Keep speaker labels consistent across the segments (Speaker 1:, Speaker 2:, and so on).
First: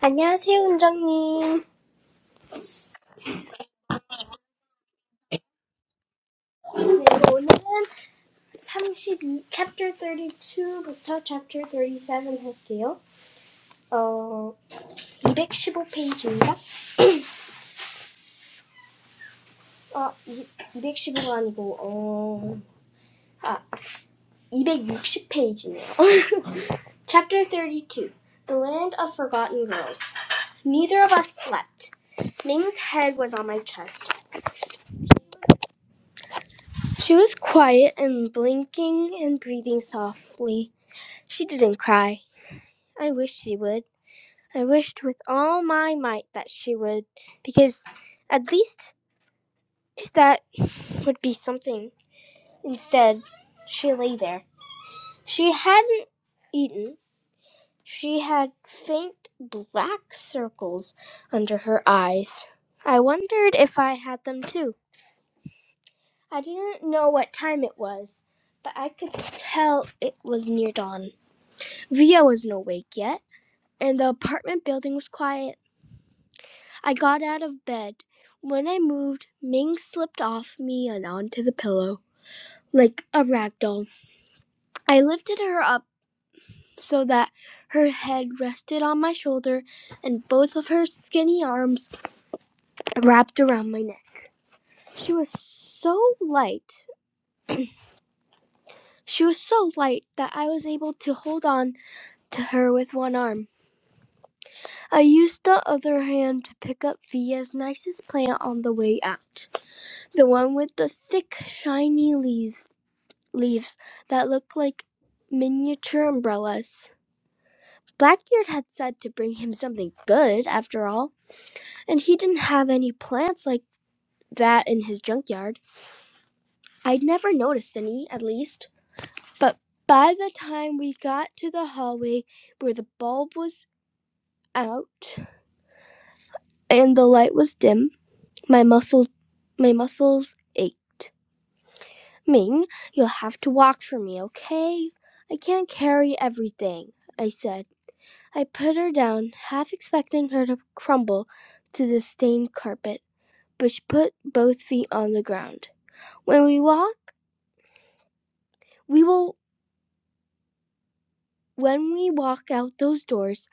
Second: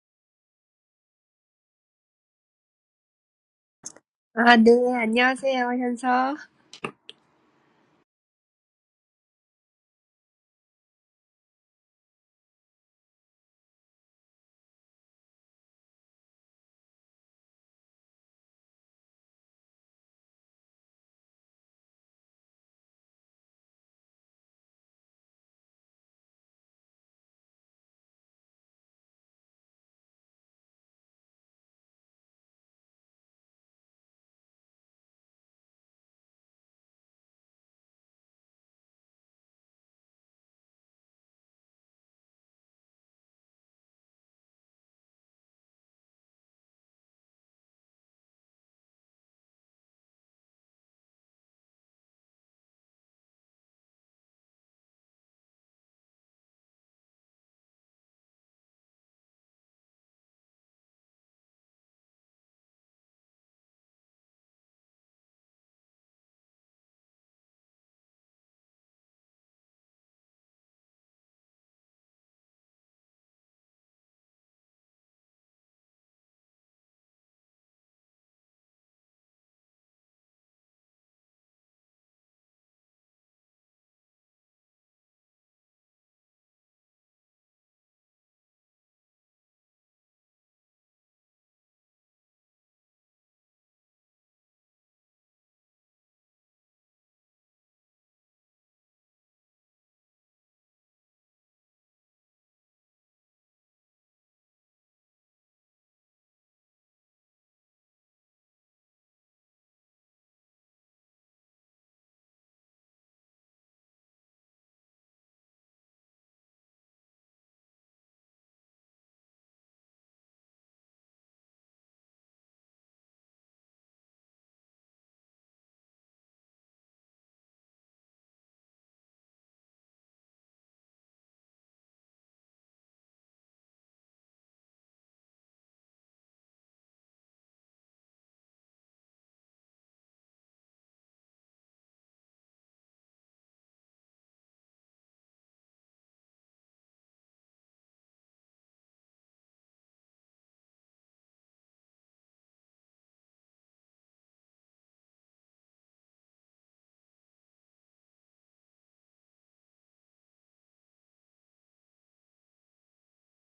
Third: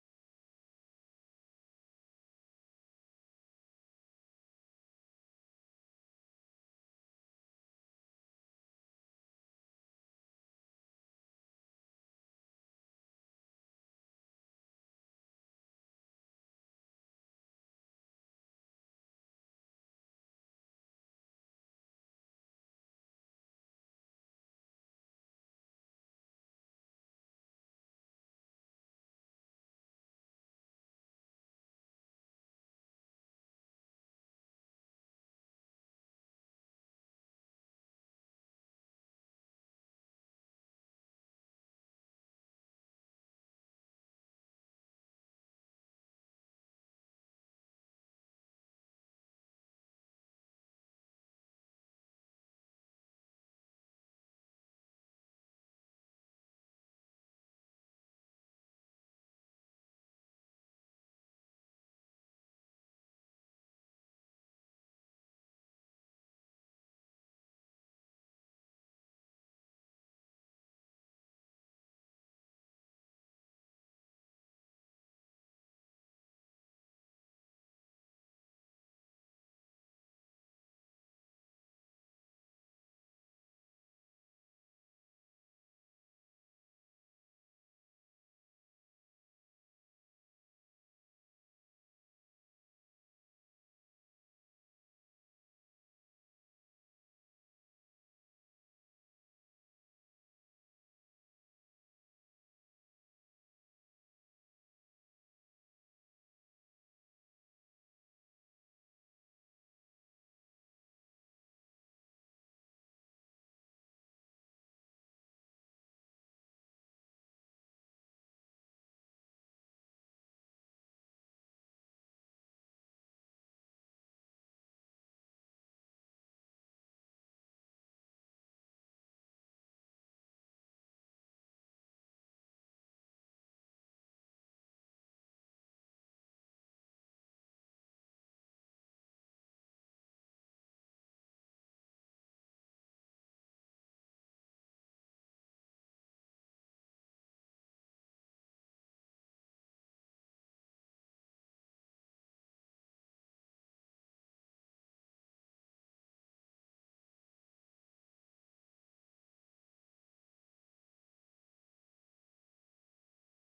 Speaker 1: 안녕하세요, 은정님. 네,
Speaker 2: 아, 네, 안녕하세요, 현서.
Speaker 1: 오늘은 32, chapter two부터 chapter 37 할게요. 어, 이백십오 페이지인가? 어, 215가 아니고, 어, 아, 이백육십 페이지네요. chapter 32, The Land of Forgotten Girls. Neither of us slept. Ming's head was on my chest. She was quiet and blinking and breathing softly. She didn't cry. I wished she would. I wished with all my might that she would, because at least that would be something. Instead, she lay there. She hadn't eaten. She had faint black circles under her eyes. I wondered if I had them too. I didn't know what time it was, but I could tell it was near dawn. Via wasn't awake yet, and the apartment building was quiet. I got out of bed. When I moved, Ming slipped off me and onto the pillow like a rag doll. I lifted her up so that her head rested on my shoulder and both of her skinny arms wrapped around my neck. She was so light. She was so light that I was able to hold on to her with one arm. I used the other hand to pick up Via's nicest plant on the way out, the one with the thick, shiny leaves. leaves that looked like miniature umbrellas. Blackbeard had said to bring him something good, after all, and he didn't have any plants like that in his junkyard. I'd never noticed any, at least. But by the time we got to the hallway where the bulb was out and the light was dim, my muscles my muscles ached. Ming, you'll have to walk for me, okay? I can't carry everything, I said. I put her down, half expecting her to crumble to the stained carpet, but she put both feet on the ground. When we walk, we will when we walk out those doors,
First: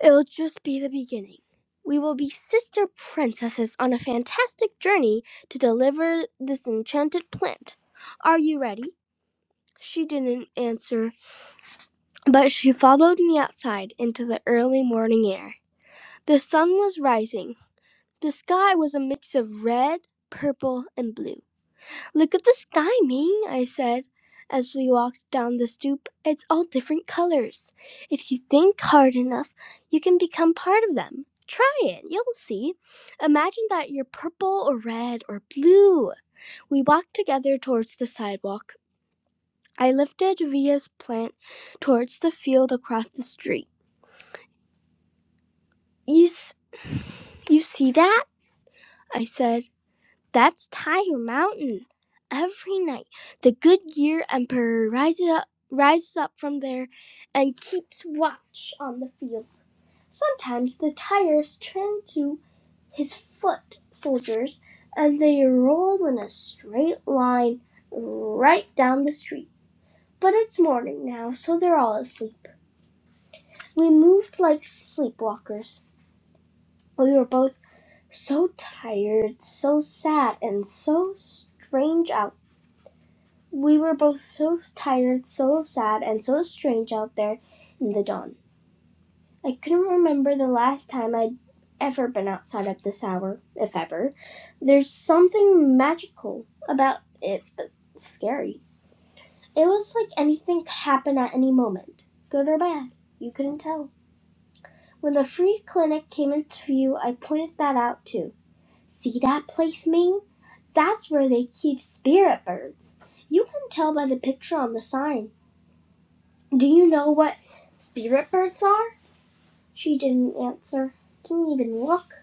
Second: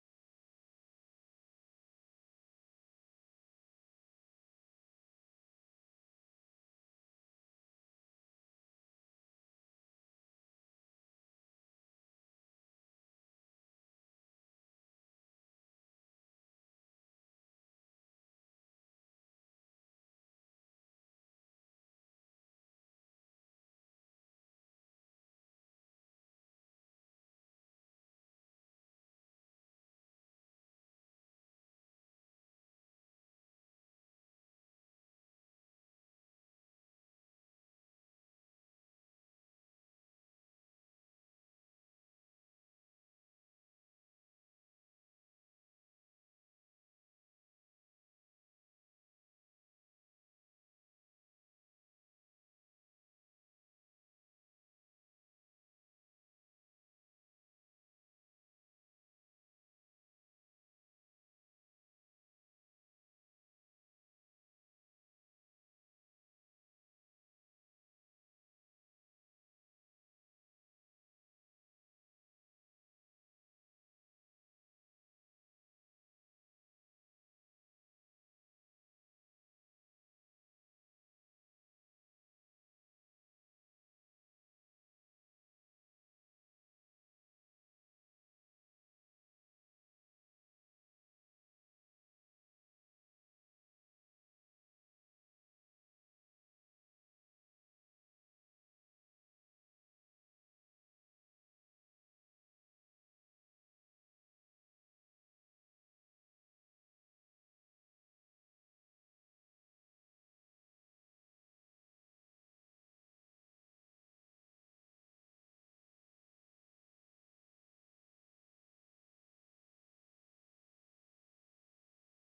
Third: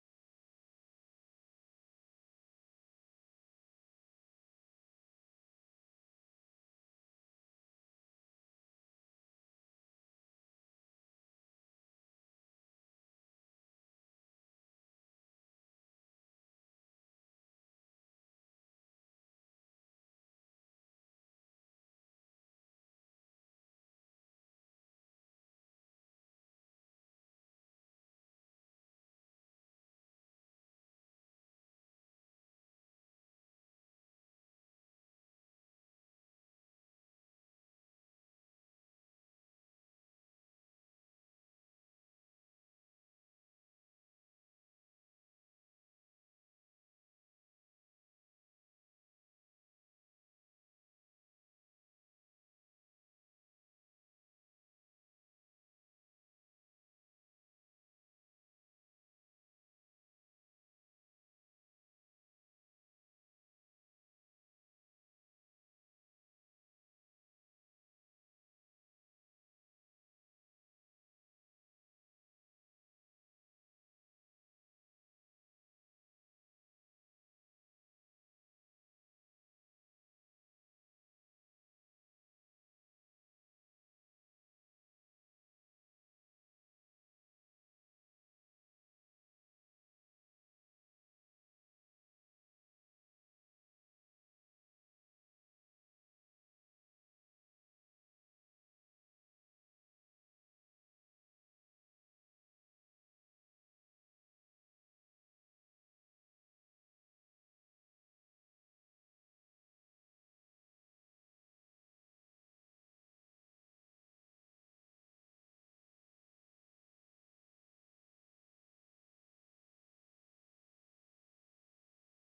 Speaker 1: it'll just be the beginning. We will be sister princesses on a fantastic journey to deliver this enchanted plant. Are you ready? She didn't answer, but she followed me outside into the early morning air. The sun was rising, The sky was a mix of red, purple, and blue. Look at the sky, Ming, I said as we walked down the stoop. It's all different colors. If you think hard enough, you can become part of them. Try it, you'll see. Imagine that you're purple or red or blue. We walked together towards the sidewalk. I lifted Via's plant towards the field across the street. You, s- you see that? I said That's Tire Mountain. Every night, the Goodyear Emperor rises up, rises up from there and keeps watch on the field. Sometimes the tires turn to his foot soldiers and they roll in a straight line right down the street. But it's morning now, so they're all asleep. We moved like sleepwalkers. We were both so tired, so sad, and so strange out We were both so tired, so sad, and so strange out there in the dawn. I couldn't remember the last time I'd ever been outside at this hour, if ever. There's something magical about it, but scary. It was like anything could happen at any moment, good or bad. You couldn't tell. When the free clinic came into view, I pointed that out too. See that place, Ming? That's where they keep spirit birds. You can tell by the picture on the sign. Do you know what spirit birds are? She didn't answer, didn't even look.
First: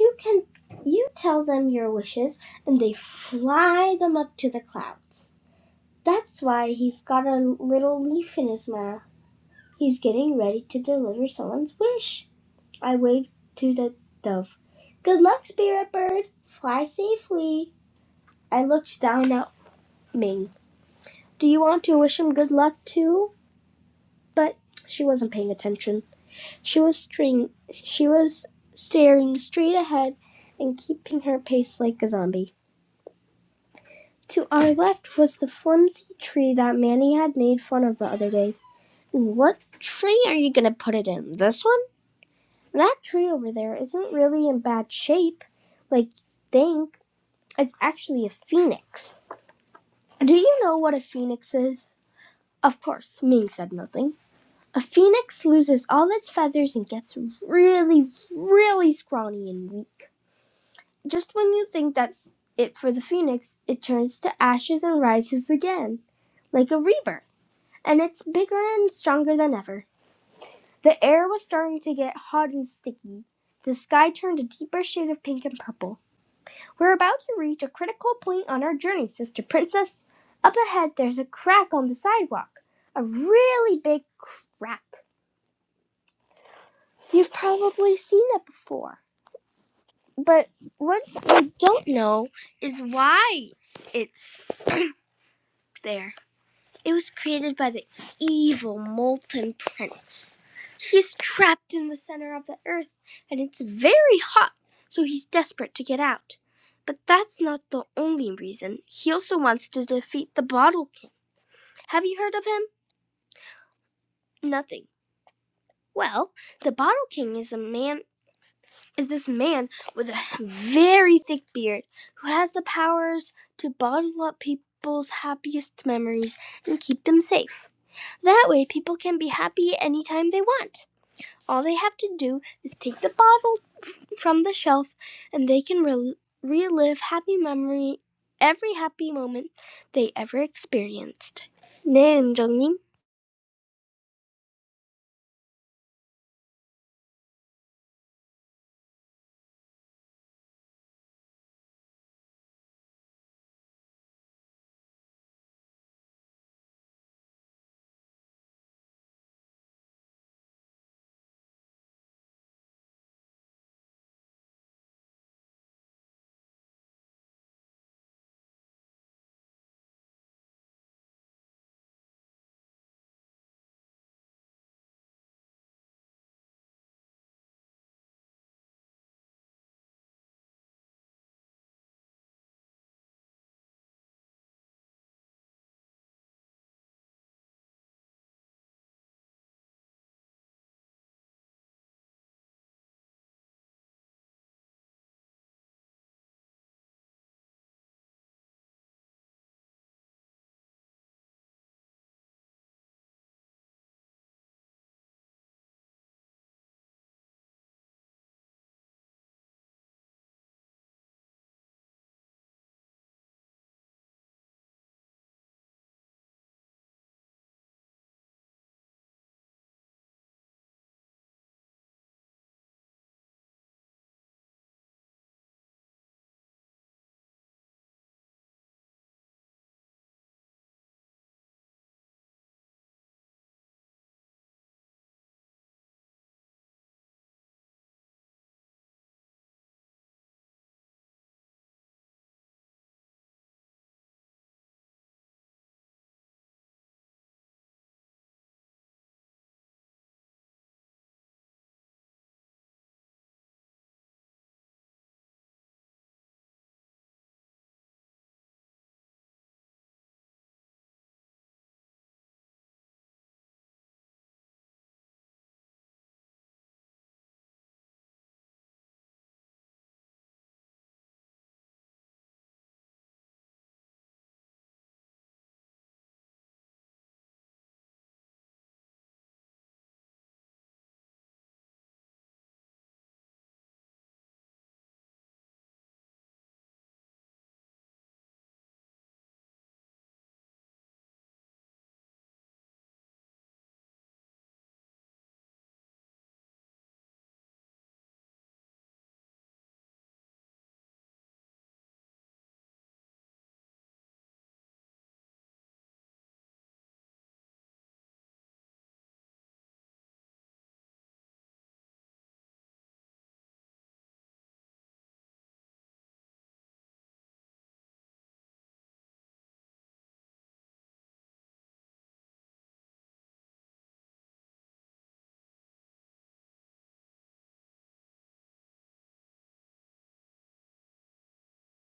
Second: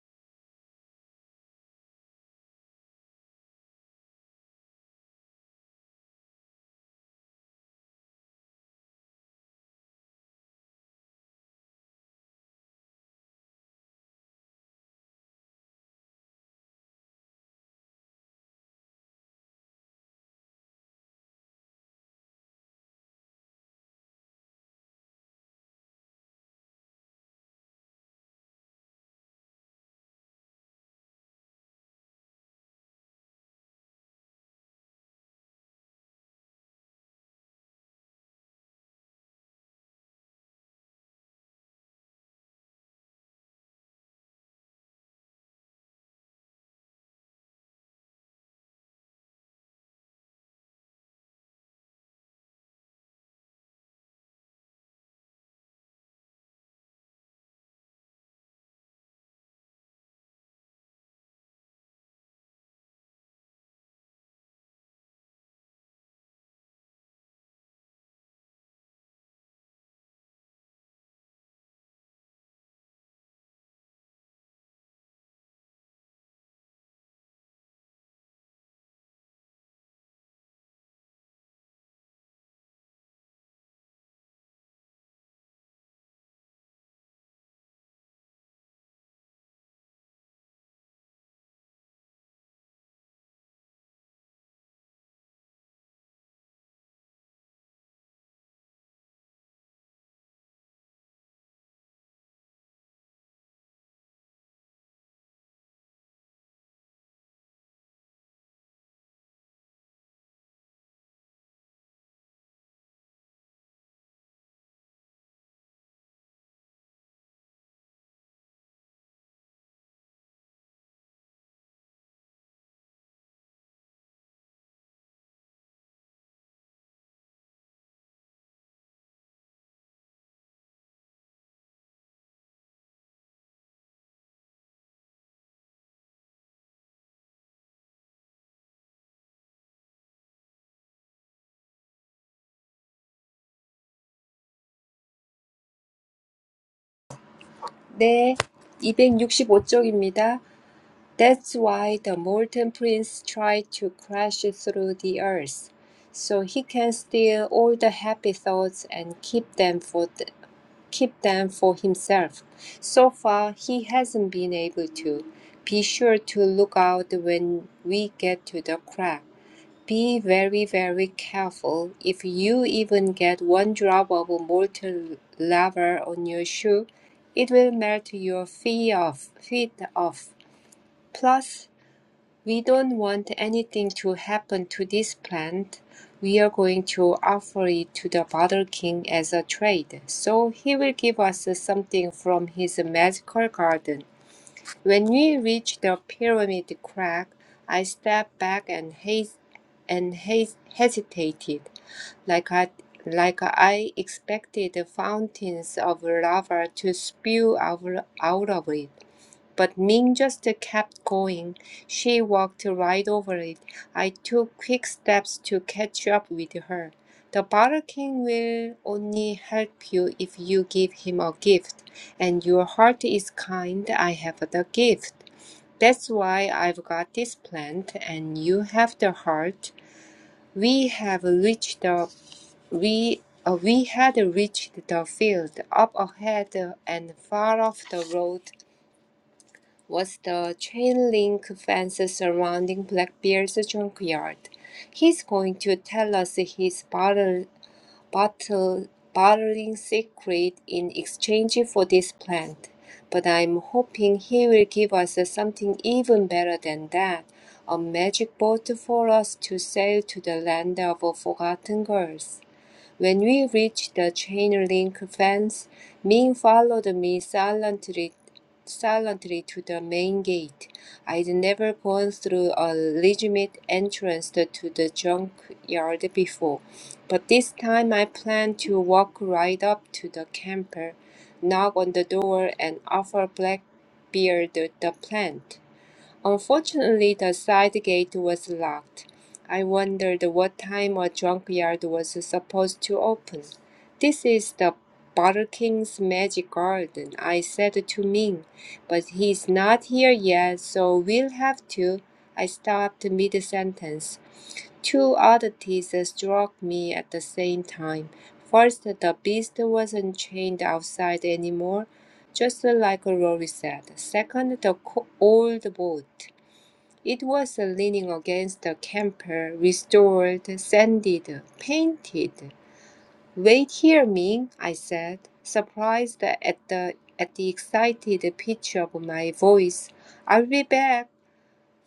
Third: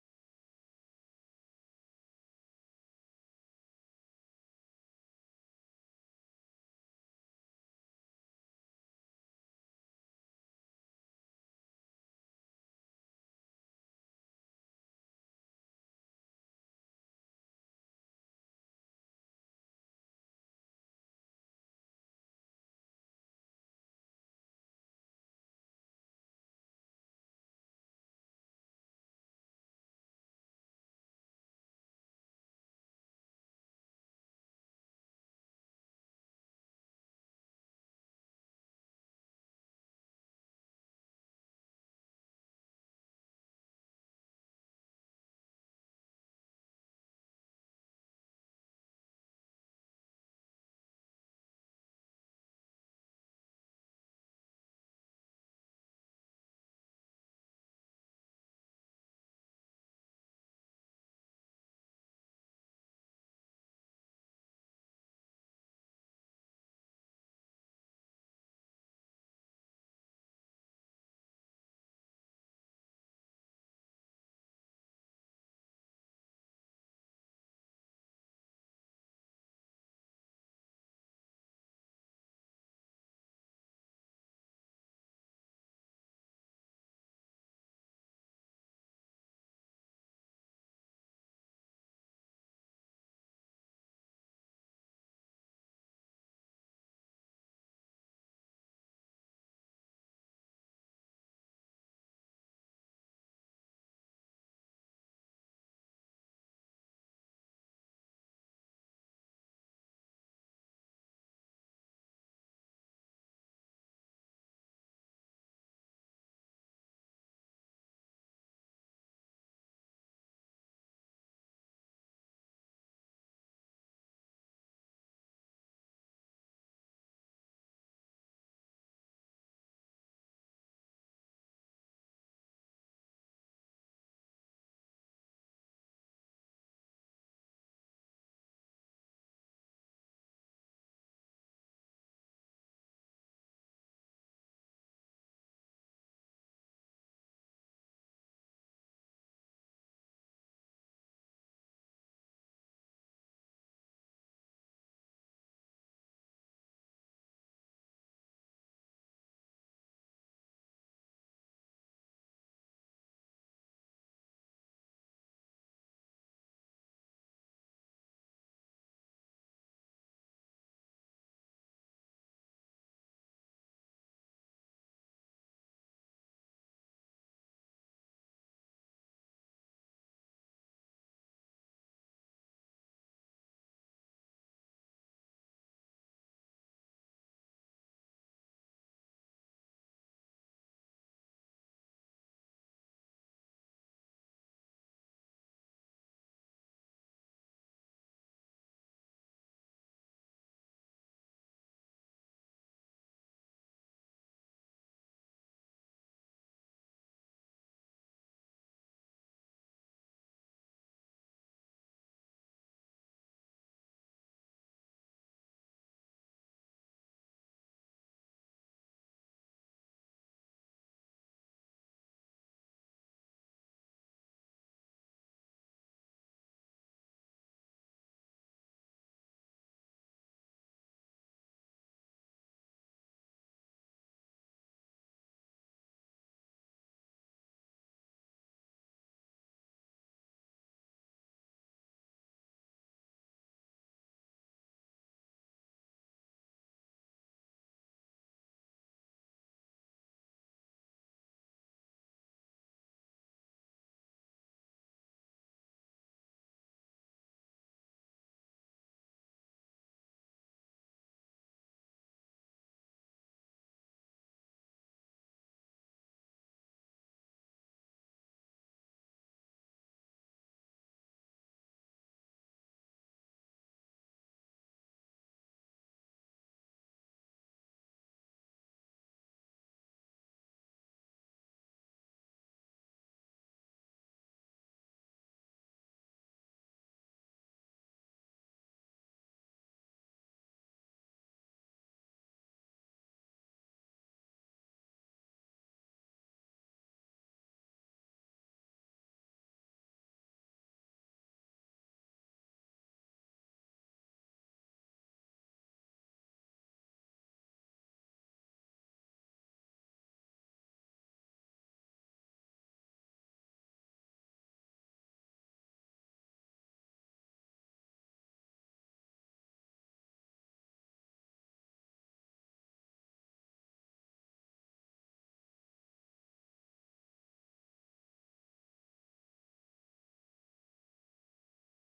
Speaker 1: You can you tell them your wishes and they fly them up to the clouds. That's why he's got a little leaf in his mouth. He's getting ready to deliver someone's wish. I waved to the dove. Good luck, spirit bird. Fly safely. I looked down at Ming. Do you want to wish him good luck too? But she wasn't paying attention. She was string she was staring straight ahead and keeping her pace like a zombie. To our left was the flimsy tree that Manny had made fun of the other day. What tree are you gonna put it in? This one? That tree over there isn't really in bad shape, like you think. It's actually a phoenix. Do you know what a phoenix is? Of course, Ming said nothing. A phoenix loses all its feathers and gets really, really scrawny and weak. Just when you think that's it for the phoenix, it turns to ashes and rises again, like a rebirth, and it's bigger and stronger than ever. The air was starting to get hot and sticky. The sky turned a deeper shade of pink and purple. We're about to reach a critical point on our journey, Sister Princess. Up ahead, there's a crack on the sidewalk. A really big crack. You've probably seen it before. But what I don't know is why it's there. It was created by the evil Molten Prince. He's trapped in the center of the earth, and it's very hot, so he's desperate to get out. But that's not the only reason. He also wants to defeat the Bottle King. Have you heard of him? Nothing. Well, the Bottle King is a man is this man with a very thick beard who has the powers to bottle up people's happiest memories and keep them safe. That way, people can be happy anytime they want. All they have to do is take the bottle from the shelf and they can rel relive happy memory every happy moment they ever experienced. 네, 은정님.
Speaker 2: 네, 265쪽입니다. That's why the molten prince tried to crash through the earth, so he can steal all the happy thoughts and keep them for the, keep them for himself. So far, he hasn't been able to. Be sure to look out when we get to the crack. Be very, very careful. If you even get one drop of molten lava on your shoe, it will melt your feet off. Feet off. Plus, we don't want anything to happen to this plant. We are going to offer it to the Butter King as a trade, so he will give us something from his magical garden. When we reached the pyramid crack, I stepped back and hes- and hes- hesitated, like I like I expected fountains of lava to spew out, out of it. But Ming just kept going. She walked right over it. I took quick steps to catch up with her. The Butter King will only help you if you give him a gift, and your heart is kind. I have the gift. That's why I've got this plant, and you have the heart. We have reached the we uh, we had reached the field. Up ahead and far off the road was the chain link fence surrounding Blackbeard's junkyard. He's going to tell us his battle bottle, bottling secret in exchange for this plant. But I'm hoping he will give us something even better than that a magic boat for us to sail to the land of forgotten girls. When we reached the chain link fence, Ming followed me silently, silently to the main gate. I'd never gone through a legitimate entrance to the junkyard before, but this time I planned to walk right up to the camper, knock on the door, and offer Blackbeard the plant. Unfortunately, the side gate was locked. I wondered what time a junkyard was supposed to open. This is the Butter King's magic garden, I said to Ming, but he's not here yet, so we'll have to. I stopped mid sentence. Two oddities struck me at the same time. First, the beast wasn't chained outside anymore, just like Rory said. Second, the old boat. It was leaning against the camper, restored, sanded, painted. Wait here, Ming, I said, surprised at the at the excited pitch of my voice. I'll be back.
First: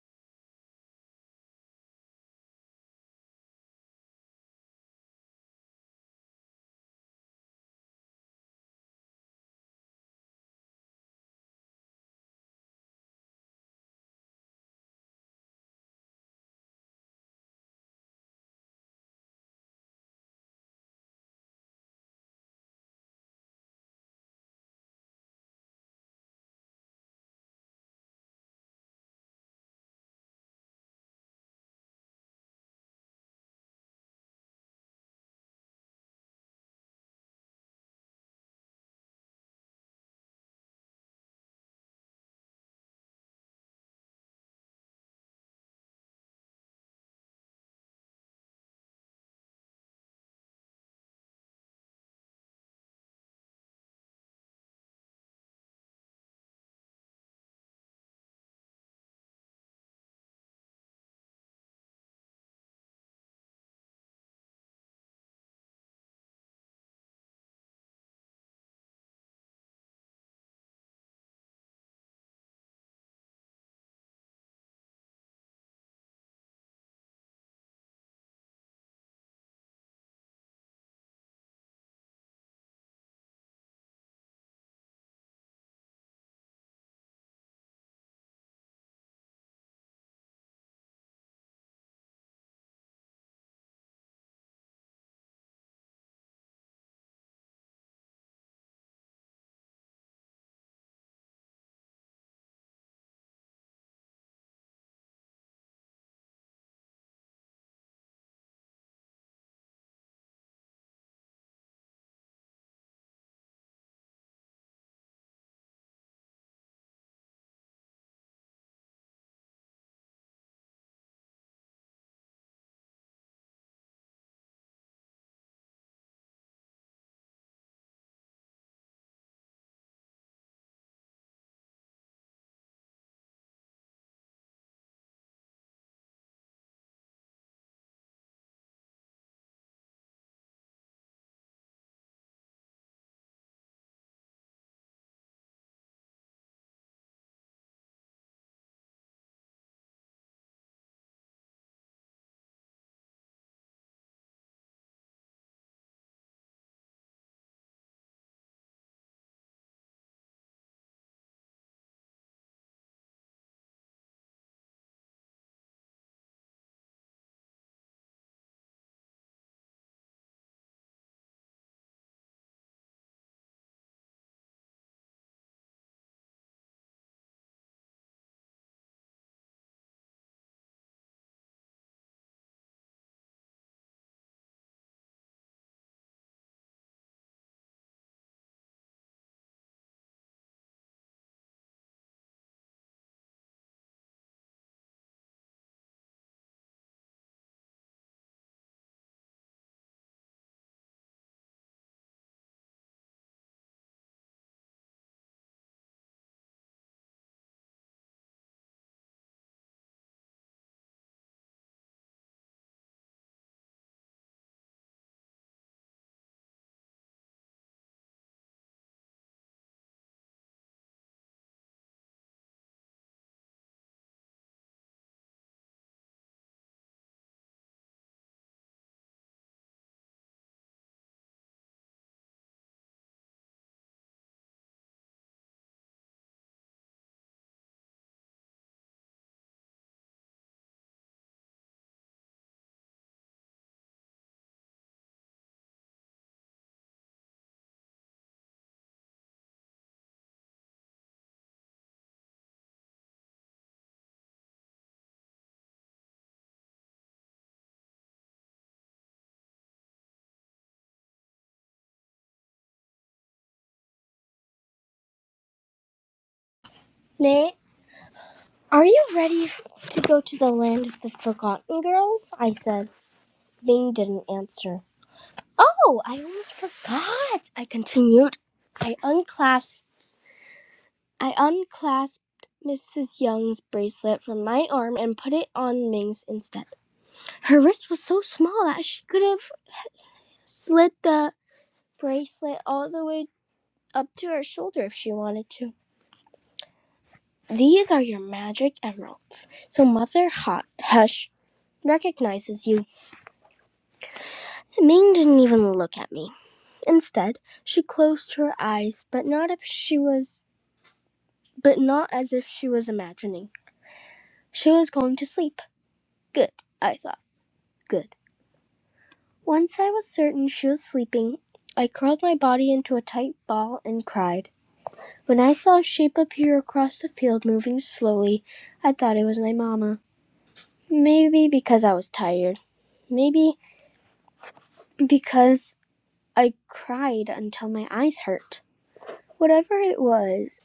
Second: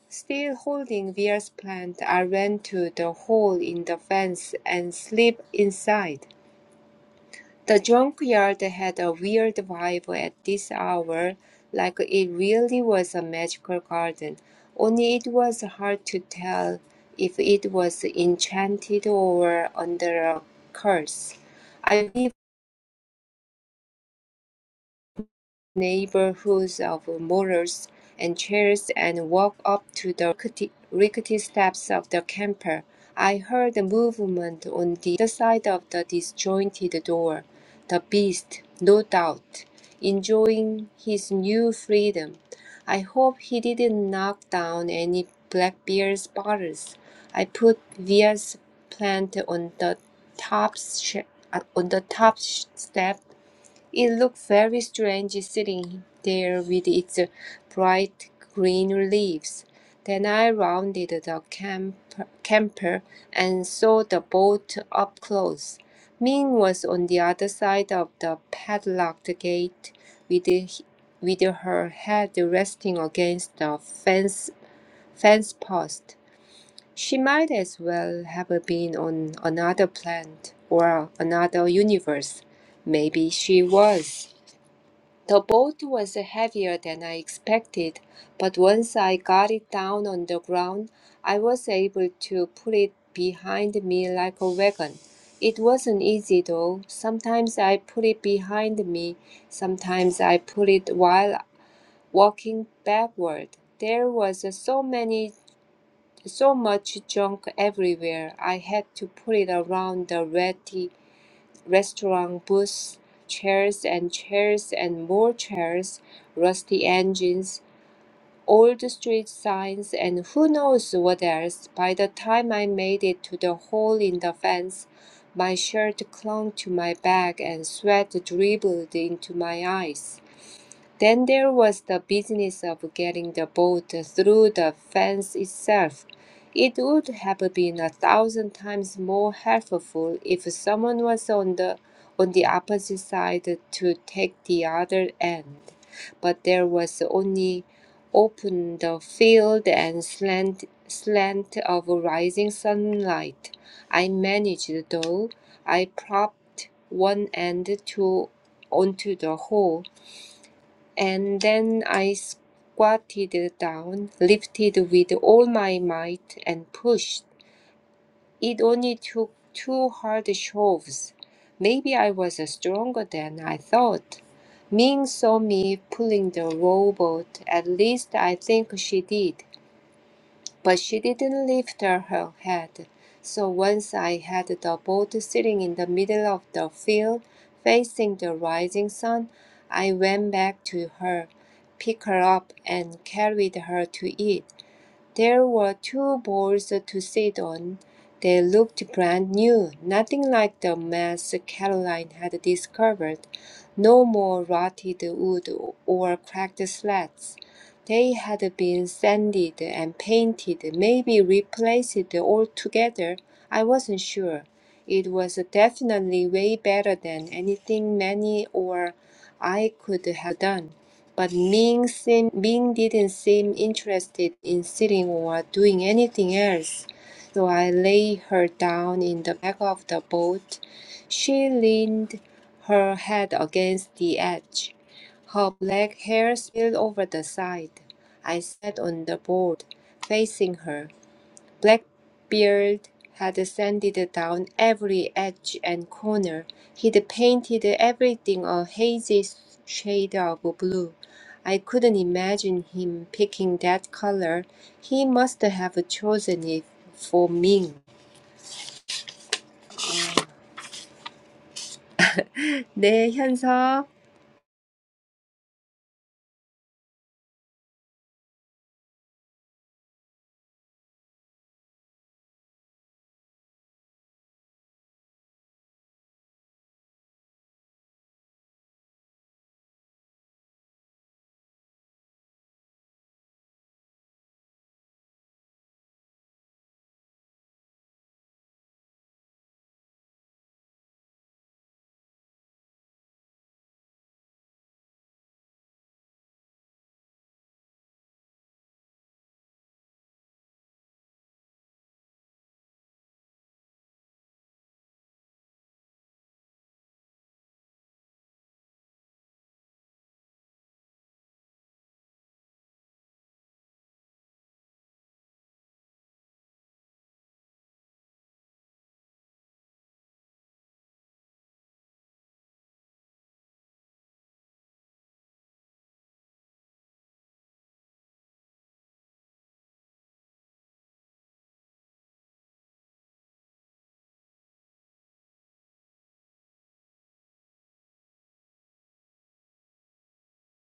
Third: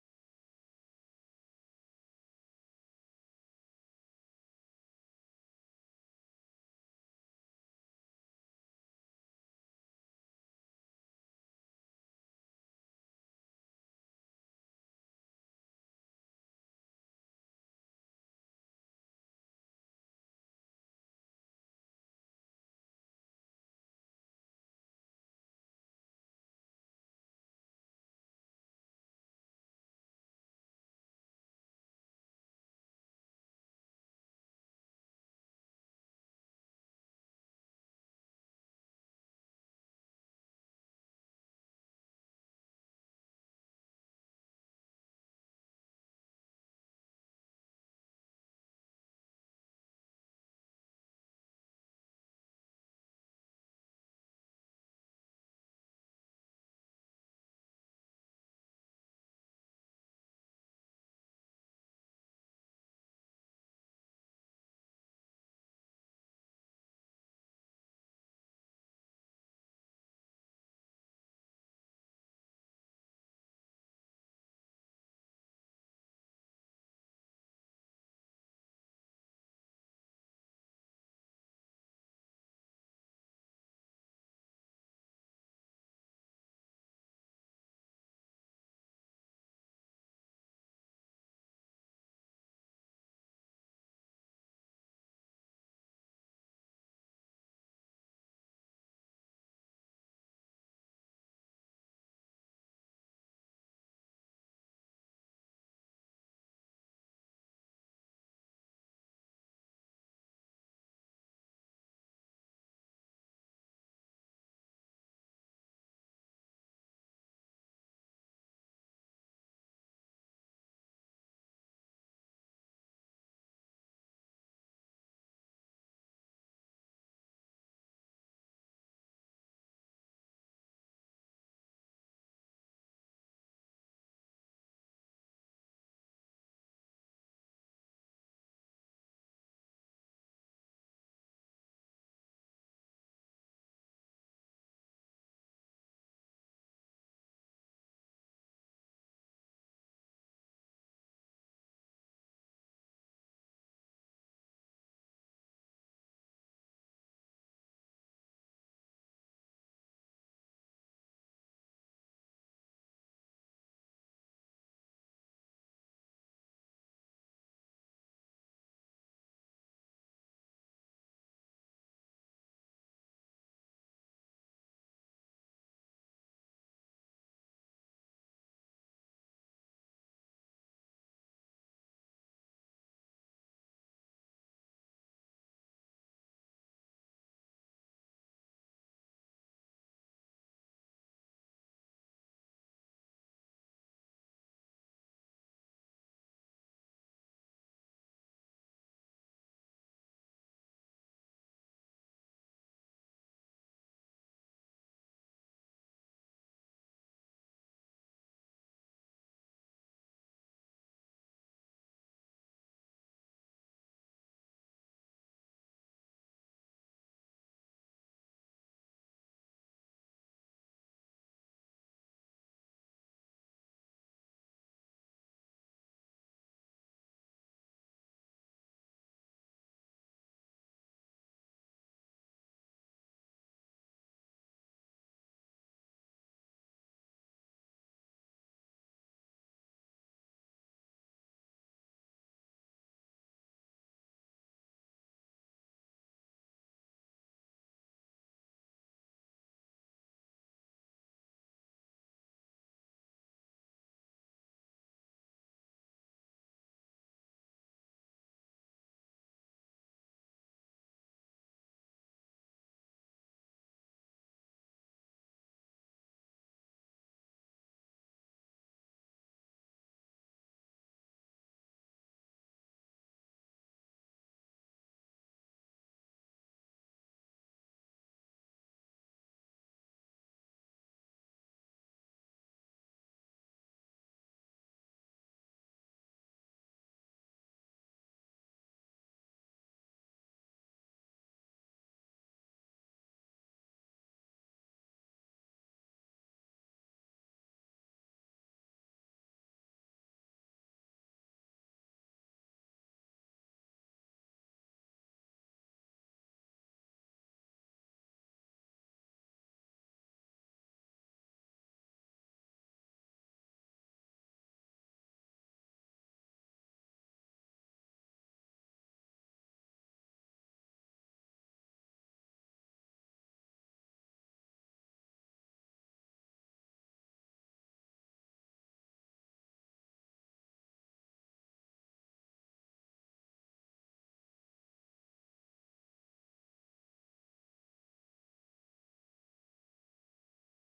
Speaker 2: Still holding Veer's plant, I ran to the hole in the fence and slipped inside. The junkyard had a weird vibe at this hour, like it really was a magical garden, only it was hard to tell if it was enchanted or under a curse. I've neighborhoods of motors and chairs and walked up to the rickety, rickety steps of the camper. I heard a movement on the other side of the disjointed door. The beast, no doubt, enjoying his new freedom. I hope he didn't knock down any Blackbeard's bottles. I put Via's plant on the top sh- uh, on the top sh- step it looked very strange sitting there with its bright green leaves. Then I rounded the camp- camper and saw the boat up close. Ming was on the other side of the padlocked gate with, h- with her head resting against the fence, fence post. She might as well have been on another planet or another universe. Maybe she was. The boat was heavier than I expected, but once I got it down on the ground, I was able to put it behind me like a wagon. It wasn't easy though. Sometimes I put it behind me, sometimes I put it while walking backward. There was so many so much junk everywhere. I had to put it around the ratty restaurant booths, chairs and chairs and more chairs, rusty engines, old street signs, and who knows what else. By the time I made it to the hole in the fence, my shirt clung to my back and sweat dribbled into my eyes. Then there was the business of getting the boat through the fence itself. It would have been a thousand times more helpful if someone was on the on the opposite side to take the other end. But there was only open the field and slant slant of rising sunlight. I managed though. I propped one end to onto the hole and then I squatted down, lifted with all my might, and pushed. It only took two hard shoves. Maybe I was stronger than I thought. Ming saw me pulling the rowboat. At least I think she did but she didn't lift her head. So once I had the boat sitting in the middle of the field, facing the rising sun, I went back to her, picked her up, and carried her to it. There were two boards to sit on. They looked brand new, nothing like the mess Caroline had discovered. No more rotted wood or cracked slats. They had been sanded and painted, maybe replaced altogether. I wasn't sure. It was definitely way better than anything Manny or I could have done. But Ming, seem, Ming didn't seem interested in sitting or doing anything else, so I laid her down in the back of the boat. She leaned her head against the edge. Her black hair spilled over the side. I sat on the board, facing her. Blackbeard had sanded down every edge and corner; he'd painted everything a hazy shade of blue. I couldn't imagine him picking that color. He must have chosen it for Ming. 네, 현서.
Speaker 1: 네. Are you ready to go to the land of the forgotten girls? I said. Bing didn't answer. Oh, I almost forgot, I continued. I unclasped I unclasped Mrs. Young's bracelet from my arm and put it on Ming's instead. Her wrist was so small that she could have slid the bracelet all the way up to her shoulder if she wanted to. These are your magic emeralds, so Mother Hot Hush recognizes you. Ming didn't even look at me. Instead, she closed her eyes, but not if she was but not as if she was imagining. She was going to sleep. Good, I thought. Good. Once I was certain she was sleeping, I curled my body into a tight ball and cried. When I saw a shape appear across the field moving slowly, I thought it was my mamma. Maybe because I was tired. Maybe because I cried until my eyes hurt. Whatever it was,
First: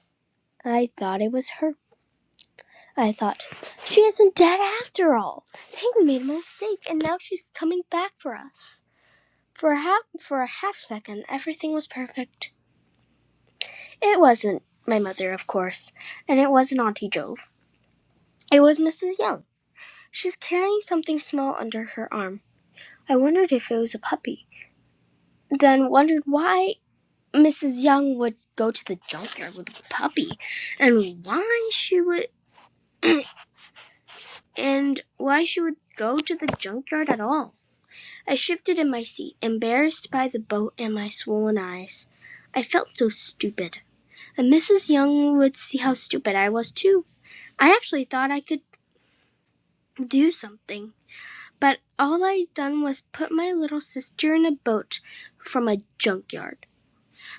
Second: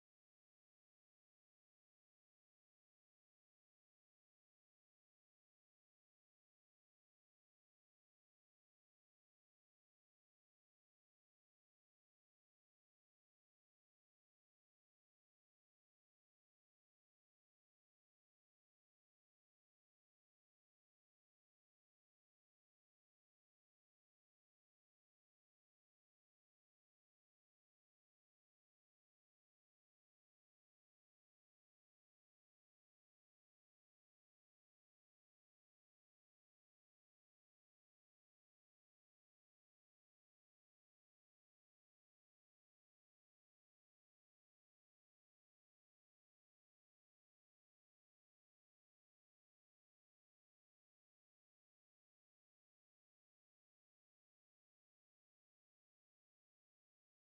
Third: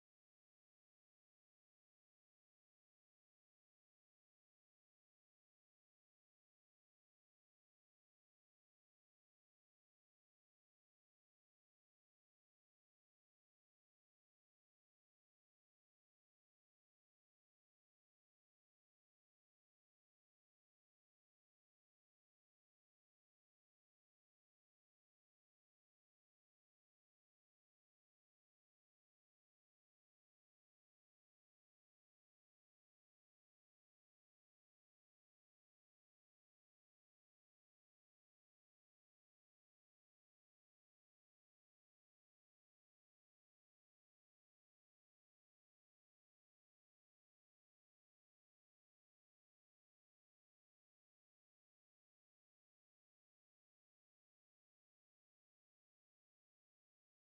Speaker 1: I thought it was her. I thought, she isn't dead after all. They made a mistake, and now she's coming back for us. For a, half, for a half second, everything was perfect. It wasn't my mother, of course, and it wasn't Auntie Jove. It was Mrs. Young. She was carrying something small under her arm. I wondered if it was a puppy, then wondered why Mrs. Young would go to the junkyard with a puppy, and why she would and why she would go to the junkyard at all. I shifted in my seat, embarrassed by the boat and my swollen eyes. I felt so stupid. And Mrs. Young would see how stupid I was too. I actually thought I could do something. But all I done was put my little sister in a boat from a junkyard.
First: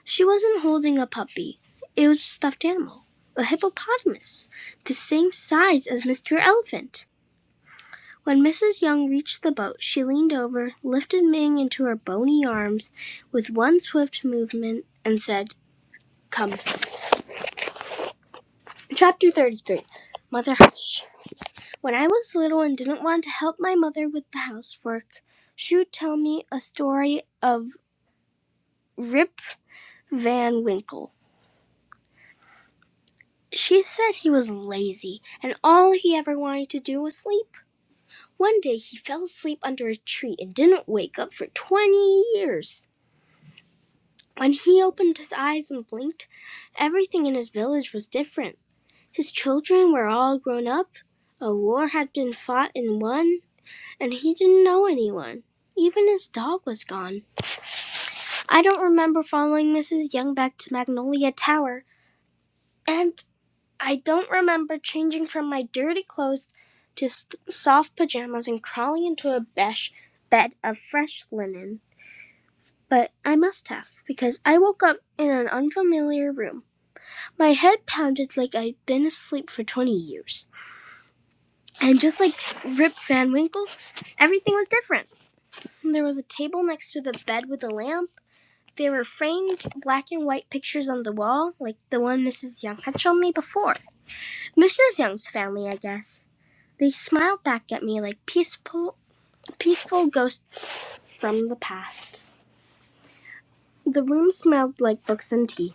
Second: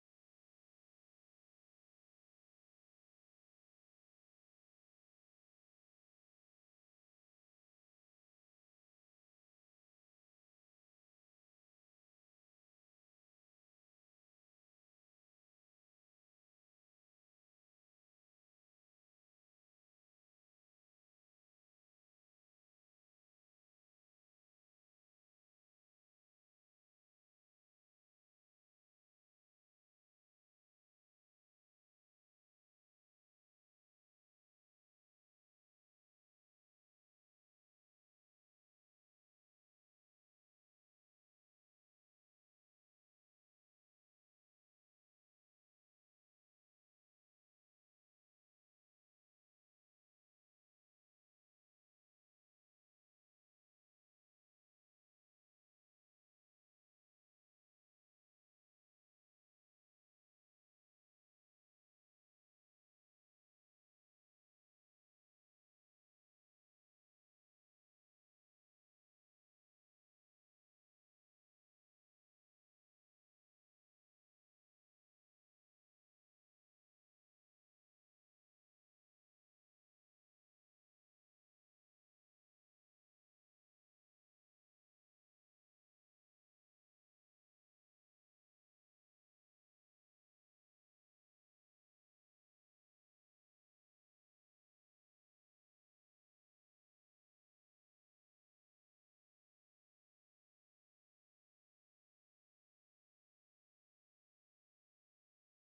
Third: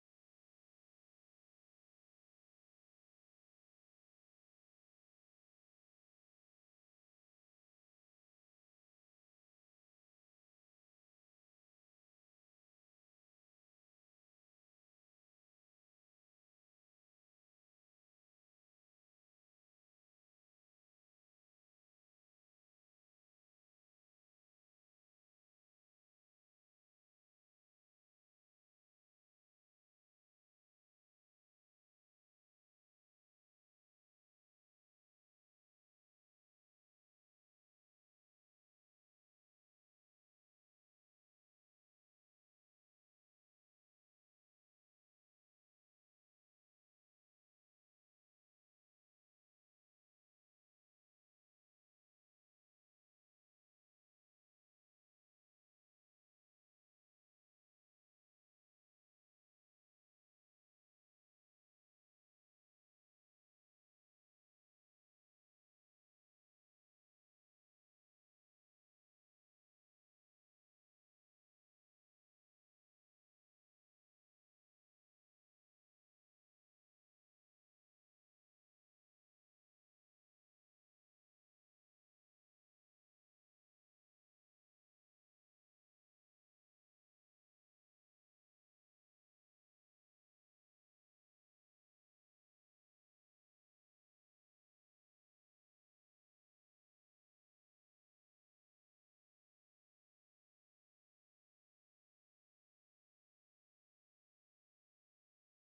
Speaker 1: She wasn't holding a puppy. It was a stuffed animal, a hippopotamus, the same size as Mr. Elephant. When Mrs. Young reached the boat, she leaned over, lifted Ming into her bony arms with one swift movement, and said, Come. Chapter 33 Mother Hush. When I was little and didn't want to help my mother with the housework, she would tell me a story of Rip Van Winkle. She said he was lazy and all he ever wanted to do was sleep. One day he fell asleep under a tree and didn't wake up for 20 years. When he opened his eyes and blinked, everything in his village was different. His children were all grown up, a war had been fought and won, and he didn't know anyone. Even his dog was gone. I don't remember following Mrs. Young back to Magnolia Tower, and I don't remember changing from my dirty clothes to st- soft pajamas and crawling into a besh bed of fresh linen. But I must have, because I woke up in an unfamiliar room. My head pounded like I'd been asleep for 20 years. And just like Rip Van Winkle, everything was different. There was a table next to the bed with a lamp There were framed black and white pictures on the wall, like the one Mrs. Young had shown me before. Mrs. Young's family, I guess. They smiled back at me like peaceful, peaceful ghosts from the past. The room smelled like books and tea.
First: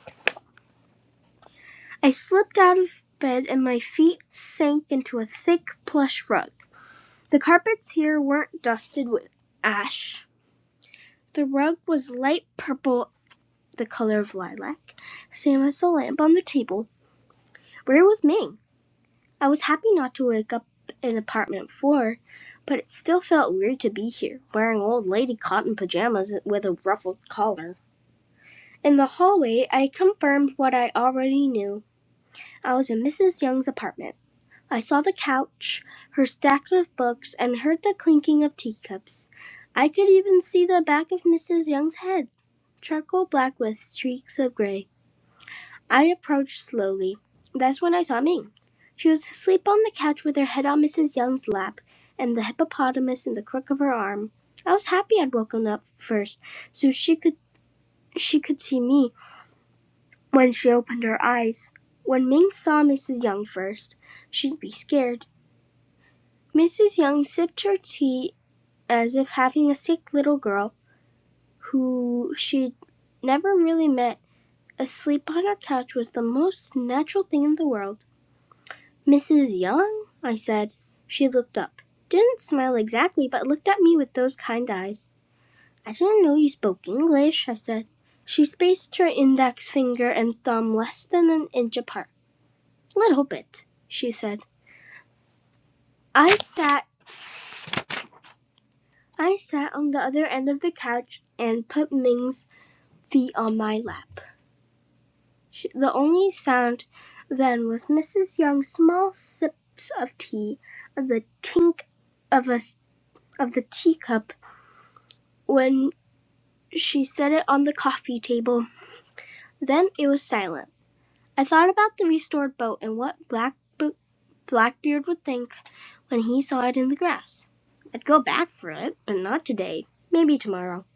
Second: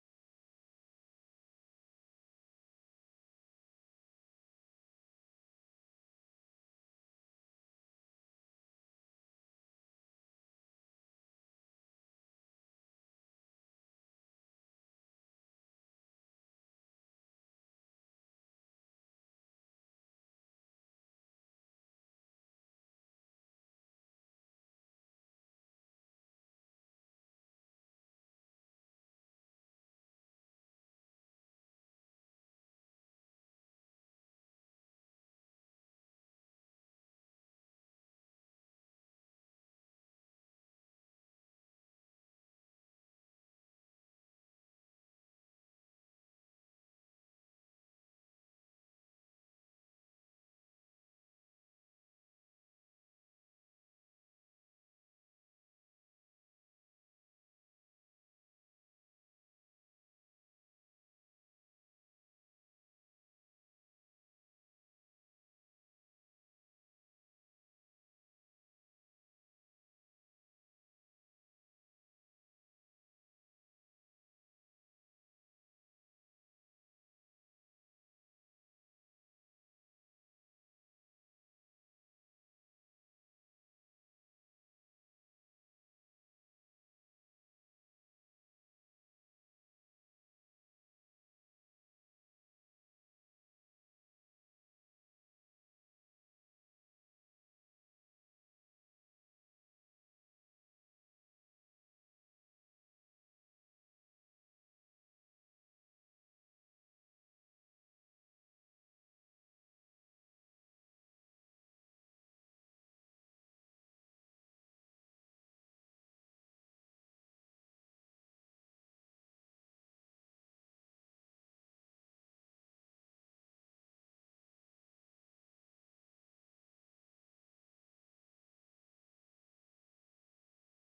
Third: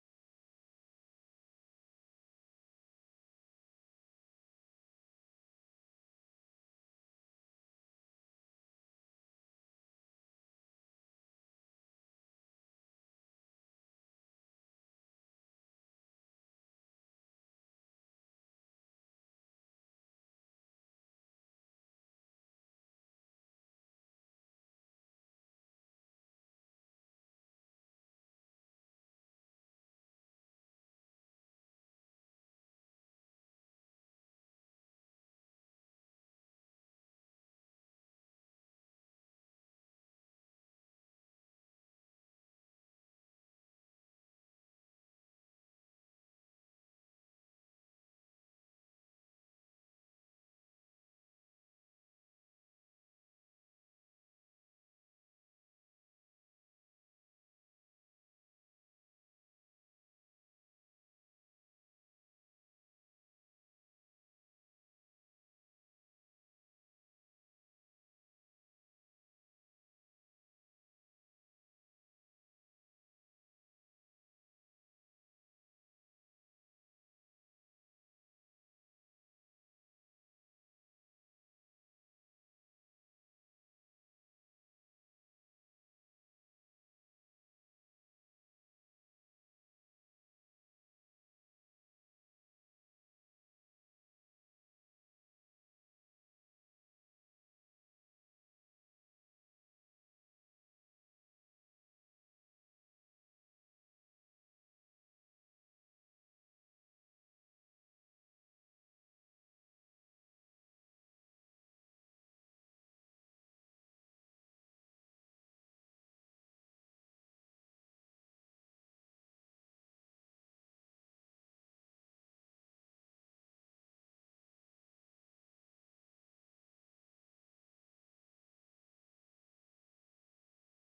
Speaker 1: I slipped out of bed and my feet sank into a thick plush rug. The carpets here weren't dusted with ash. The rug was light purple, the color of lilac, same as the lamp on the table. Where was Ming? I was happy not to wake up in apartment four, but it still felt weird to be here, wearing old lady cotton pajamas with a ruffled collar. In the hallway, I confirmed what I already knew. I was in Mrs. Young's apartment. I saw the couch, her stacks of books, and heard the clinking of teacups. I could even see the back of Mrs. Young's head, charcoal black with streaks of gray. I approached slowly. That's when I saw Ming. She was asleep on the couch with her head on Mrs. Young's lap and the hippopotamus in the crook of her arm. I was happy I'd woken up first, so she could she could see me when she opened her eyes. When Ming saw Mrs. Young first, she'd be scared. Mrs. Young sipped her tea as if having a sick little girl who she'd never really met asleep on her couch was the most natural thing in the world. "Mrs. Young?" I said. She looked up didn't smile exactly, but looked at me with those kind eyes. "I didn't know you spoke English," I said. She spaced her index finger and thumb less than an inch apart. "Little bit," she said. I sat I sat on the other end of the couch and put Ming's feet on my lap. She, The only sound then was Mrs. Young's small sips of tea and the tink of a of the teacup when She set it on the coffee table. Then it was silent. I thought about the restored boat and what Black Bo- Blackbeard would think when he saw it in the grass. I'd go back for it, but not today. Maybe tomorrow.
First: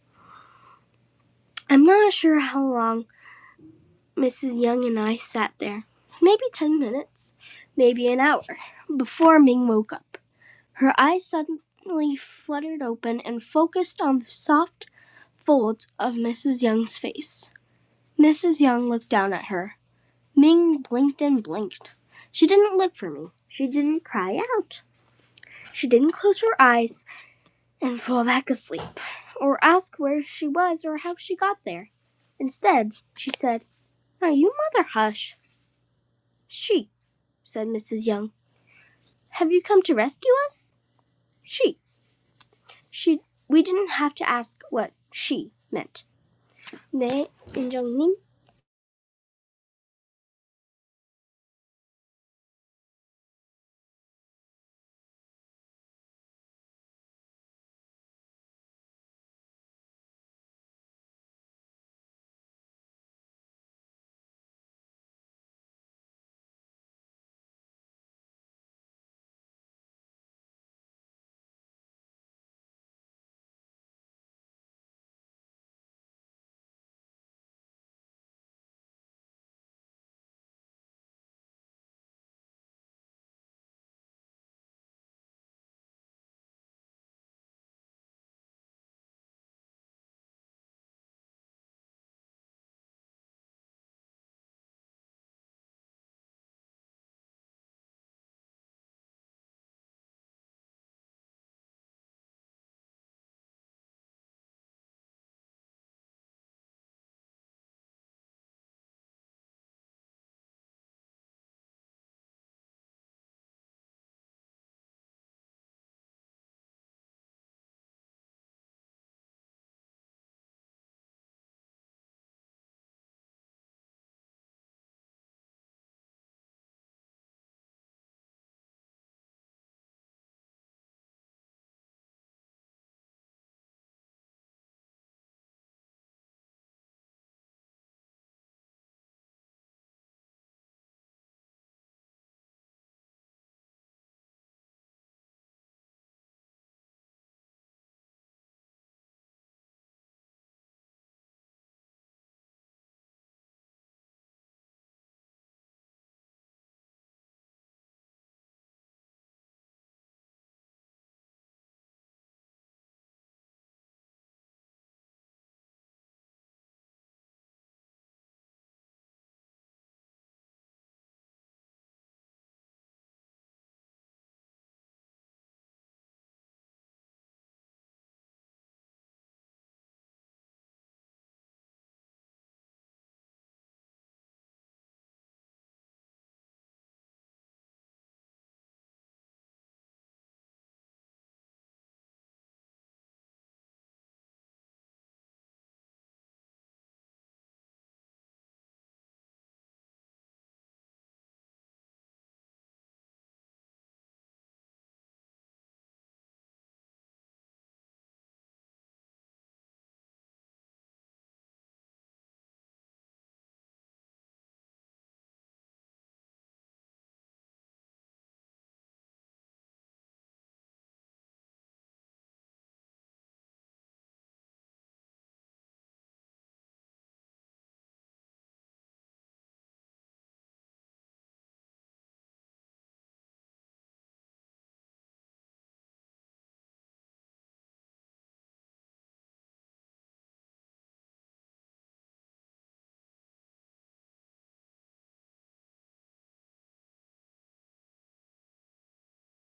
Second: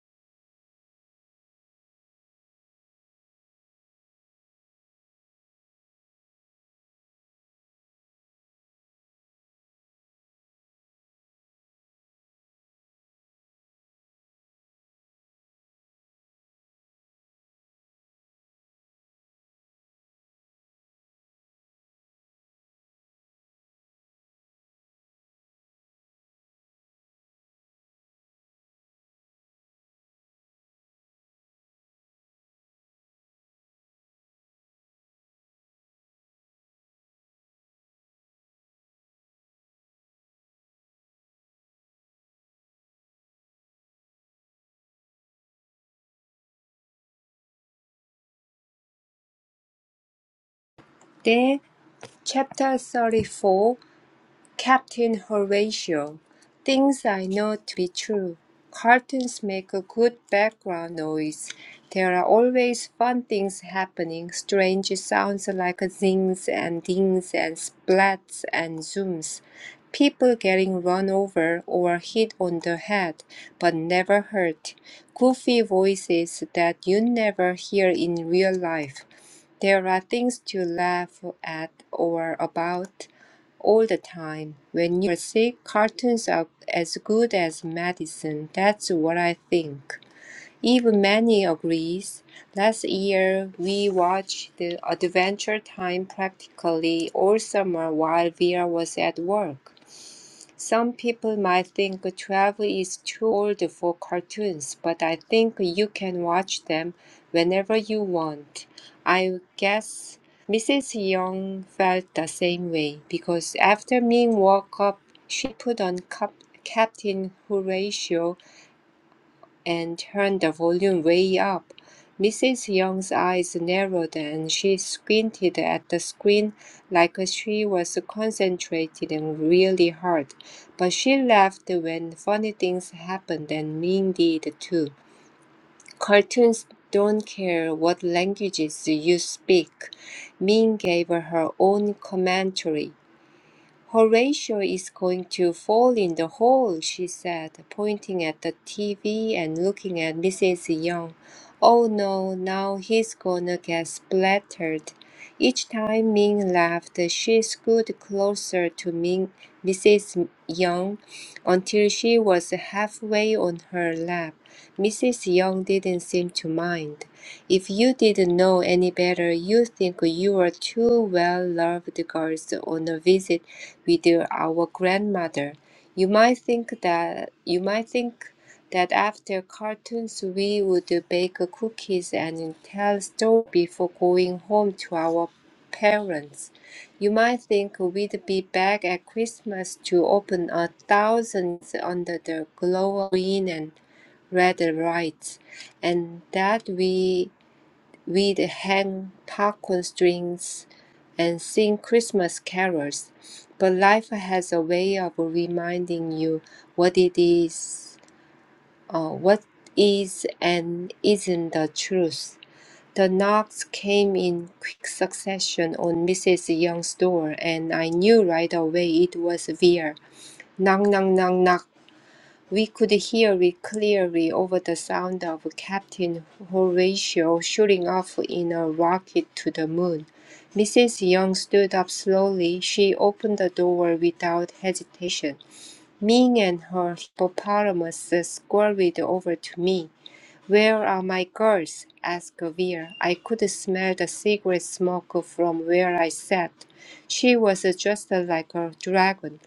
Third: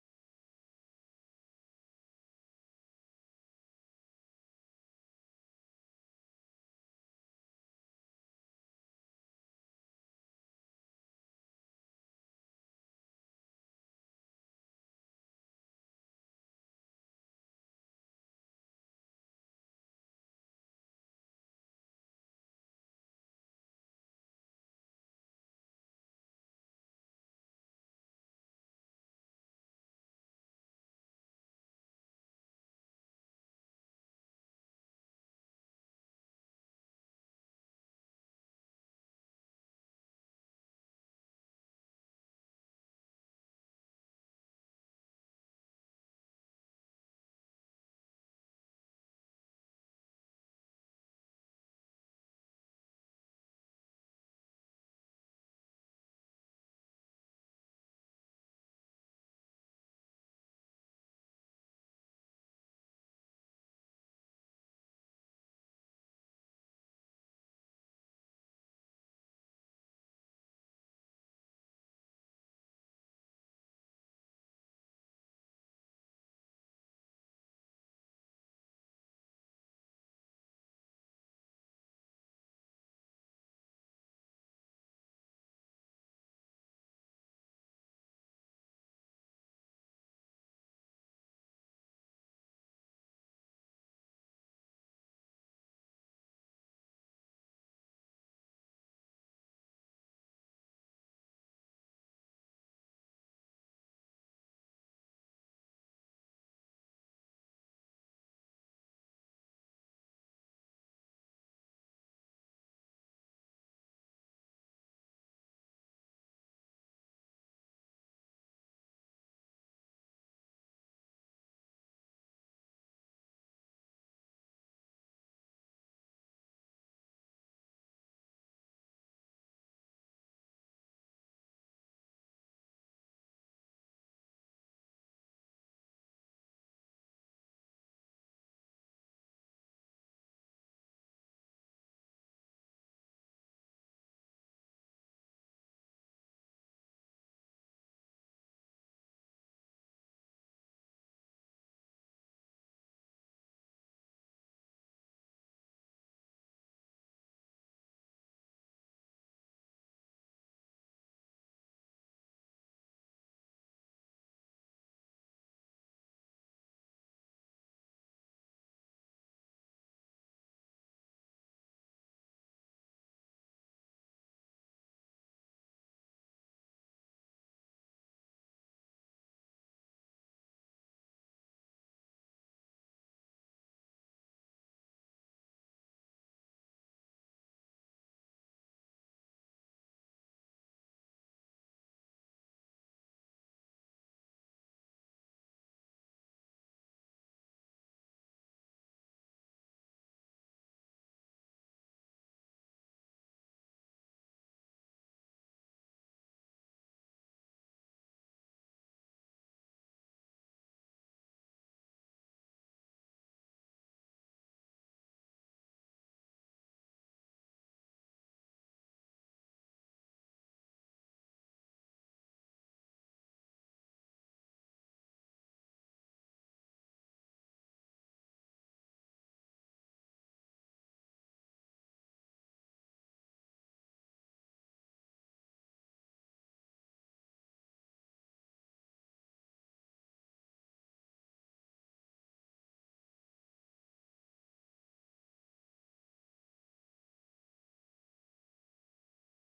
Speaker 1: I'm not sure how long Mrs. Young and I sat there. Maybe ten minutes, maybe an hour, before Ming woke up. Her eyes suddenly fluttered open and focused on the soft folds of Mrs. Young's face. Mrs. Young looked down at her. Ming blinked and blinked. She didn't look for me. She didn't cry out. She didn't close her eyes and fall back asleep or ask where she was or how she got there. Instead, she said, Now you mother hush. She, said Mrs. Young. Have you come to rescue us? She. She we didn't have to ask what she meant. 네, 인정님.
Speaker 2: 네, chapter 34. Captain Horatio things I know to be true. Cartoons make a good background noise. There are always fun things happening, strange sounds like zings and dings and splats and zooms, people getting run over or hit on the head, but never hurt, goofy voices that you never hear in real life. There are things to laugh at or about, all the time. When you're sick, cartoons are as good as medicine. That's what I think. Even Manny agrees. Last year, we watched the Adventure Time practically all summer while Vera was at work. Some people might think 12 is too old for cartoons, but I think you can watch them whenever you want. I guess Mrs. Young felt the same way because after Ming woke up, she put on Cap- Captain Horatio and turned the volume way up. Mrs. Young's eyes narrowed and she squinted at the screen like she was concentrating really hard. But she laughed when funny things happened and Ming did too. Cartoons don't care what languages you speak. Ming gave her own commentary. Horatio is going to fall in the hole, she said, pointing at the TV and looking at Mrs. Young. Oh no, now he's gonna get splattered. Each time Ming laughed, she scooted closer to Ming, Mrs. Young until she was halfway on her lap. Mrs. Young didn't seem to mind. If you didn't know any better, you would think you were two well-loved girls on a visit with our grandmother. You might think that you might think that after cartoons we would bake cookies and tell stories before going home to our parents. You might think we'd be back at Christmas to open a thousand under the glow of green and red lights, and that we We'd hang popcorn strings and sing Christmas carols, but life has a way of reminding you what it is, uh, what is and isn't the truth. The knocks came in quick succession on Mrs. Young's door, and I knew right away it was Vera. Knock, knock, knock, knock. We could hear it clearly over the sound of Captain Horatio shooting off in a rocket to the moon. Mrs. Young stood up slowly. She opened the door without hesitation. Ming and her hippopotamus scurried over to me. Where are my girls? asked Vera. I could smell the cigarette smoke from where I sat. She was just like a dragon.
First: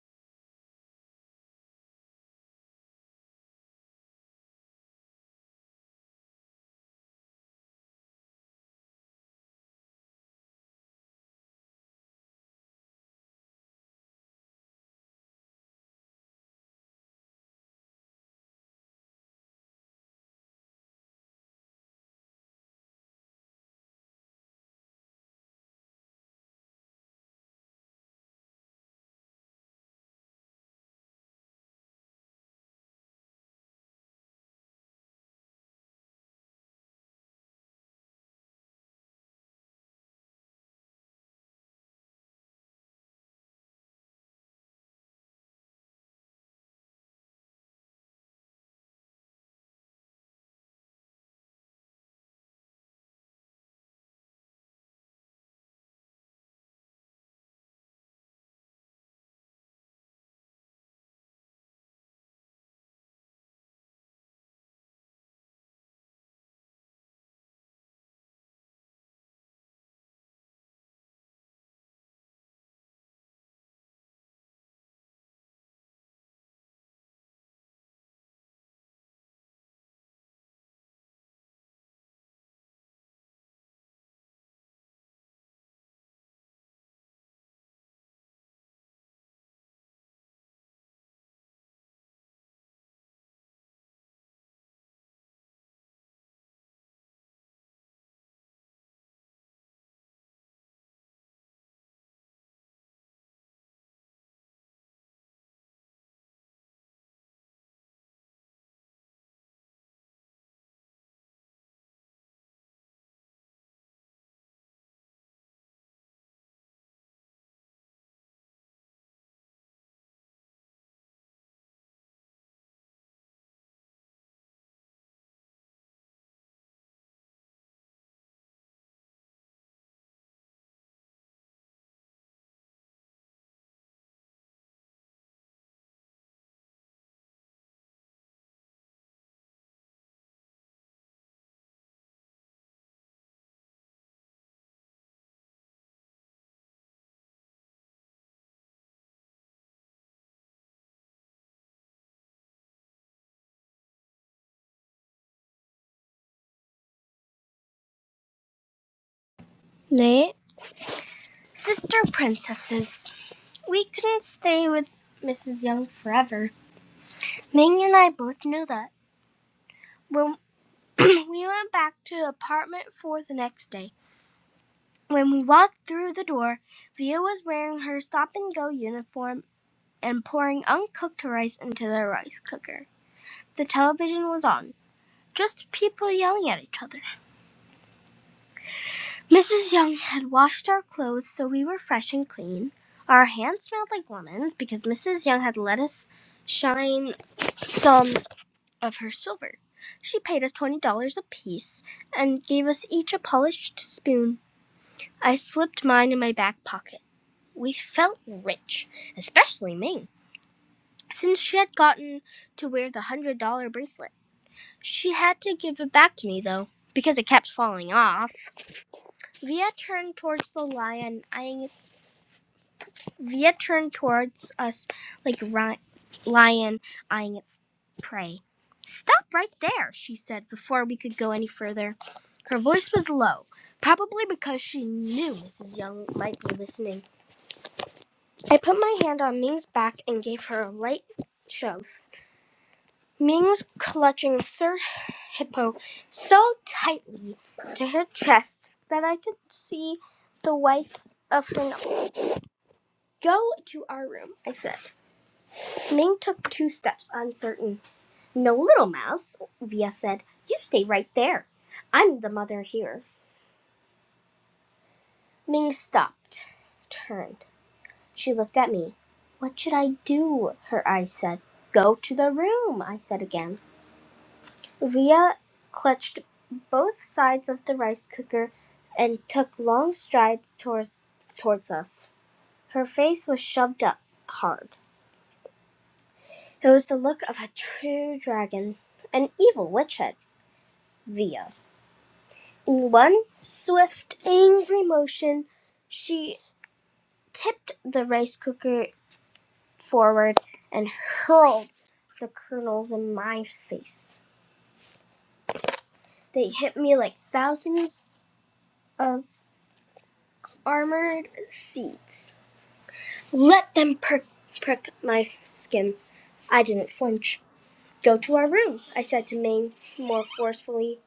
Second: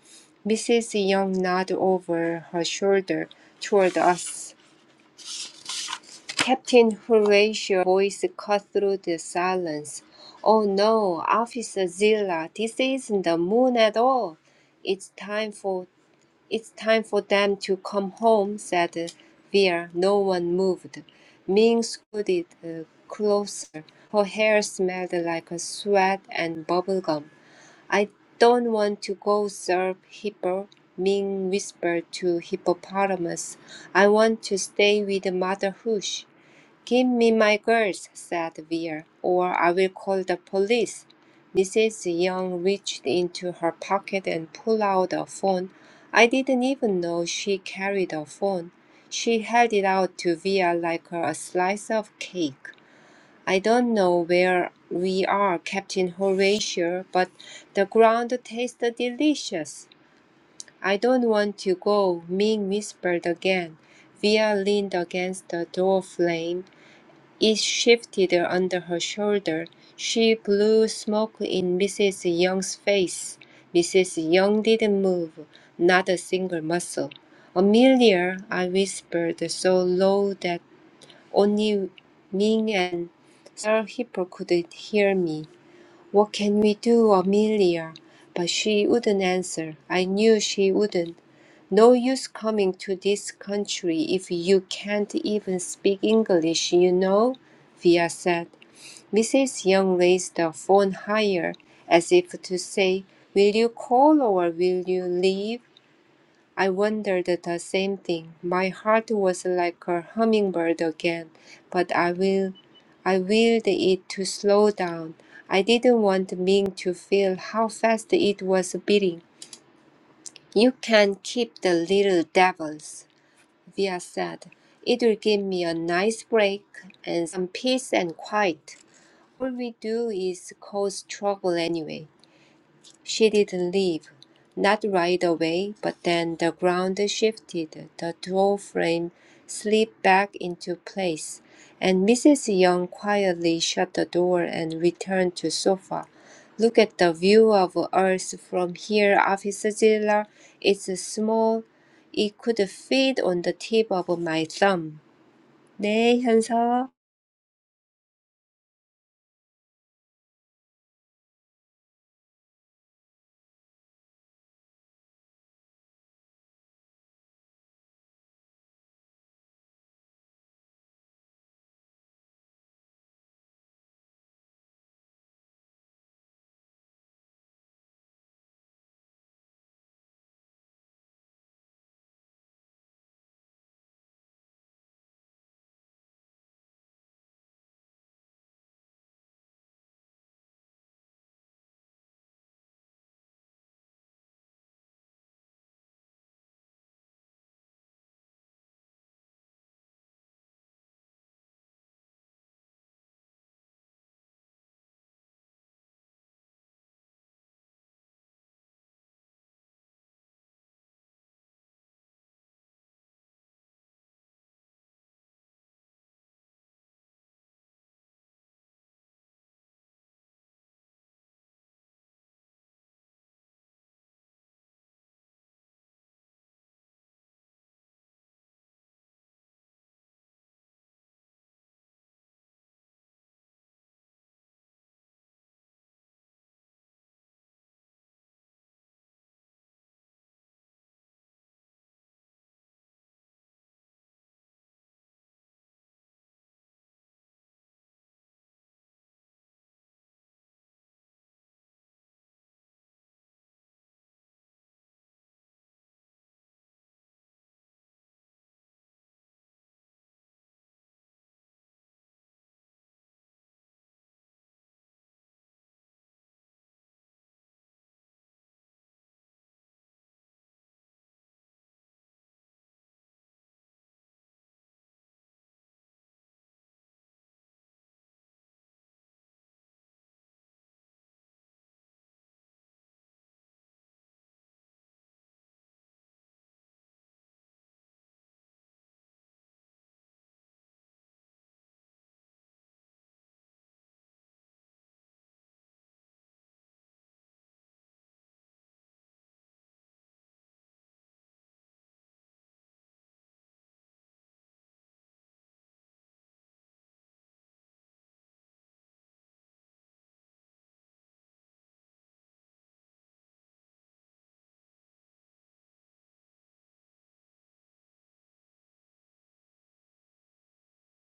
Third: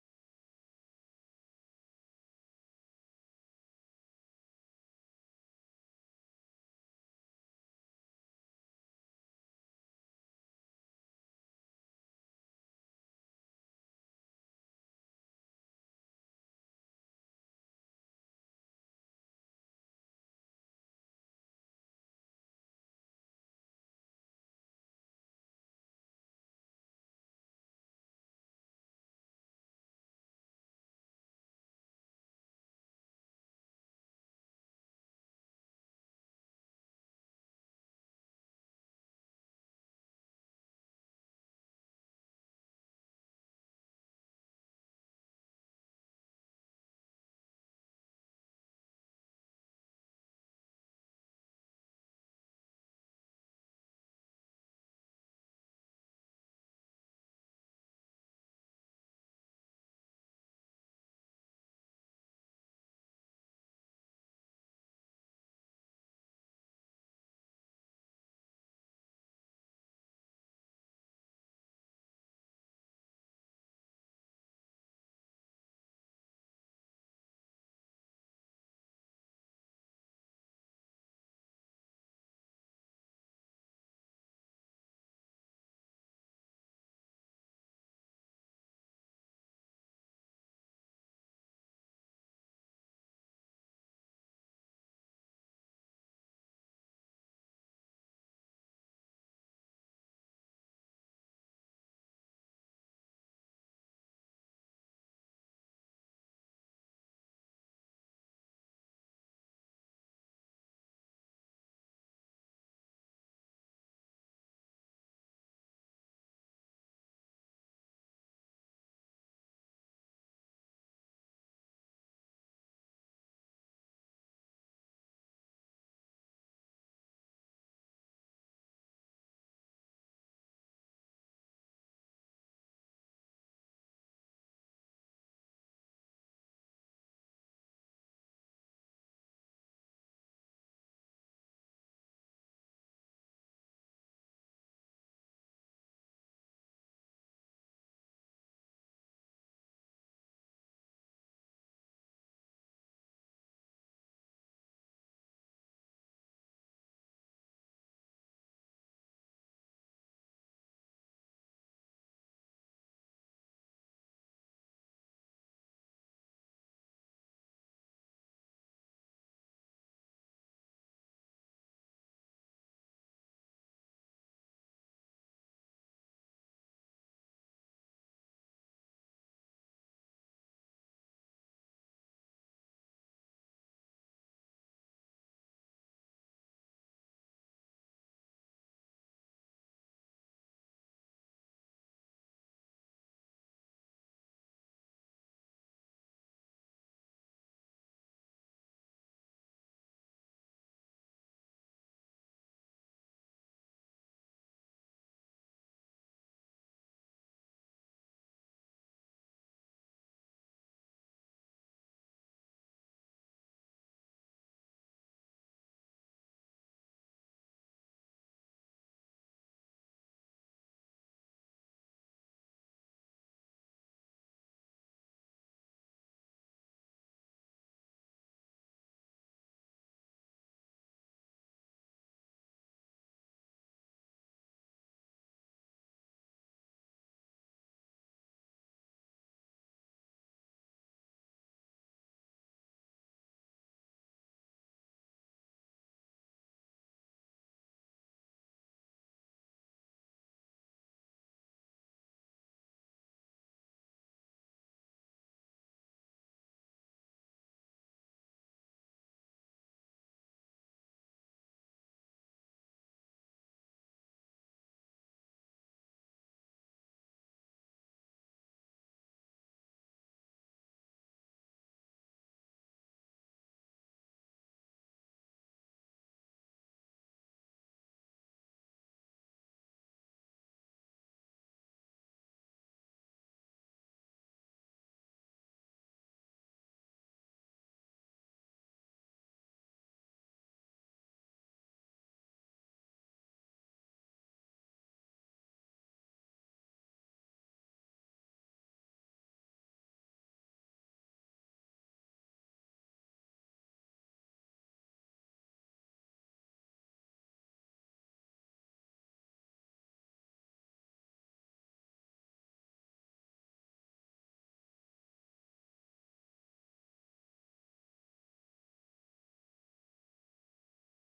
Speaker 2: Mrs. Young nodded over her shoulder toward us. Captain Horatio's voice cut through the silence. Oh no, Officer Zilla, this isn't the moon at all. It's time for it's time for them to come home, said uh, Vera. No one moved. Ming scooted uh, closer. Her hair smelled like sweat and bubblegum. I don't want to go, sir, Hippo, Ming whispered to Hippopotamus. I want to stay with Mother Hoosh. Give me my girls, said Vera. or I will call the police. Mrs. Young reached into her pocket and pulled out a phone. I didn't even know she carried a phone. She held it out to Vera like a slice of cake. I don't know where we are, Captain Horatio, but the ground tastes delicious. I don't want to go, Ming whispered again. Vera leaned against the door frame it shifted under her shoulder. She blew smoke in Mrs. Young's face. Mrs. Young didn't move, not a single muscle. Amelia, I whispered so low that only Ming and Sir Hippo could hear me. What can we do, Amelia? But she wouldn't answer. I knew she wouldn't. No use coming to this country if you can't even speak English, you know, Via said. Mrs. Young raised the phone higher, as if to say, Will you call or will you leave? I wondered the same thing. My heart was like a hummingbird again, but I will I willed it to slow down. I didn't want Ming to feel how fast it was beating. You can keep the little devils, Via said. It will give me a nice break and some peace and quiet. All we do is cause trouble anyway. She didn't leave, not right away, but then the ground shifted, the door frame slipped back into place, and Mrs. Young quietly shut the door and returned to sofa. Look at the view of Earth from here, Officer Zilla. It's small. It could fit on the tip of my thumb. 네, 현서.
Speaker 1: 네. Sister princesses. We couldn't stay with Mrs. Young forever. Ming and I both knew that. When we went back to apartment four the next day, when we walked through the door, Via was wearing her stop and go uniform and pouring uncooked rice into the rice cooker. The television was on, just people yelling at each other. Mrs. Young had washed our clothes so we were fresh and clean. Our hands smelled like lemons because Mrs. Young had let us shine some of her silver. She paid us $20 apiece and gave us each a polished spoon. I slipped mine in my back pocket. We felt rich, especially me, since she had gotten to wear the one hundred dollar bracelet. She had to give it back to me, though, because it kept falling off. Via turned towards the lion, eyeing its. Via turned towards us like ri- lion eyeing its prey. Stop right there, she said before we could go any further. Her voice was low, probably because she knew Mrs. Young might be listening. I put my hand on Ming's back and gave her a light shove. Ming was clutching Sir Hippo so tightly to her chest that I could see the whites of her nose. Go to our room, I said. Ming took two steps, uncertain. No, little mouse, Via said. You stay right there. I'm the mother here. Ming stopped, turned. She looked at me. What should I do? Her eyes said. Go to the room, I said again. Leah clutched both sides of the rice cooker and took long strides towards, towards us. Her face was shoved up hard. It was the look of a true dragon, an evil witch had Via. In one swift, angry motion, she tipped the rice cooker forward and hurled the kernels in my face. They hit me like thousands of armored seeds. Let them prick, prick my skin. I didn't flinch. Go to our room, I said to Mame more forcefully.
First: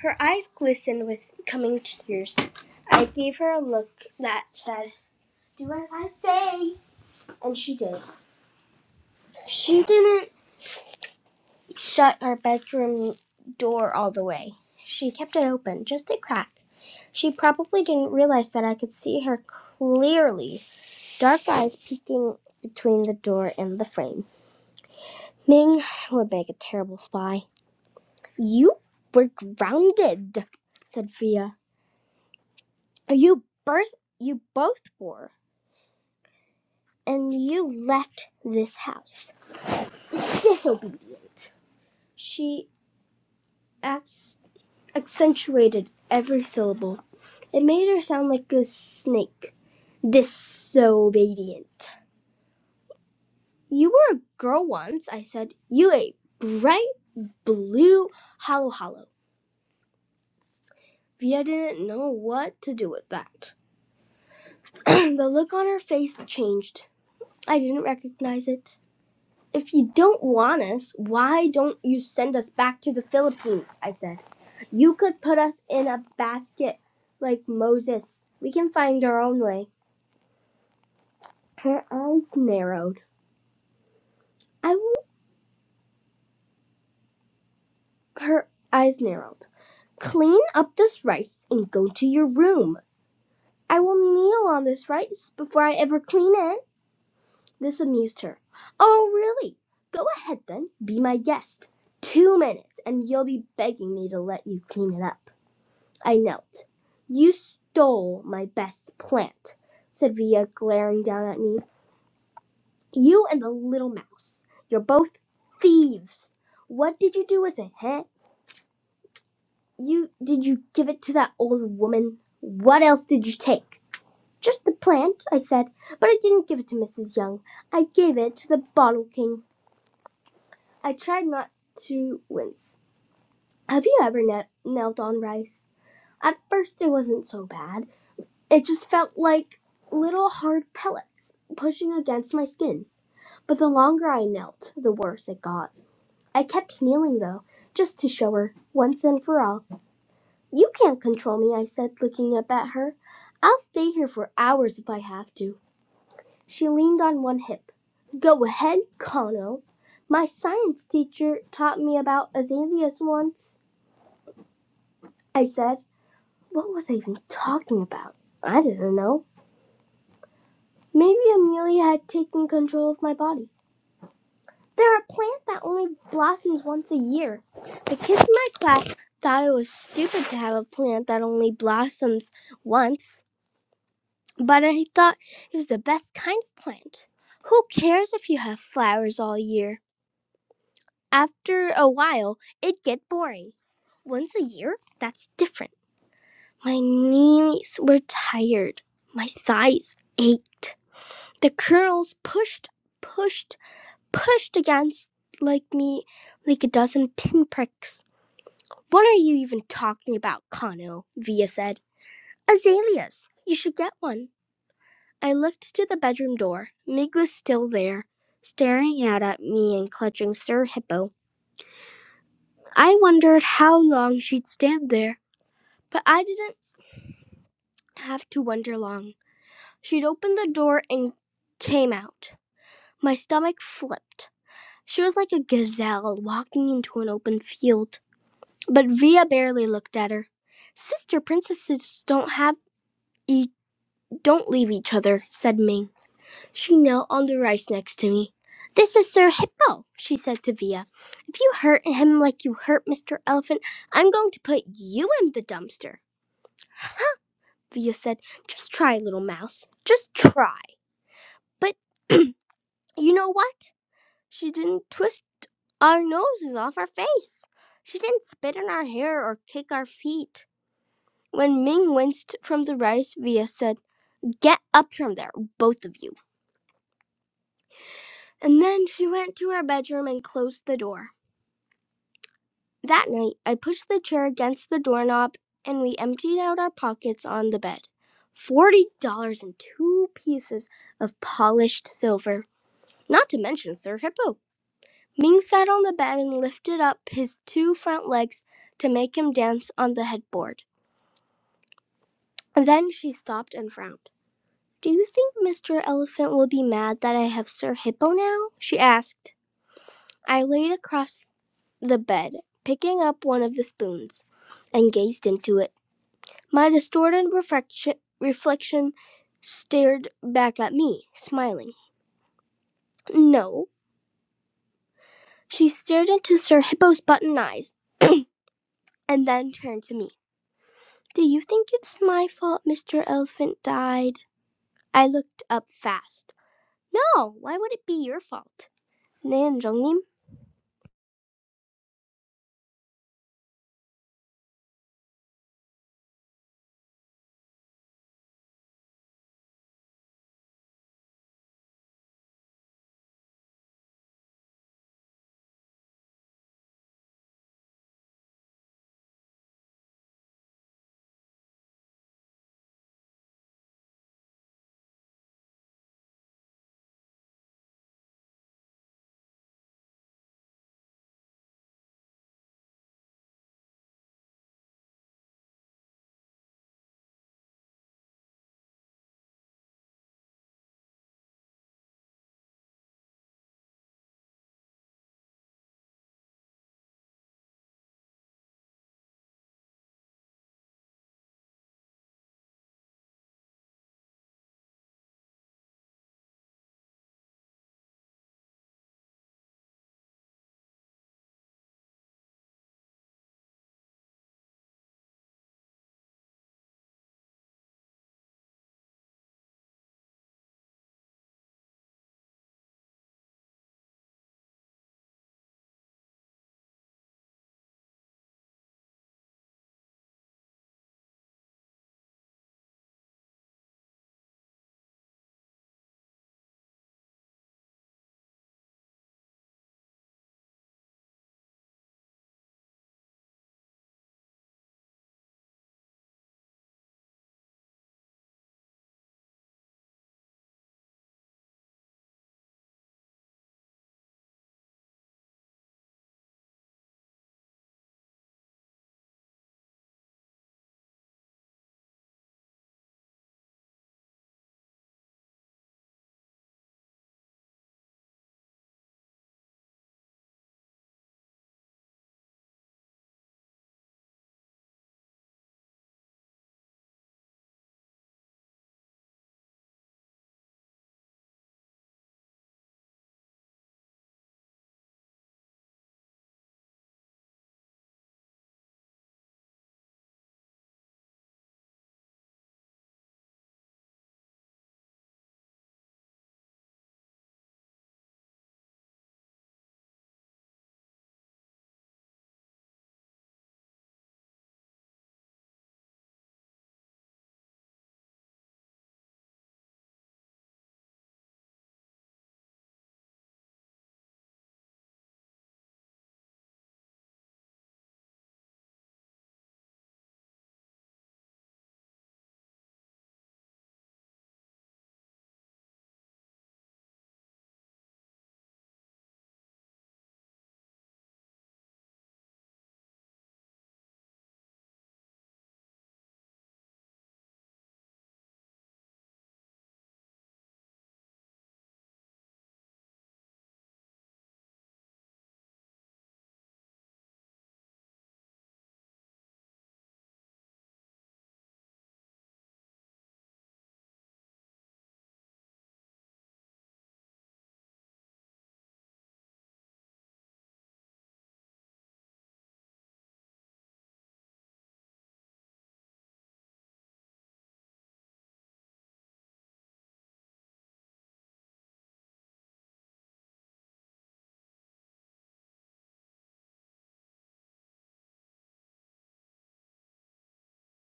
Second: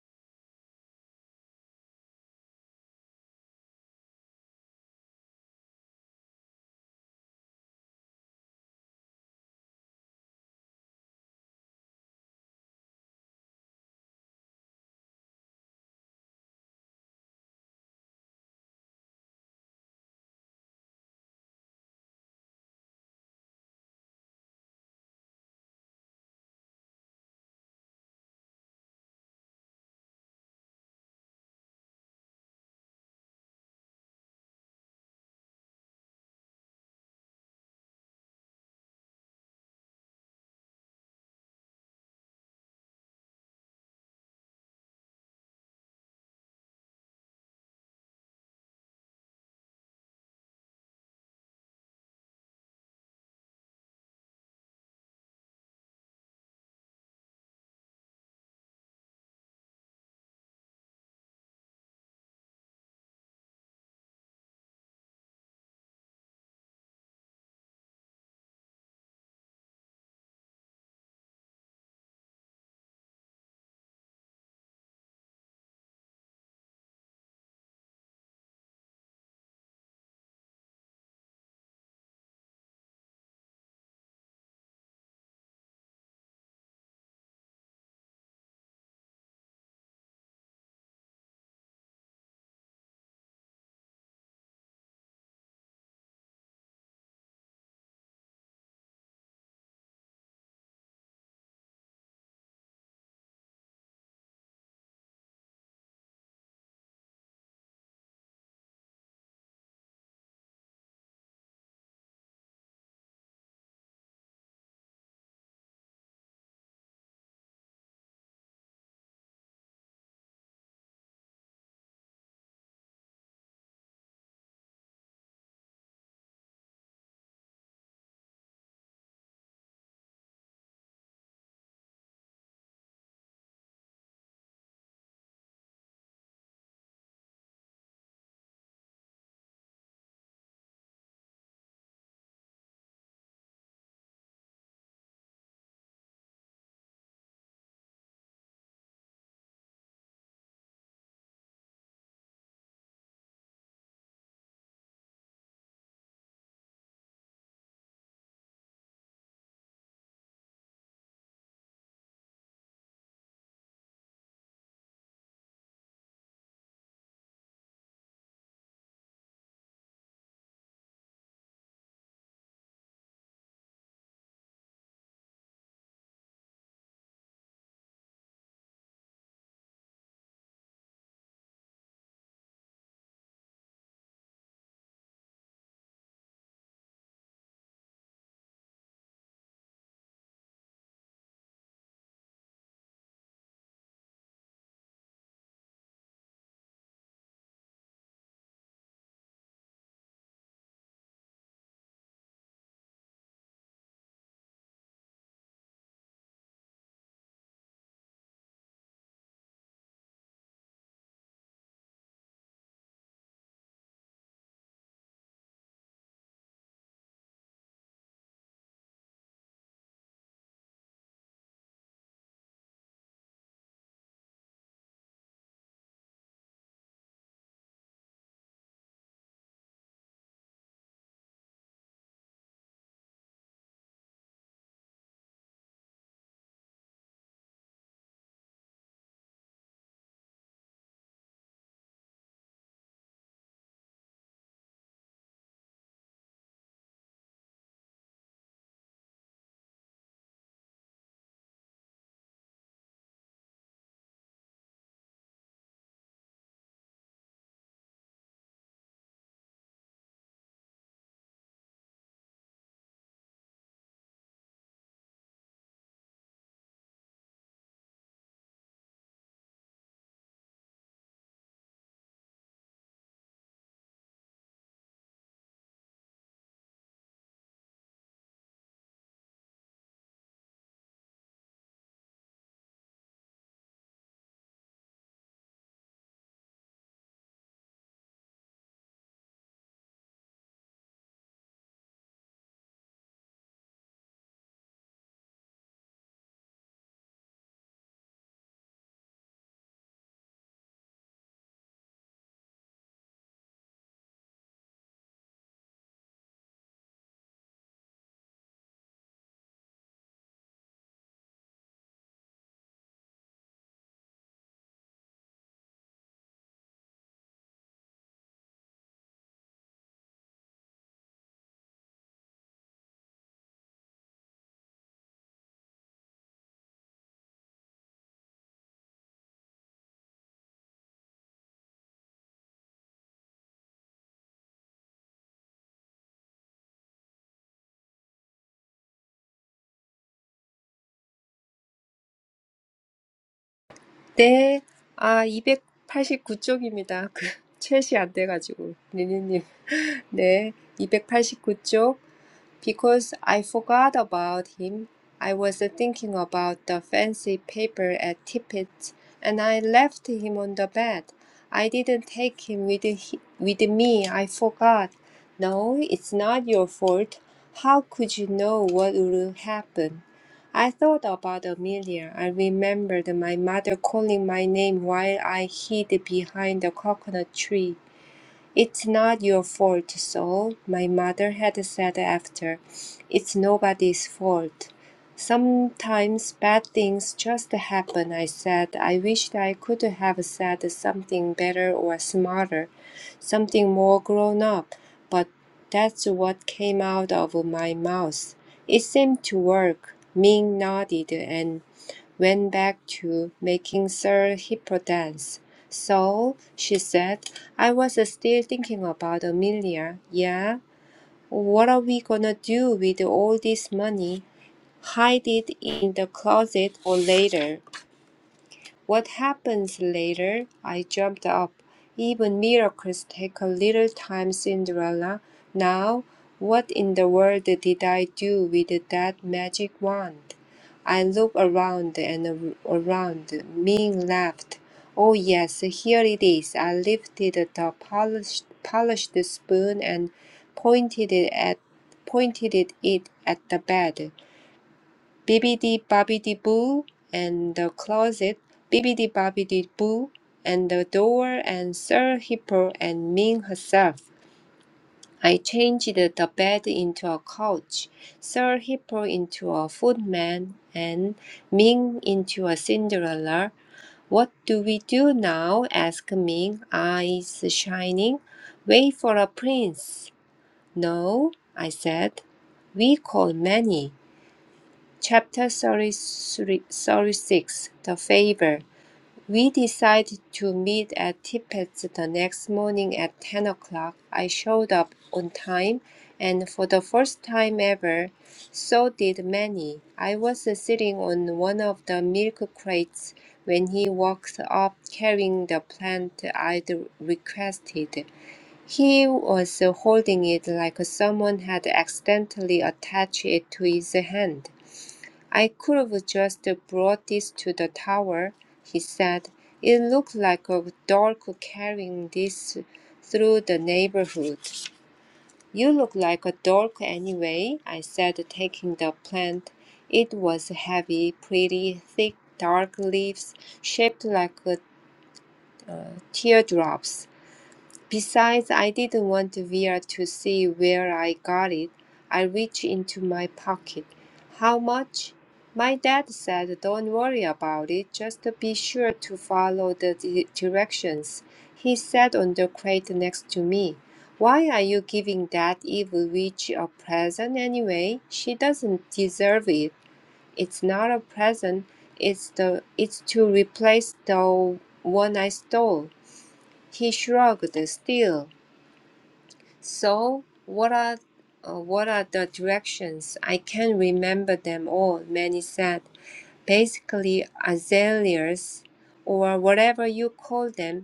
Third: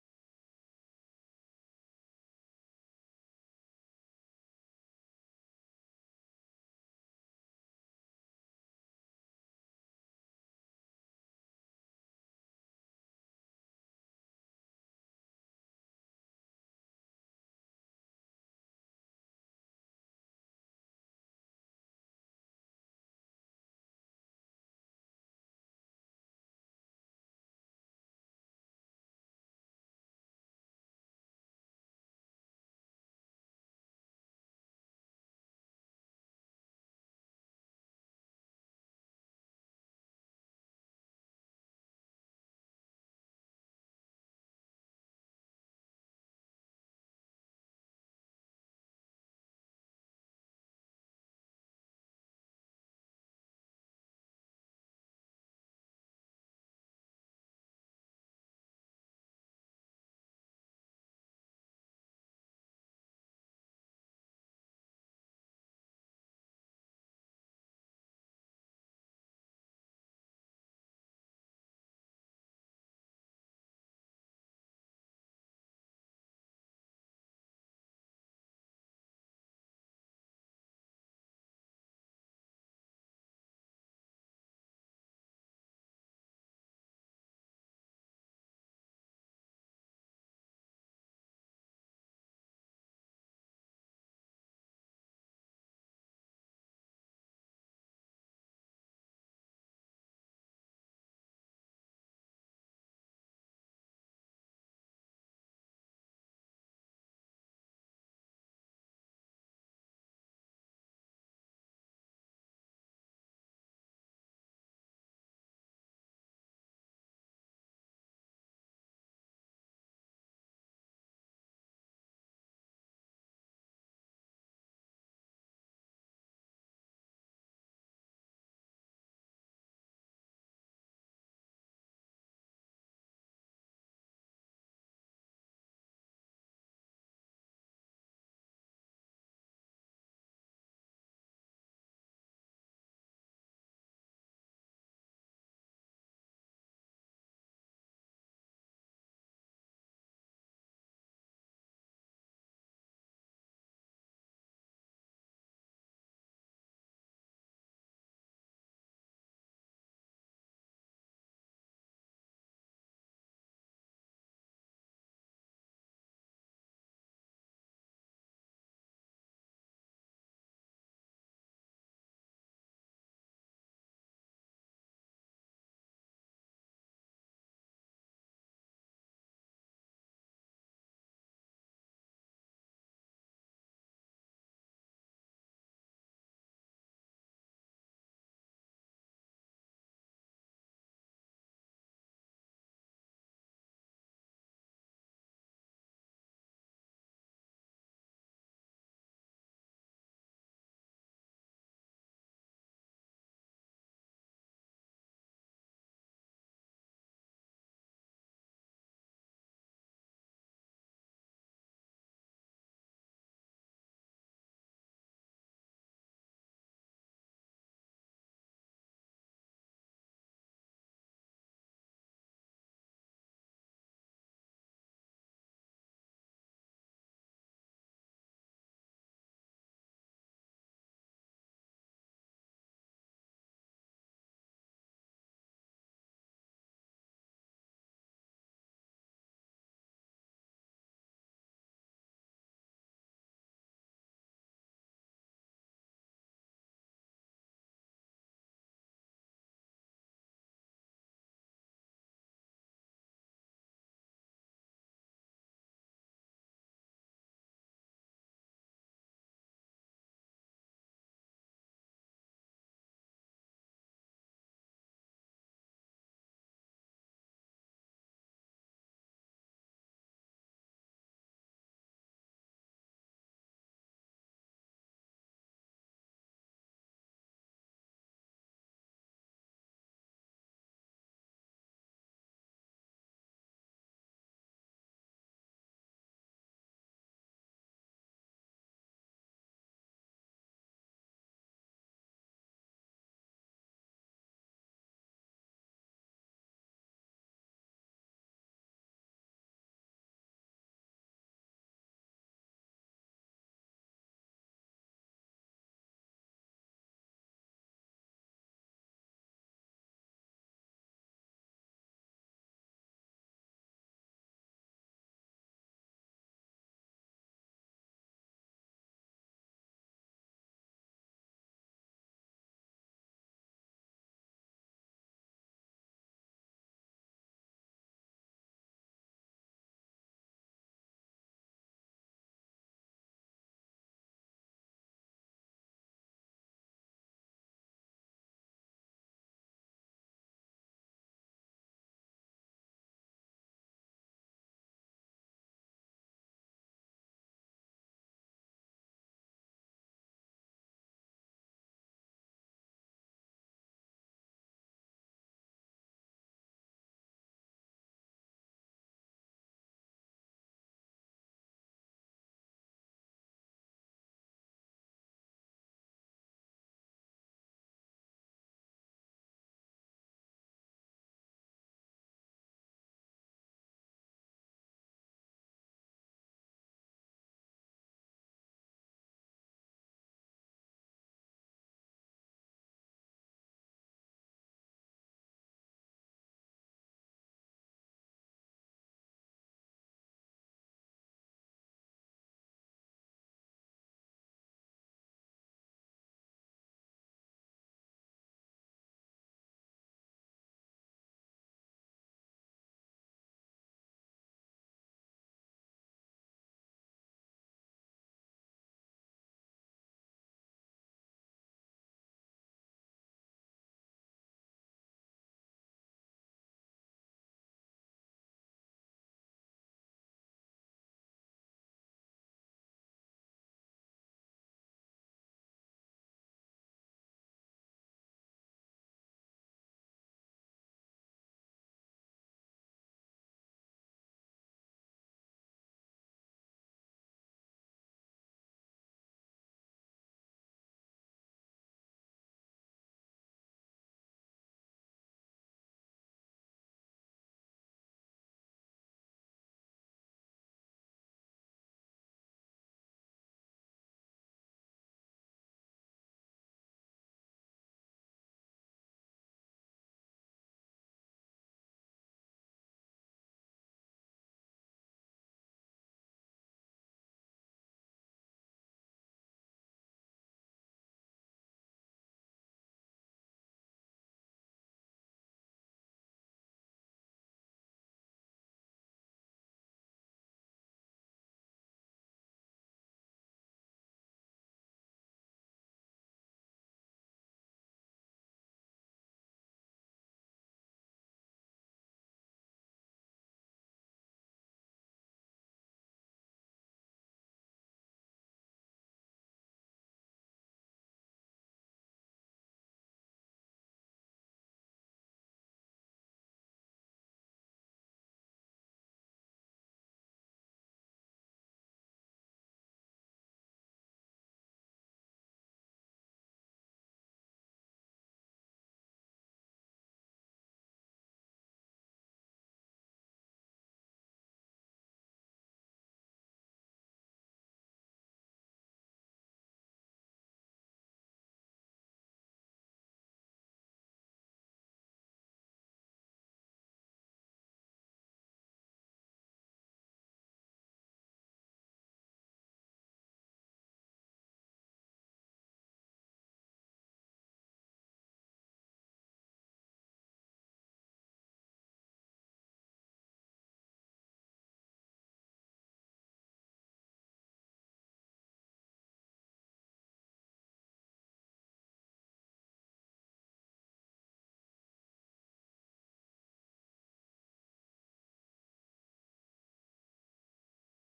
Speaker 1: Her eyes glistened with coming tears. I gave her a look that said, Do as I say, and she did. She didn't shut our bedroom door all the way. She kept it open, just a crack. She probably didn't realize that I could see her clearly, dark eyes peeking between the door and the frame. Ning would make a terrible spy. You were grounded, said Fia. You birth you both were, and you left this house. Disobedient. She acc- accentuated every syllable. It made her sound like a snake. Disobedient. You were a girl once, I said. You a bright blue hollow hollow. Fia didn't know what to do with that. the look on her face changed. I didn't recognize it. If you don't want us, why don't you send us back to the Philippines? I said. You could put us in a basket like Moses. We can find our own way. Her eyes narrowed. I I w- her eyes narrowed. Clean up this rice and go to your room. I will kneel on this rice before I ever clean it. This amused her. Oh, really? Go ahead then, be my guest. Two minutes, and you'll be begging me to let you clean it up. I knelt. You stole my best plant, said Villa, glaring down at me. You and the little mouse. You're both thieves. What did you do with it, huh? You did you give it to that old woman? What else did you take? Just the plant, I said, but I didn't give it to Mrs. Young. I gave it to the bottle king. I tried not to wince. Have you ever kne- knelt on rice? At first, it wasn't so bad. It just felt like little hard pellets pushing against my skin. But the longer I knelt, the worse it got. I kept kneeling, though, just to show her, once and for all. You can't control me, I said, looking up at her. I'll stay here for hours if I have to. She leaned on one hip. Go ahead, Kano. My science teacher taught me about azaleas once. I said. What was I even talking about? I didn't know. Maybe Amelia had taken control of my body. They're a plant that only blossoms once a year. The kids in my class thought it was stupid to have a plant that only blossoms once, but I thought it was the best kind of plant. Who cares if you have flowers all year? After a while, it'd get boring. Once a year? That's different. My knees were tired. My thighs ached. The curls pushed, pushed, pushed against like me like a dozen pinpricks. What are you even talking about, Kano? Via said. Azaleas. You should get one. I looked to the bedroom door. Mig was still there, staring out at me and clutching Sir Hippo. I wondered how long she'd stand there, but I didn't have to wonder long. She'd opened the door and came out. My stomach flipped. She was like a gazelle walking into an open field. But Via barely looked at her. Sister princesses don't have e- don't leave each other, said Ming. She knelt on the rice next to me. This is Sir Hippo, she said to Via. If you hurt him like you hurt Mr. Elephant, I'm going to put you in the dumpster. Via said, Just try, little mouse. Just try. But you know what? She didn't twist our noses off our face. She didn't spit in our hair or kick our feet. When Ming winced from the rice, Via said, Get up from there, both of you. And then she went to her bedroom and closed the door. That night, I pushed the chair against the doorknob and we emptied out our pockets on the bed. Forty dollars and two pieces of polished silver, not to mention Sir Hippo. Ming sat on the bed and lifted up his two front legs to make him dance on the headboard. Then she stopped and frowned. Do you think Mr. Elephant will be mad that I have Sir Hippo now? she asked. I laid across the bed, picking up one of the spoons, and gazed into it. My distorted reflection, reflection stared back at me, smiling. No. She stared into Sir Hippo's button eyes and then turned to me. Do you think it's my fault Mr. Elephant died? I looked up fast. No, why would it be your fault? 네, 은정님.
Speaker 2: 네, 아, 이백팔십구 쪽입니다. 그, 챗이 안 돼가지고, 니니님. 네, 이백팔십구 쪽. Because I forgot about him, I was thinking about the fancy paper at Tippett's, and I left him on the bed. I didn't take him with, he- with me, I forgot. No, it's not your fault. How could you know what would happen? I thought about Amelia. I remembered my mother calling my name while I hid behind the coconut tree. It's not your fault, Saul, my mother had said after. It's nobody's fault. Sometimes bad things just happen, I said. I wished I could have said something better or smarter, something more grown up, but that's what came out of my mouth. It seemed to work. Ming nodded, and went back to making Sir Hippolytus. So, she said, I was still thinking about Amelia. Yeah, what are we gonna do with all this money? Hide it in the closet for later. What happens later? I jumped up. Even miracles take a little time, Cinderella. Now, what in the world did I do with that magic wand? I looked around and ar- around. Ming laughed. Oh, yes, here it is. I lifted the polished, polished spoon and pointed it at pointed it at the bed. Bibbidi Bobbidi Boo and the Closet, Bibbidi Bobbidi Boo and the Door, and Sir Hippo and Ming herself. I changed the bed into a couch, Sir Hippo into a footman, and Ming into a Cinderella. What do we do now? asked Ming, eyes shining. Wait for a prince. No, I said. We call many. Chapter 36 The Favor. We decided to meet at Tippett's the next morning at 10 o'clock. I showed up on time, and for the first time ever, so did Manny. I was sitting on one of the milk crates when he walked up carrying the plant I'd requested. He was holding it like someone had accidentally attached it to his hand. I could've just brought this to the tower, he said. It looked like a dork carrying this through the neighborhood. You look like a dork anyway, I said, taking the plant. It was heavy, pretty, thick, dark leaves shaped like uh, teardrops. Besides, I didn't want Vera to see where I got it. I reached into my pocket. How much? My dad said, Don't worry about it, just be sure to follow the di- directions. He sat on the crate next to me. Why are you giving that evil witch a present anyway? She doesn't deserve it. It's not a present. It's the it's to replace the one I stole. He shrugged still. So, what are uh, what are the directions? I can't remember them all, many said. Basically, azaleas, or whatever you call them,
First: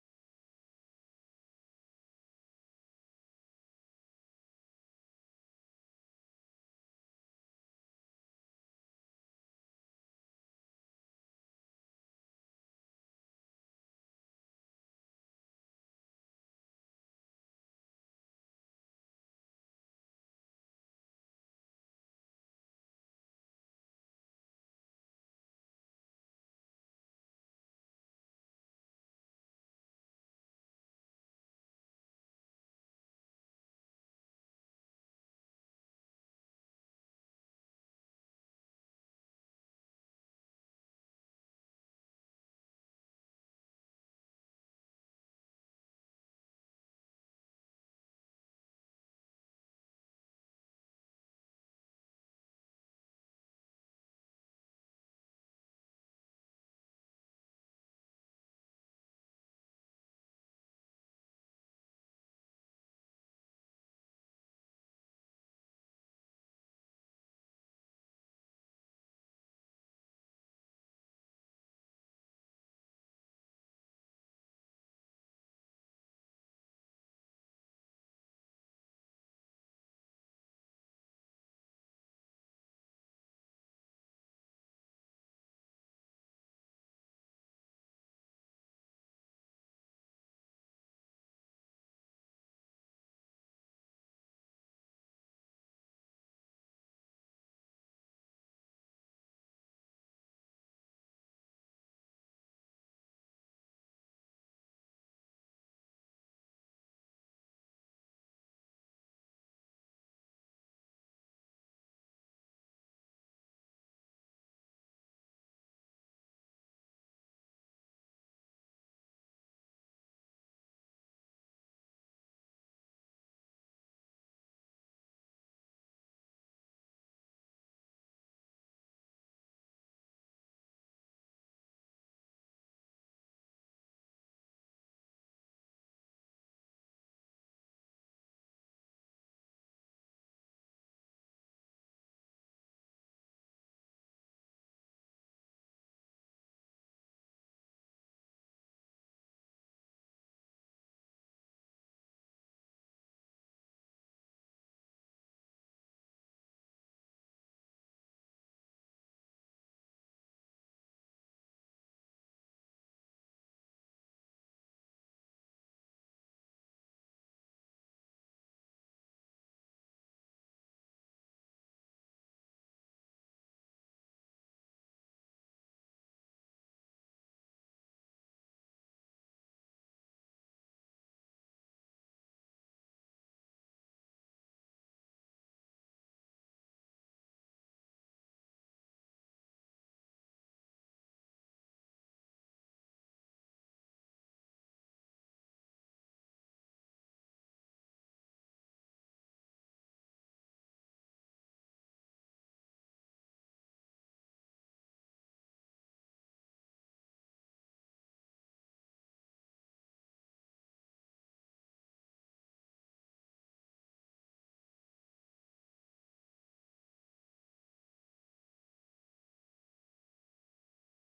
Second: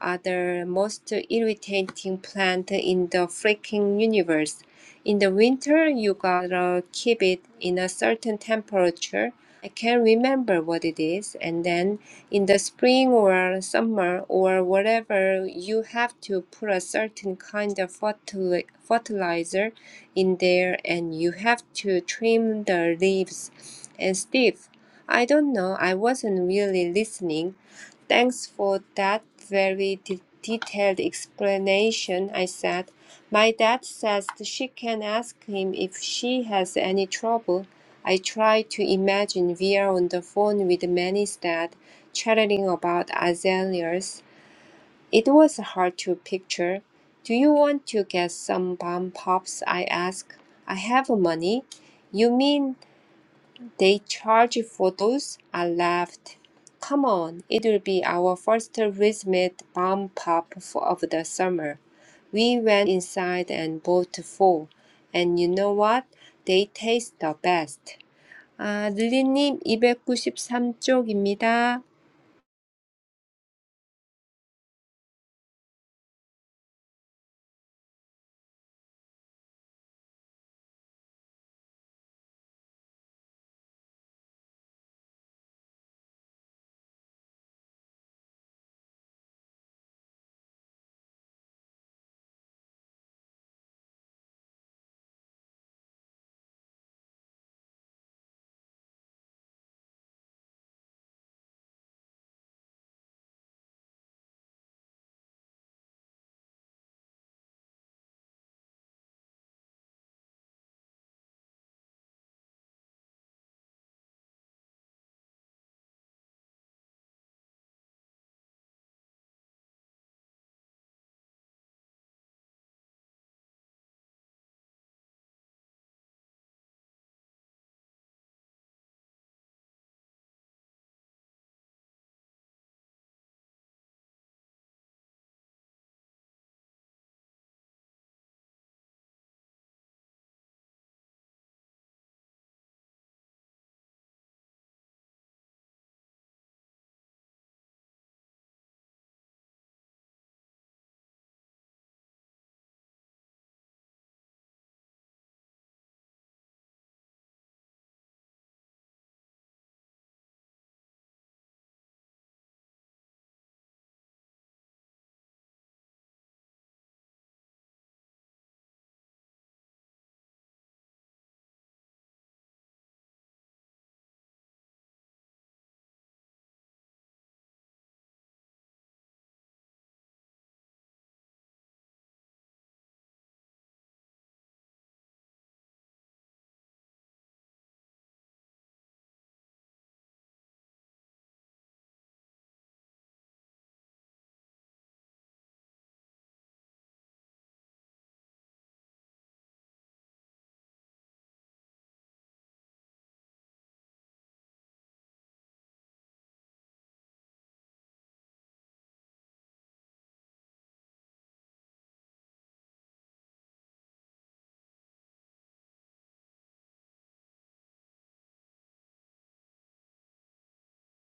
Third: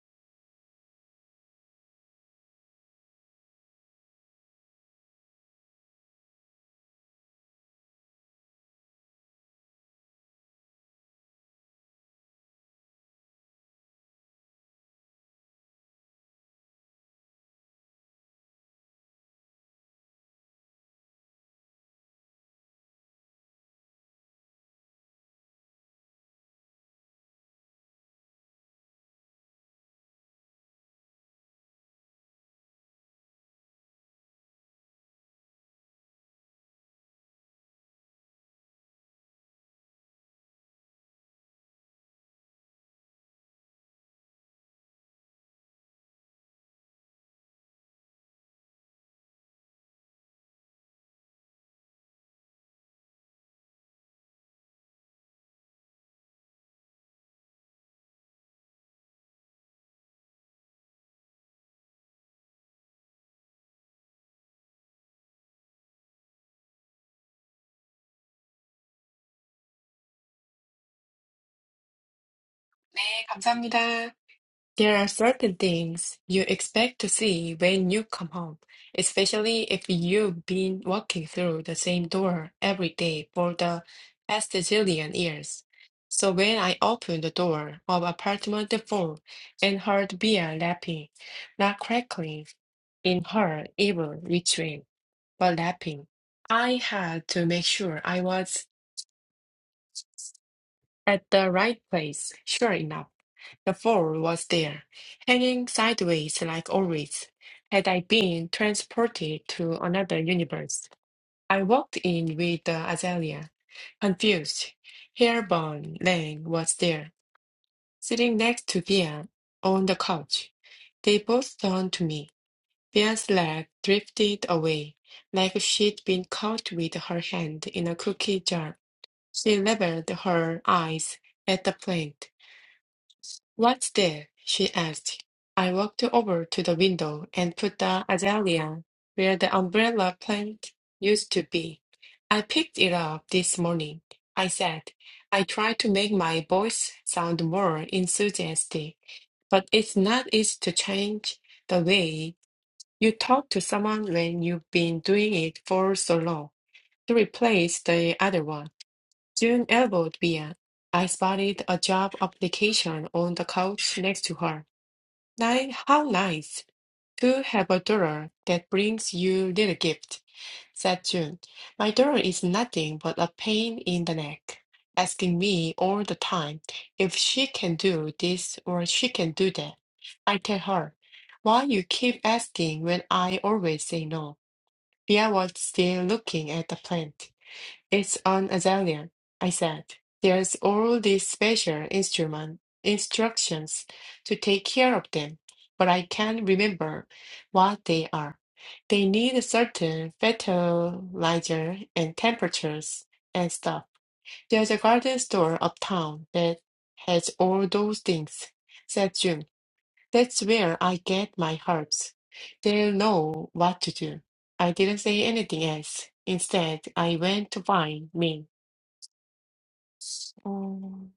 Speaker 2: are the most irritating plant in the freaking universe. In the winter, you gotta keep it in a certain temperature. I can't remember what it is. And then in the spring or summer or whatever, you have to put a certain kind of fertil- fertilizer in there and you have to trim the leaves and stuff. I don't know, I wasn't really listening "Thanks for that very de- detailed explanation," I said. "My dad says that she can ask him if she has any trouble." I try to imagine we are on the phone with Manny's dad, chatting about azaleas. It was hard to picture. "Do you want to get some bomb pops?" I asked. "I have money." "You mean they charge for those. I laughed. Come on, it'll be our first rhythmic bomb pop for, of the summer. We went inside and bought four. And you know what? They taste the best. 아, 릴리님 293쪽입니다.
Speaker 3: 네, 감사합니다. There are certain things you expect to see when you come home, especially if you've been walking through the same door every day for the past zillion years. So when I opened the door of apartment four and heard Bea lapping, not crackling in her evil retreat, but lapping, I had to make sure I was at the right place, sure enough, the fall was there, hanging sideways like always. Had I been transported to another universe, I walked in with the azalea, confused. Hairborn Lang was there, sitting next to Thea on the couch. They both turned to me. Thea's leg drifted away, like she'd been caught with her hand in a cookie jar. She leveled her eyes at the plant. "What's there?" she asked. I walked over to the window and put the azalea where the umbrella plant used to be. "I picked it up this morning," I said. I tried to make my voice sound more enthusiastic, but it's not easy to change the way you talk to someone when you've been doing it for so long. To replace the other one, June elbowed Mia. I spotted a job application on the couch next to her. Ni- How nice to have a dollar that brings you little gift, said June. My dollar is nothing but a pain in the neck, asking me all the time if she can do this or she can do that. I tell her, why you keep asking when I always say no? Bea was still looking at the plant. It's an Azalea, I said. There's all these special instrument instructions to take care of them, but I can't remember what they are. They need a certain fertilizer and temperatures and stuff. There's a garden store uptown that has all those things, said June. That's where I get my herbs. They'll know what to do. I didn't say anything else. Instead, I went to find Ming. Um,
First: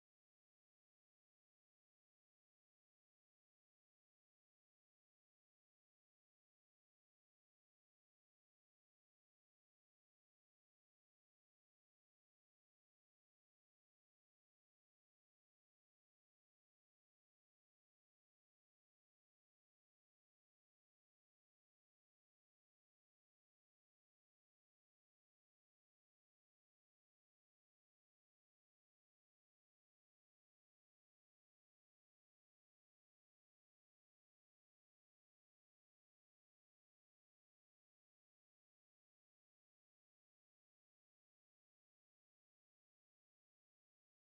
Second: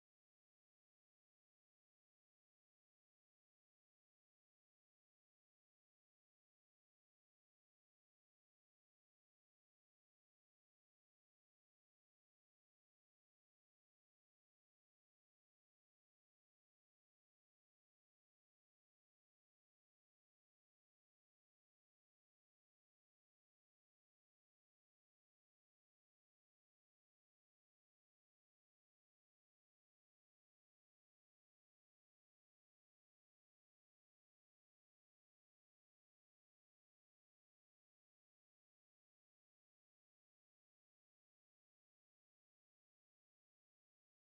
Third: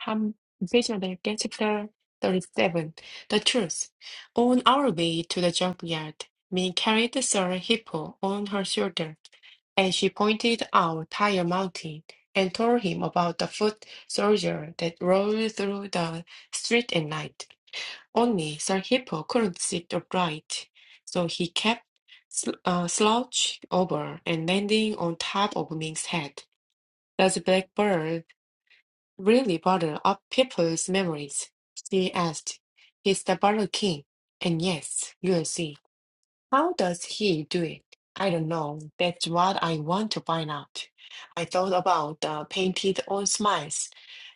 Speaker 3: Ham Vision chapter 37. The truth. On our way to the junkyard, Min carried Sir Hippo on her shoulder, and she pointed out Tire Mountain and told him about the foot soldier that rolled through the street at night. Only Sir Hippo couldn't sit upright, so he kept sl uh, slouching over and landing on top of Ming's head. The blackbird really bother up people's memories? She asked. He's the Burger King. And yes, you'll see. How does he do it? I don't know. That's what I want to find out. I thought about the painted on smiles,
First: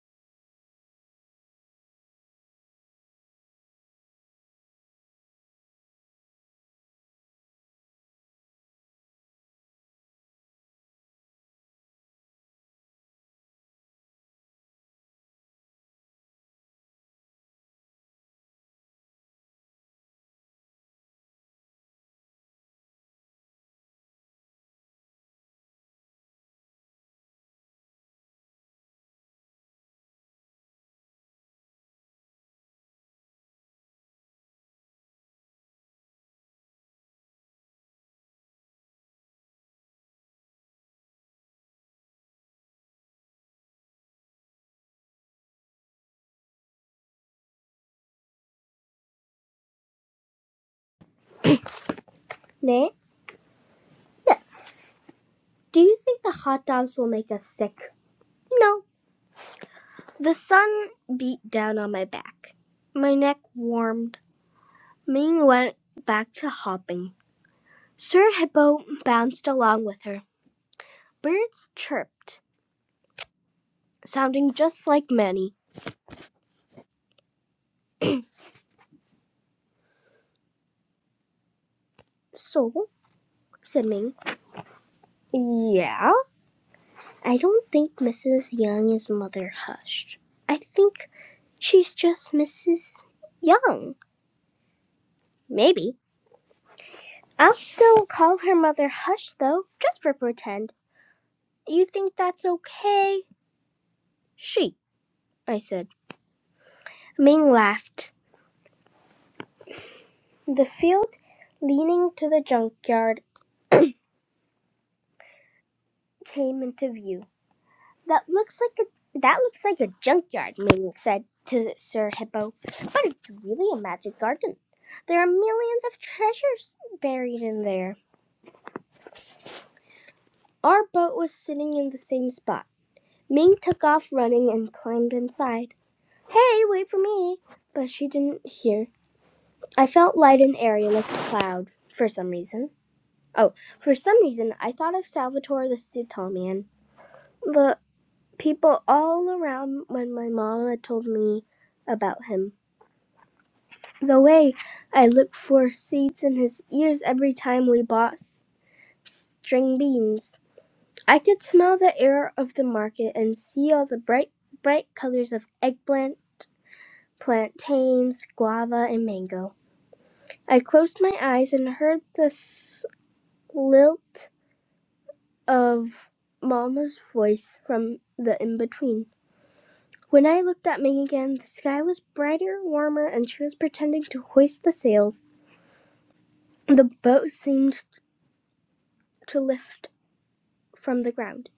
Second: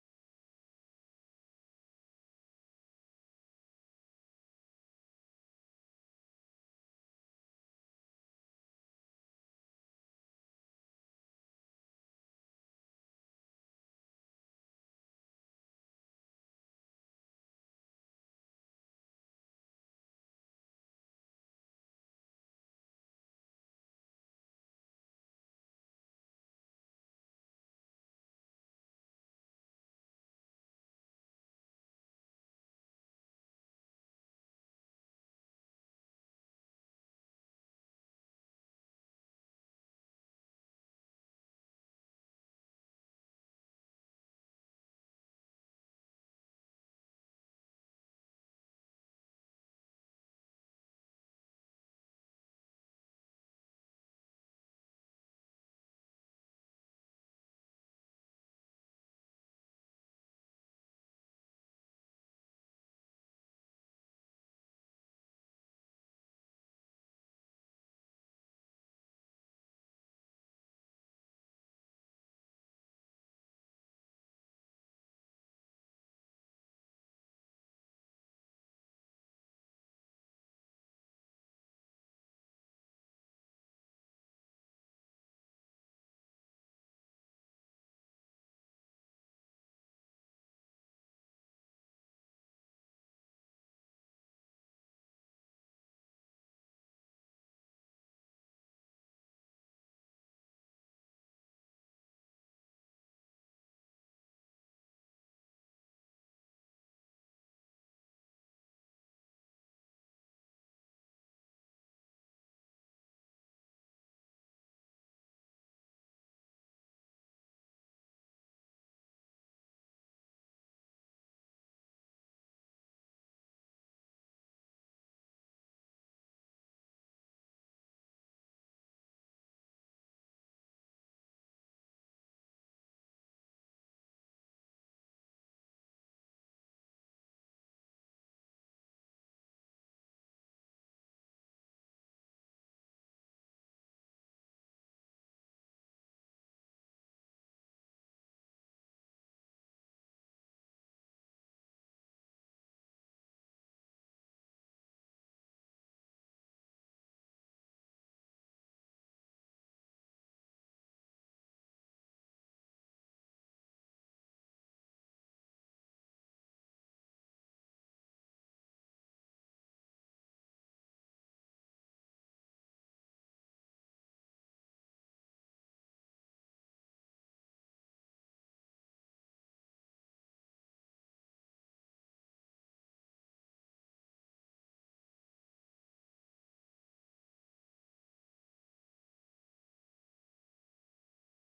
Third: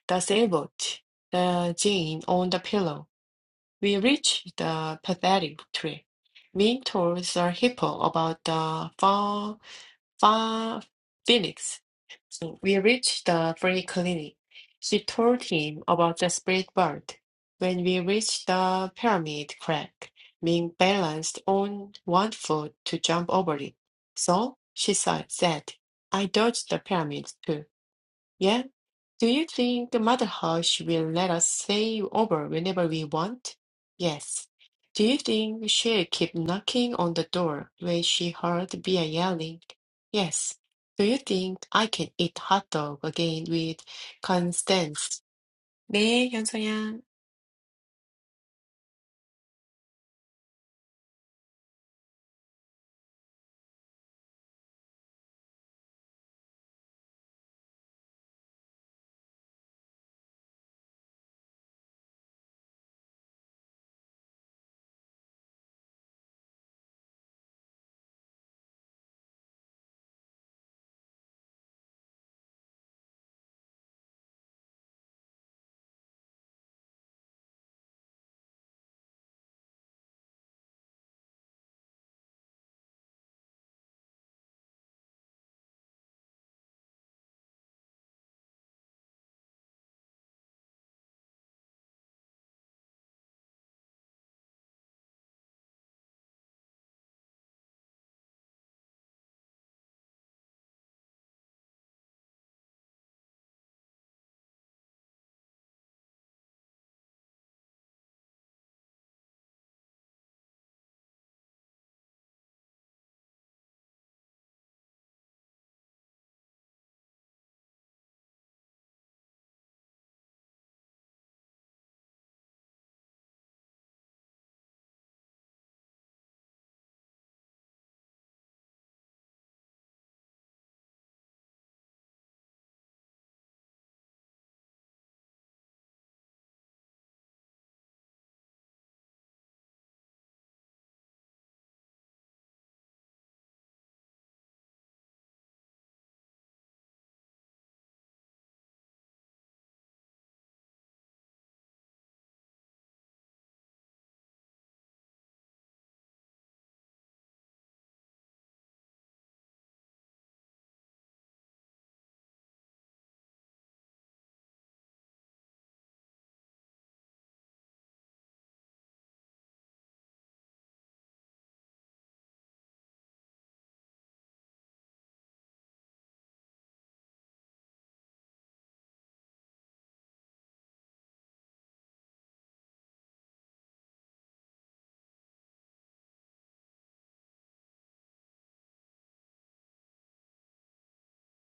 Speaker 3: the sailboat, the gin on the pillow. We reached the pathetic tree. Min told Sir Hippo about the far. Fa- Phoenix. So we reached the free clinic. She told him about the spirit world. When we reached the pyramid crack, Ming balanced on one foot to jump over it. So she said, said, I dodged the pyramid too. yeah." Do you think the motherhouse will let us stay over whenever we want? Yes. Do you think she'll keep knocking on the door when she heard Bea yelling? Yes. Do you think I can eat hot dog again with Constance? 네, 현서양.
Speaker 1: 네? Yes. Do you think the hot dogs will make us sick? No. The sun beat down on my back. My neck warmed. Ming went back to hopping. Sir Hippo bounced along with her. Birds chirped, sounding just like Manny. So, said Ming. Yeah? I don't think Mrs. Young is Mother Hush. I think she's just Mrs. Young. Maybe. I'll still call her Mother Hush, though, just for pretend. You think that's okay? She, I said. Ming laughed. The field leaning to the junkyard came into view. That looks like a that looks like a junkyard, Ming said to Sir Hippo. But it's really a magic garden. There are millions of treasures buried in there. Our boat was sitting in the same spot. Ming took off running and climbed inside. Hey, wait for me! But she didn't hear. I felt light and airy like a cloud for some reason. Oh, for some reason, I thought of Salvatore the Sutall man. The people all around when my mama told me about him. The way I looked for seeds in his ears every time we bought string beans. I could smell the air of the market and see all the bright, bright colors of eggplant, plantains, guava, and mango. I closed my eyes and heard the lilt of Mama's voice from the in between. When I looked at me again, the sky was brighter, warmer, and she was pretending to hoist the sails. The boat seemed to lift from the ground,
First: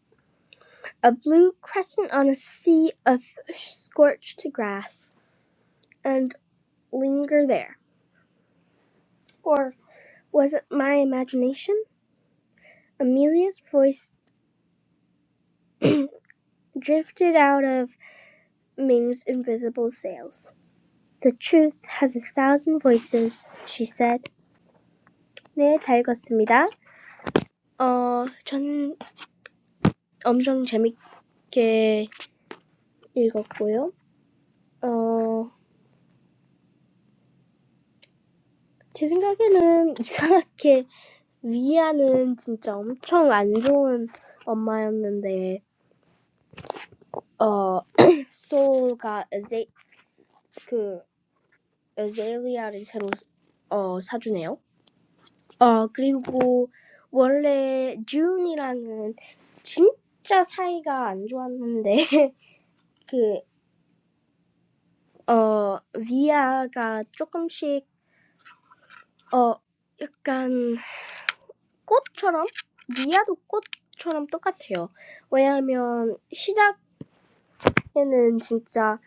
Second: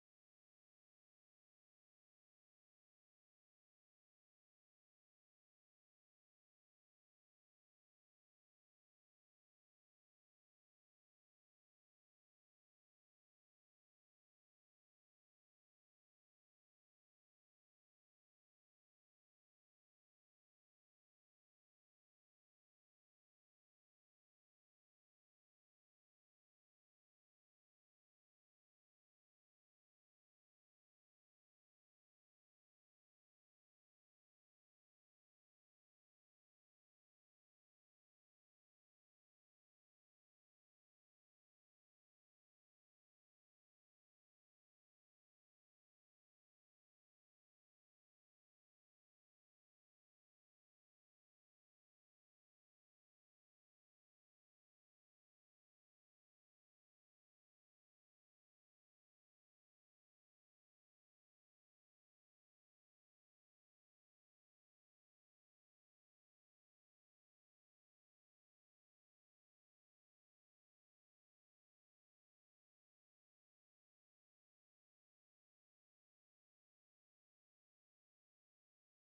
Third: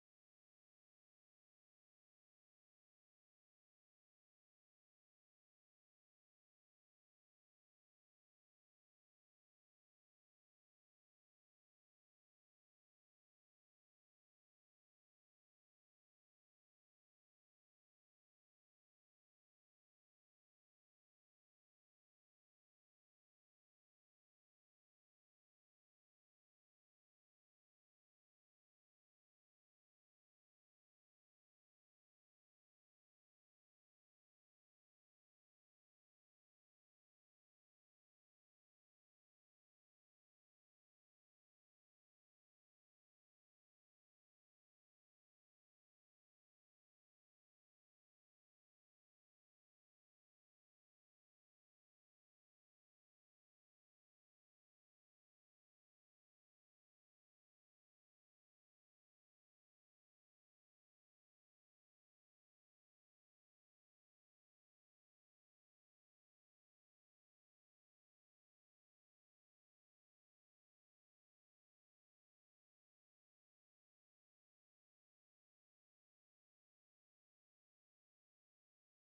Speaker 1: a blue crescent on a sea of scorched grass, and linger there. Or was it my imagination? Amelia's voice drifted out of Ming's invisible sails. The truth has a thousand voices, she said. 네, 다 읽었습니다. 어, 전 엄청 재밌게 읽었고요. 어, 제 생각에는 이상하게 위아는 진짜 엄청 안 좋은 엄마였는데, 어, 소가, 그, 에셀리아를 새로 어, 사주네요. 어, 그리고 원래 듀이랑은 진짜 사이가 안 좋았는데 그 어, 리아가 조금씩 어, 약간 꽃처럼 리아도 꽃처럼 똑같아요. 왜냐하면 시작에는 진짜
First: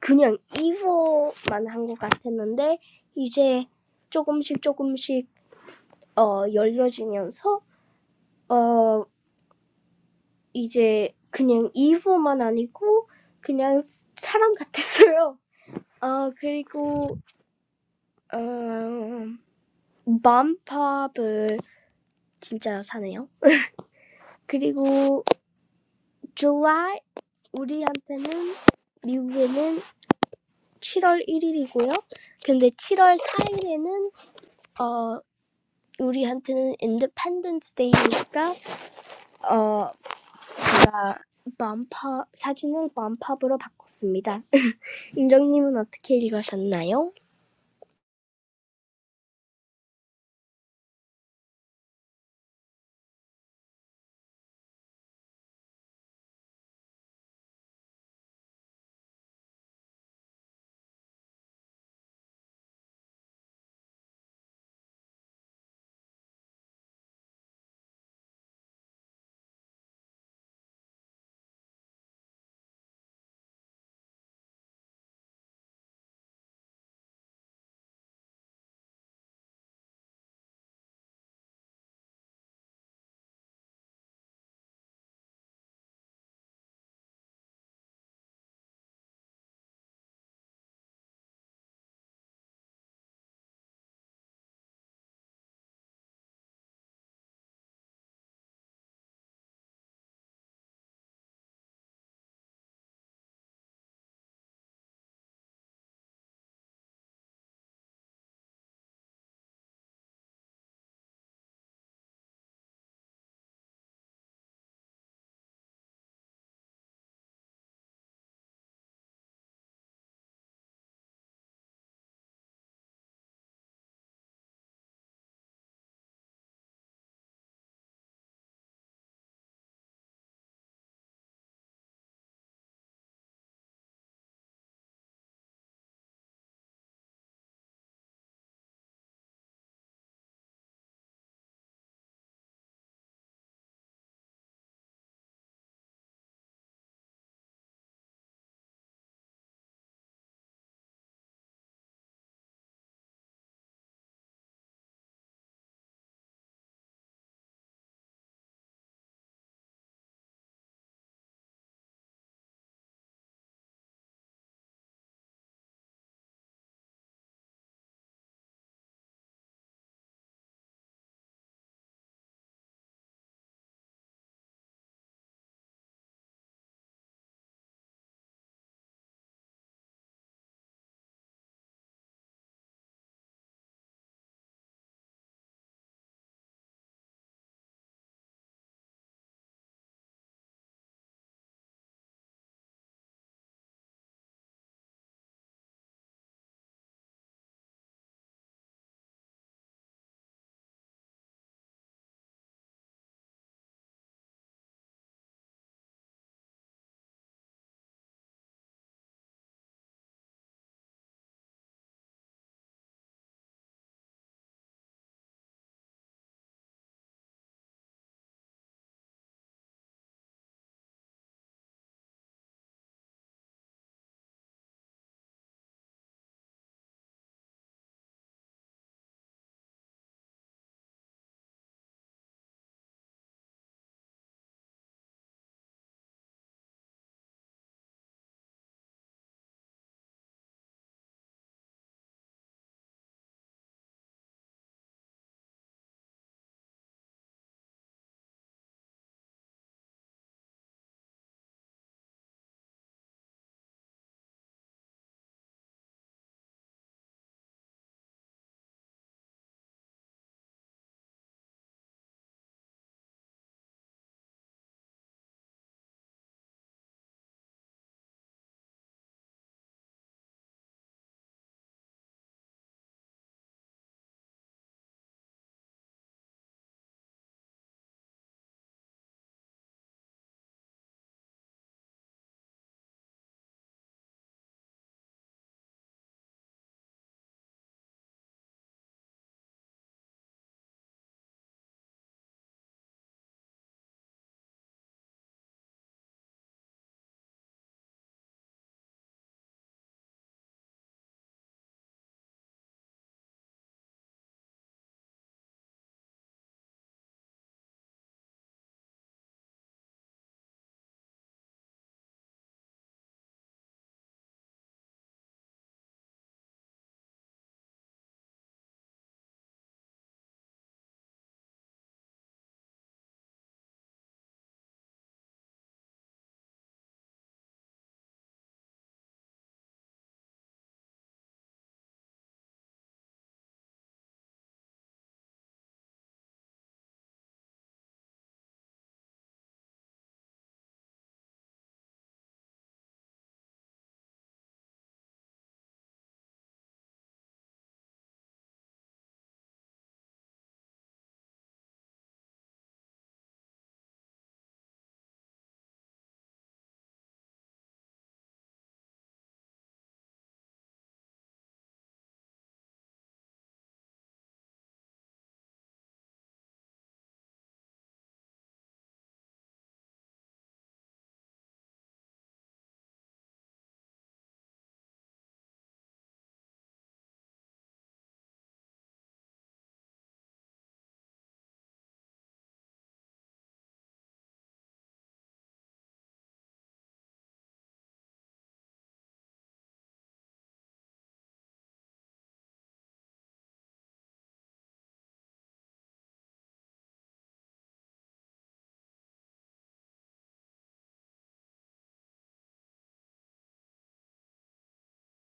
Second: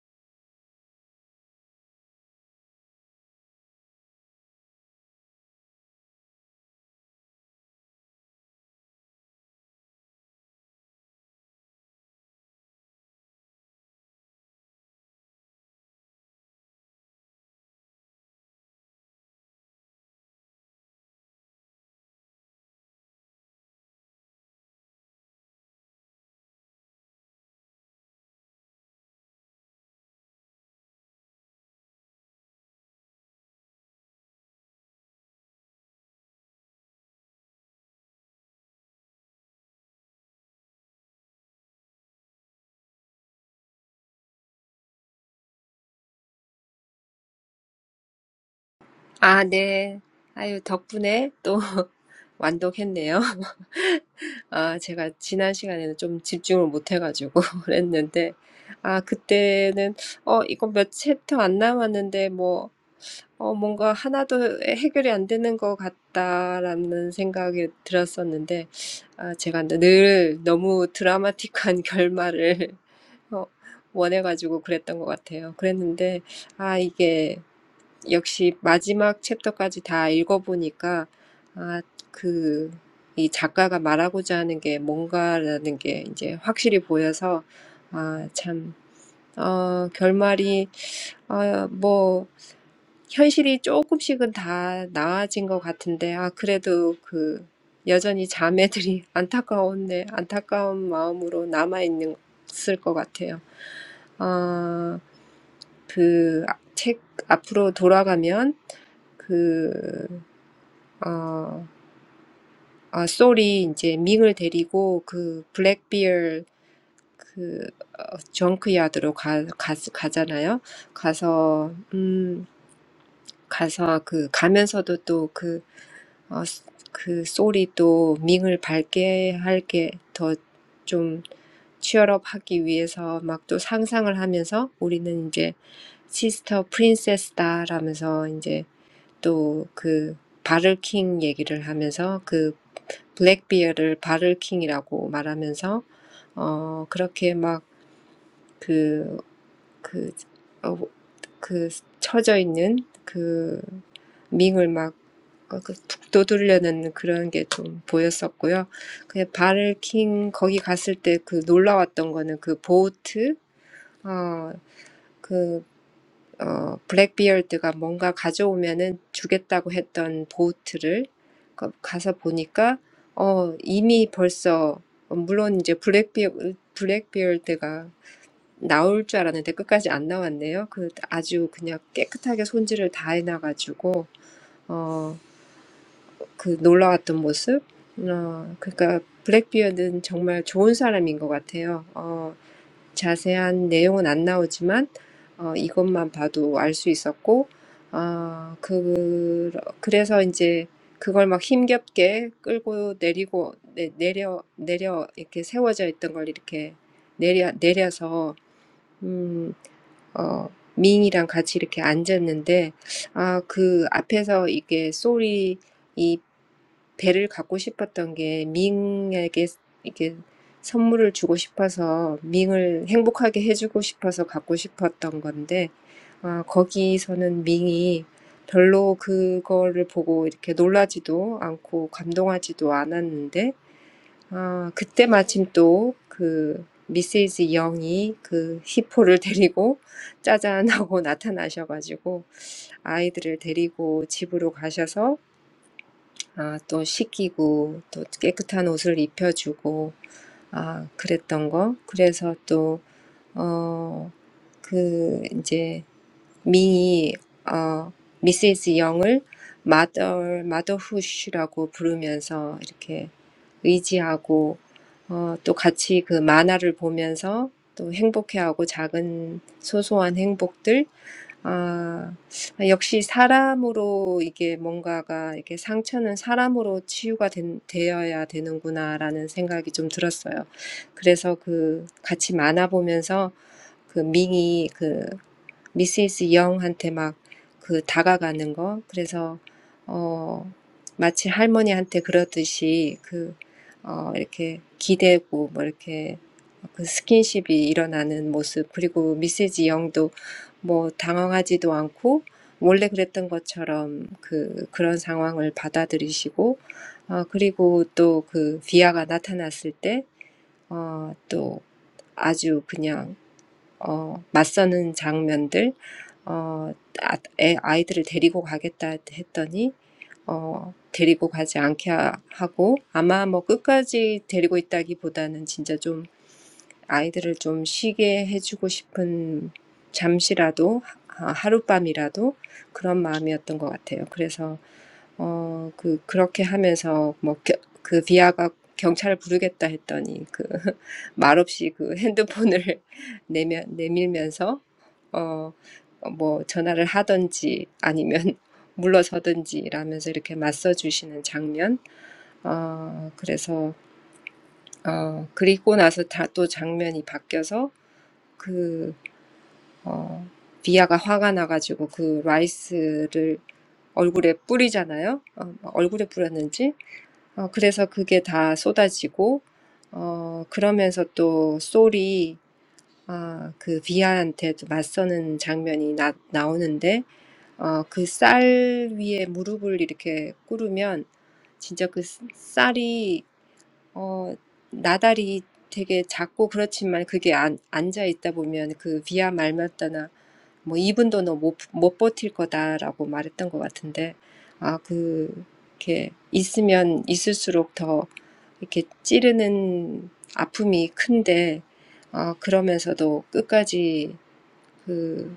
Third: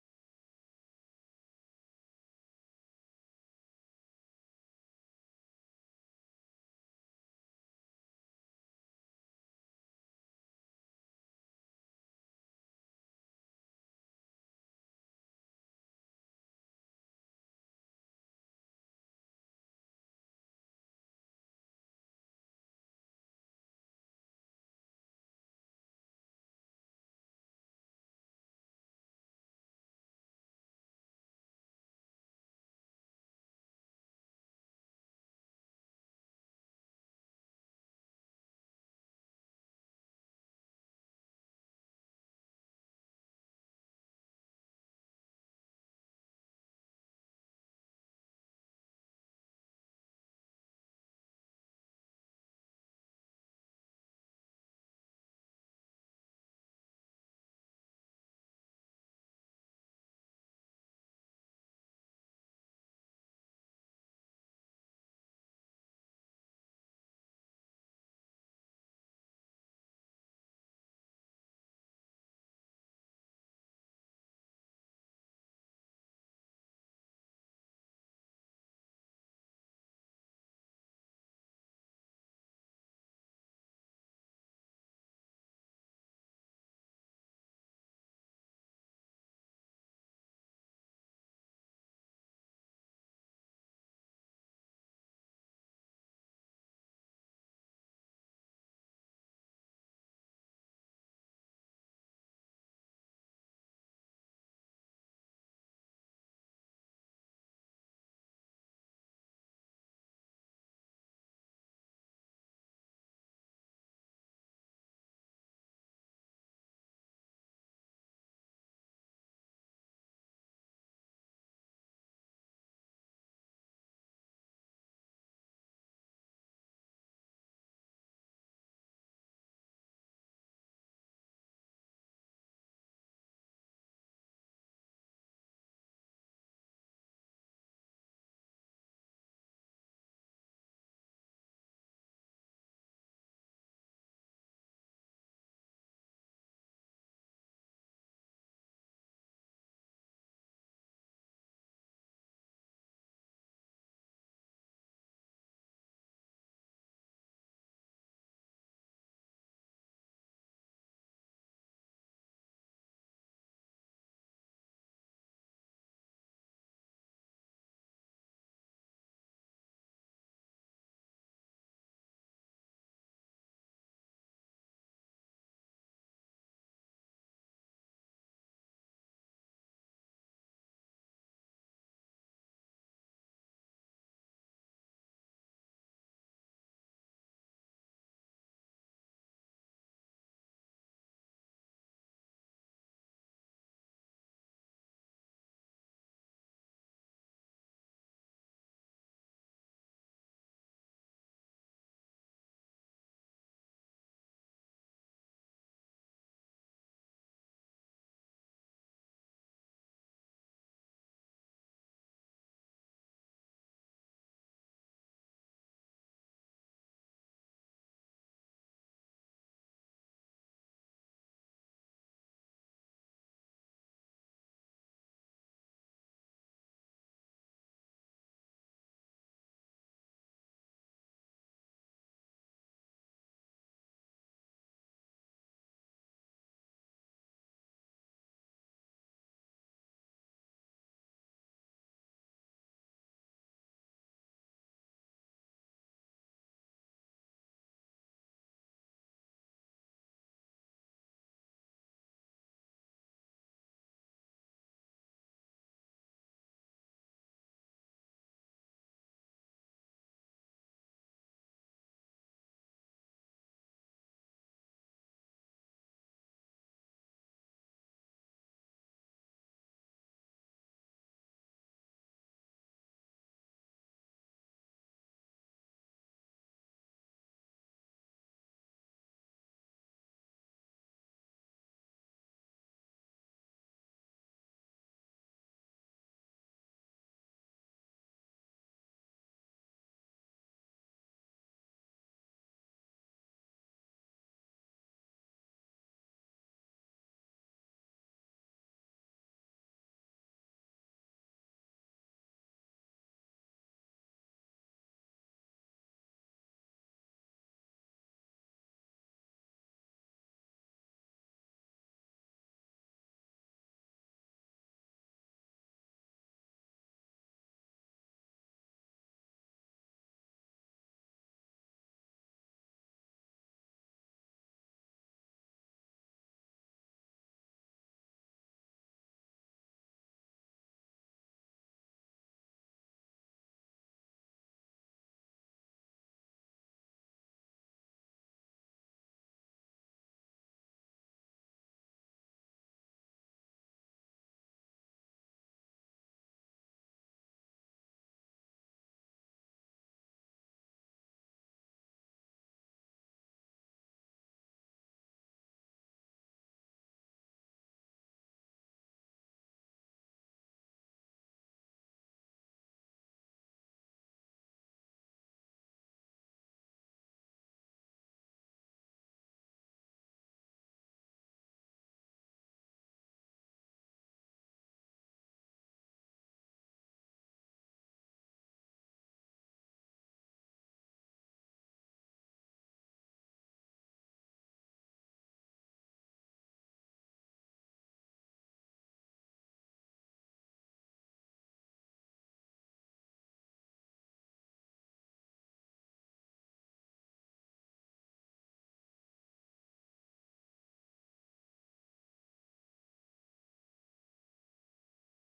Speaker 1: 그냥 이보만 한 것 같았는데 이제 조금씩 조금씩 어, 열려지면서 어, 이제 그냥 이보만 아니고 그냥 사람 같았어요. 어 그리고 음, 맘팝을 진짜로 사네요. 그리고 July 우리한테는 미국에는 7월 1일이고요. 근데 7월 4일에는 어 우리한테는 Independence Day니까 어 제가 맘팝 사진을 맘팝으로 바꿨습니다. 은정님은 어떻게 읽으셨나요?
Speaker 2: 아, 네. 아유, 덕분에 또 완독했네요. 아, 제가 지난 시간에는 좀 집중을 못 해가지고 그랬는데, 아, 그때는, 어, 이거 몇 챕터 안 남았는데, 뭐, 어, 뭔가 하나도 해결이 안 되는 것 같다라는 생각이 들었었는데, 아, 제가 늘 너무 드라마틱한 결말을 어, 원해가지고 그랬던 것 같아요. 그랬는데, 아, 이게 역시 마지막 챕터까지 다 읽어보니까 아, 그, 이 작가가 말하고자 하는 게 뭔가라는 게 이제 확실히 보여서 아, 참, 어, 결말이 어뭐 현실이 조금씩은 다 나아진 것 같은데 아, 그래도 그 여전히 자매들이 안타까웠네 안타까운 마음으로 남아 있는 있을 것 같아요. 아, 그 책 앞으로 돌아가면 그, 어, 아, 솔이 이제 밍을 데리고 그 블랙비어 그 어, 정크야드로 가, 가, 가잖아요. 가서, 음, 가서 그, 가면서도 또 그, 어, 그 솔이 또 밍을 밝게 할게 더좀 취업하기 위해서 막또 상상을 하면서 우리는 이제 시스터 프린세스다라면서 이제 또그 바를킹 얘기를 하면서 그 블랙비어를 바를킹이라고 말하면서 어 그렇게 막 그, 그, 어, 그 처져 있는 그 밍을 막 어, 그 북돋으려는 그런 게좀 보였었고요. 그 바를킹 거기 갔을 때그 놀라웠던 거는 그 보트 어그 어, 블랙비어드가 뭔가 가져오면은 주겠다고 했던 보트를 가- 가서 보니까 어, 이미 벌써 어, 물론 이제 블랙비어 블랙비어드가 나올 줄 알았는데 끝까지 안 나왔네요. 그 아주 그냥 깨끗하게 손질을 다 해놔가지고 어, 그 놀라웠던 모습. 어, 그러니까 블랙비어드는 정말 좋은 사람인 것 같아요. 어, 자세한 내용은 안 나오지만 어, 이것만 봐도 알수 있었고 아, 그 그래서 이제 그걸 막 힘겹게 끌고 내리고 내, 내려 내려 이렇게 세워져 있던 걸 이렇게 내려 내려서 어, 미인이랑 같이 이렇게 앉았는데, 아, 그 앞에서 이게 솔이 이 배를 갖고 싶었던 게 밍에게 이게 선물을 주고 싶어서 밍을 행복하게 해주고 싶어서 갖고 싶었던 건데, 아, 거기서는 밍이 별로 그거를 보고 이렇게 놀라지도 않고 감동하지도 않았는데, 아 그때 마침 또 그 미세스 영이 그 히포를 데리고 짜잔 하고 나타나셔 가지고 아이들을 데리고 집으로 가셔서 아, 또 씻기고 또 깨끗한 옷을 입혀주고 아 그랬던 거 그래서 또 어 그 이제 미, 어, 미세스 영을 마더, 마더후시라고 부르면서 이렇게 의지하고, 어, 또 같이 그 만화를 보면서 또 행복해하고 작은 소소한 행복들, 아, 역시 사람으로 이게 뭔가가 이렇게 상처는 사람으로 치유가 된, 되어야 되는구나라는 생각이 좀 들었어요. 그래서 그 같이 만화 보면서 그 밍이 미세스 영한테 막 그 다가가는 거. 그래서 어 마치 할머니한테 그러듯이 그 어 이렇게 기대고 뭐 이렇게 그 스킨십이 일어나는 모습. 그리고 미세스 영도 뭐 당황하지도 않고 원래 그랬던 것처럼 그 그런 상황을 받아들이시고 어 그리고 또그 비아가 나타났을 때 어 또 아주 그냥 어, 맞서는 장면들, 어, 아, 애, 아이들을 데리고 가겠다 했더니 어, 데리고 가지 않게 하- 하고 아마 뭐 끝까지 데리고 있다기보다는 진짜 좀 아이들을 좀 쉬게 해주고 싶은 잠시라도 하- 하룻밤이라도 그런 마음이었던 것 같아요. 그래서 어, 그, 그렇게 하면서, 뭐, 그 비아가 경찰을 부르겠다 했더니, 그, 말없이 그 핸드폰을 내면, 내밀면서, 어, 뭐, 전화를 하든지 아니면 물러서든지 이러면서 이렇게 맞서주시는 장면. 어, 그래서 어, 그리고 나서 다 또 장면이 바뀌어서 그, 어, 비아가 화가 나가지고 그 라이스를 얼굴에 뿌리잖아요. 어, 얼굴에 뿌렸는지. 어, 그래서 그게 다 쏟아지고, 어, 그러면서 또 솔이, 아, 그 비아한테도 맞서는 장면이 나, 나오는데, 어, 그 쌀 위에 무릎을 이렇게 꿇으면 진짜 그 쌀이 어, 나달이 되게 작고 그렇지만 그게 안, 앉아 있다 보면 그 비야 말마따나 뭐 2분도 너못못 버틸 거다라고 말했던 것 같은데 아, 그 이렇게 있으면 있을수록 더 이렇게 찌르는 아픔이 큰데 아, 그러면서도 끝까지 그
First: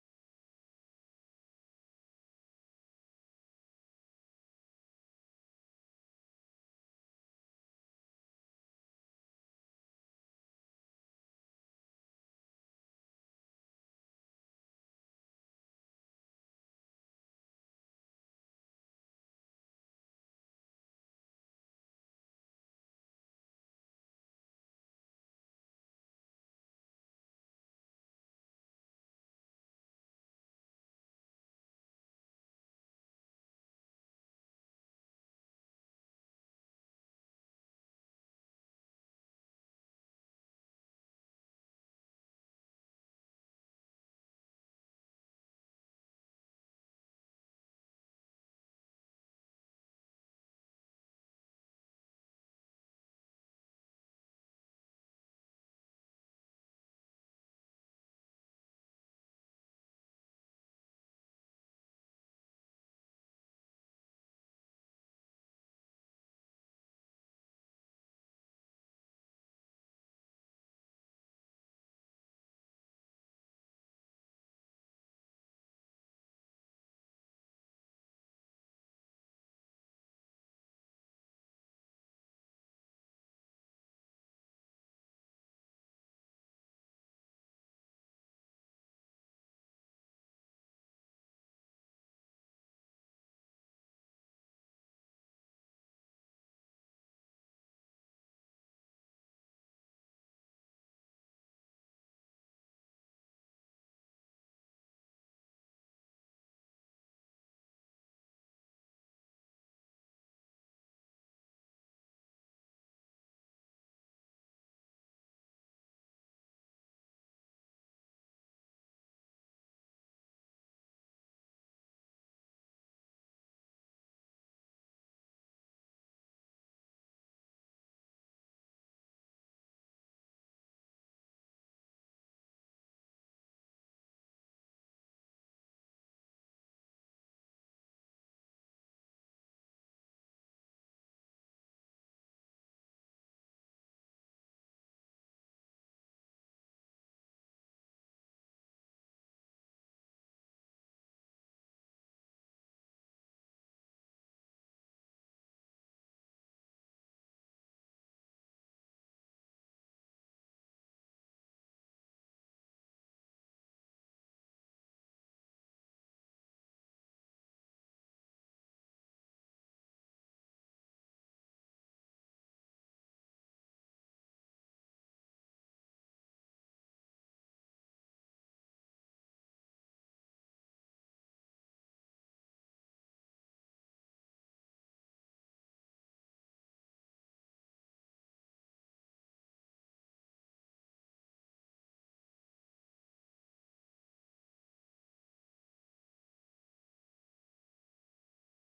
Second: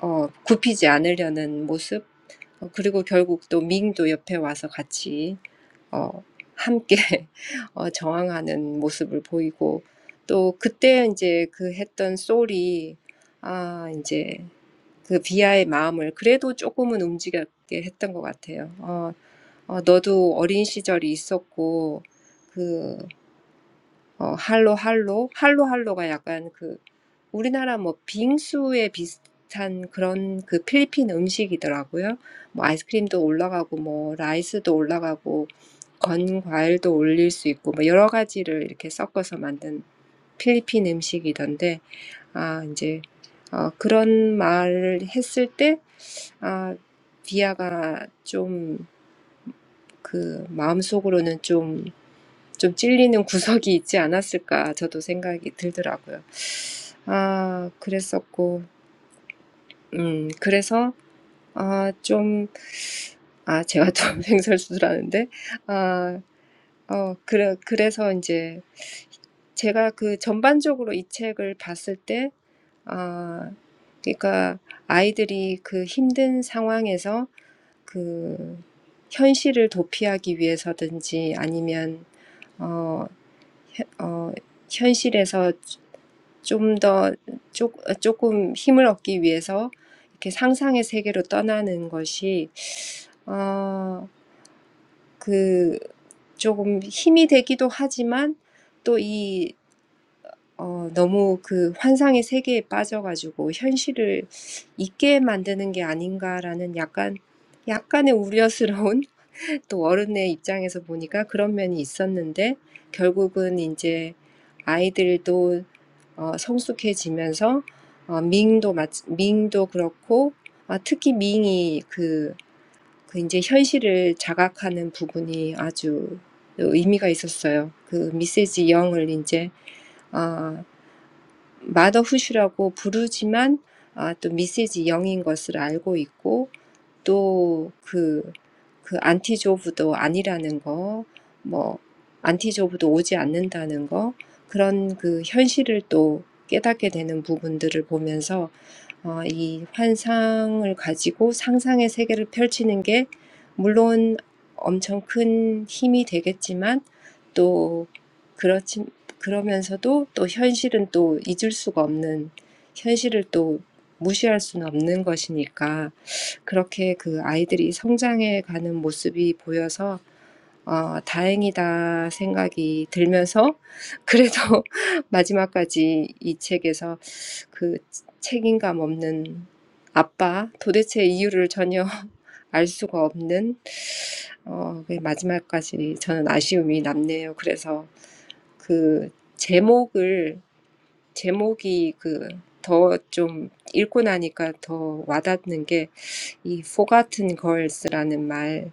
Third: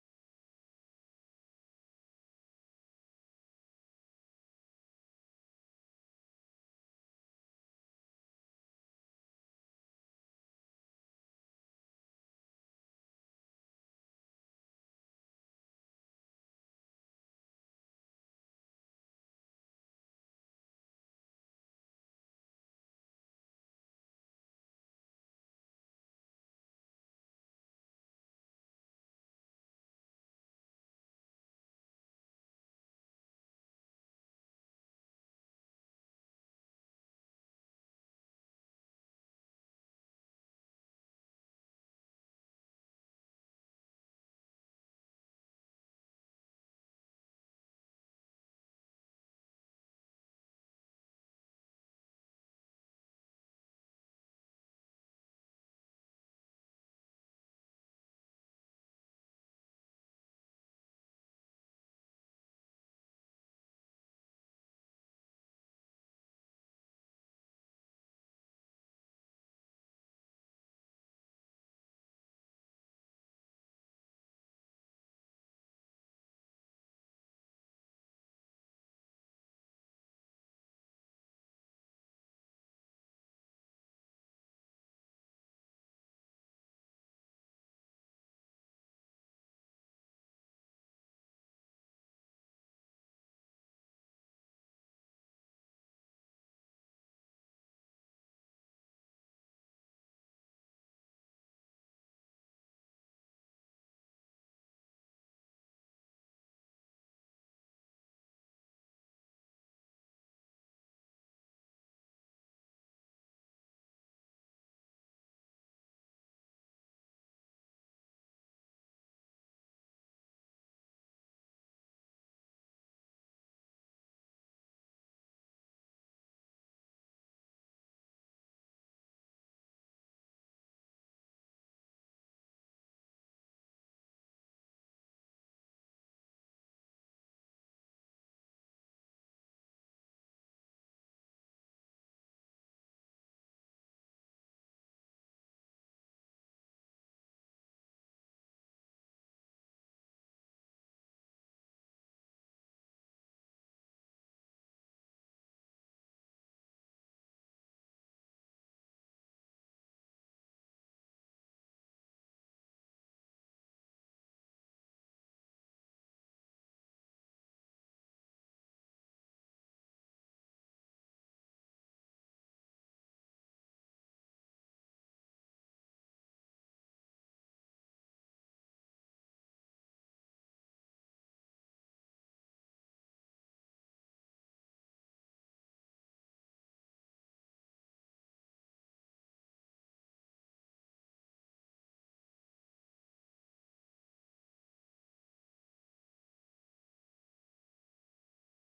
Speaker 2: 어, 굽히지 않으려는 모습, 어, 그리고 결국 또 밍도 옆에 와서 같이 어, 함께 어, 저항하는 모습을 보이고 또 그때 이제 그 했던 솔이 아 이제 그 비아의 마음을 그래도 조금은 움직였게 했던 것 같아요. 어, 어, 너도 어린 시절이 있었고 그 어, 할로 할로 할로 할로가 약간 그 우리나라 뭐 빙수에 비슷한 그런 그 필리핀 음식이더라고요. 뭐 아이스크림도 올라가고 뭐 라이스도 올라가고 건 과일도 올릴 수 있고 뭐 여러 가지를 이렇게 섞어서 만든 필리핀 음식이던데 아 이제 어, 그런 말을 했을 때 아, 비아가 좀그 마음속으로는 좀 좀 찔리는 구석이 있지 않았을까 저도 생각이 들더라고요. 아, 그랬었고, 음, 그래서 아, 좀, 아, 제가 좀 횡설수설하는데, 아, 어, 그래, 그래서 이제 제가 그 전반적으로 이 책을 봤을 때, 아, 그러니까 아이들이 그 힘든 상황에서 그 현실을 도피하기 위해서든지 아니면 어, 현- 어, 현실에서 좀 더 조금 힘을 얻기 위해서 이렇게 상상의 세계로 떠나는 것이 어, 그 조금 힘이 되기도 하지만 또 이, 어, 너무 그 환상의 세계에 빠져가지고 현실을 잊게 만드는 게 아닌가라는 약간, 약간의 우려스러운 또 어른의 입장에서 보니까 그런 면이 있었는데 결국은 이제 아이들도 어, 성숙해지면서 어, 밍도 마치, 밍도 그렇고 아, 특히 밍이 그, 그 이제 현실을 자각하는 부분이 아주 의미가 있었어요. 그 미세지 영을 이제 아, 마더후시라고 부르지만 아, 또 미세지 영인 것을 알고 있고 또 그, 그 안티조브도 아니라는 거, 뭐, 안티조브도 오지 않는다는 거, 그런 그 현실을 또 깨닫게 되는 부분들을 보면서 어, 이 환상을 가지고 상상의 세계를 펼치는 게 물론 엄청 큰 힘이 되겠지만 또 그렇지 그러면서도 또 현실은 또 잊을 수가 없는 현실을 또 무시할 수는 없는 것이니까 그렇게 그 아이들이 성장해 가는 모습이 보여서 어, 다행이다 생각이 들면서 그래도 마지막까지 이 책에서 그 책임감 없는 아빠 도대체 이유를 전혀 알 수가 없는 어, 그 마지막까지 저는 아쉬움이 남네요. 그래서 그 제목을 제목이 그 더 좀 읽고 나니까 더 와닿는 게 이 forgotten girls라는 말,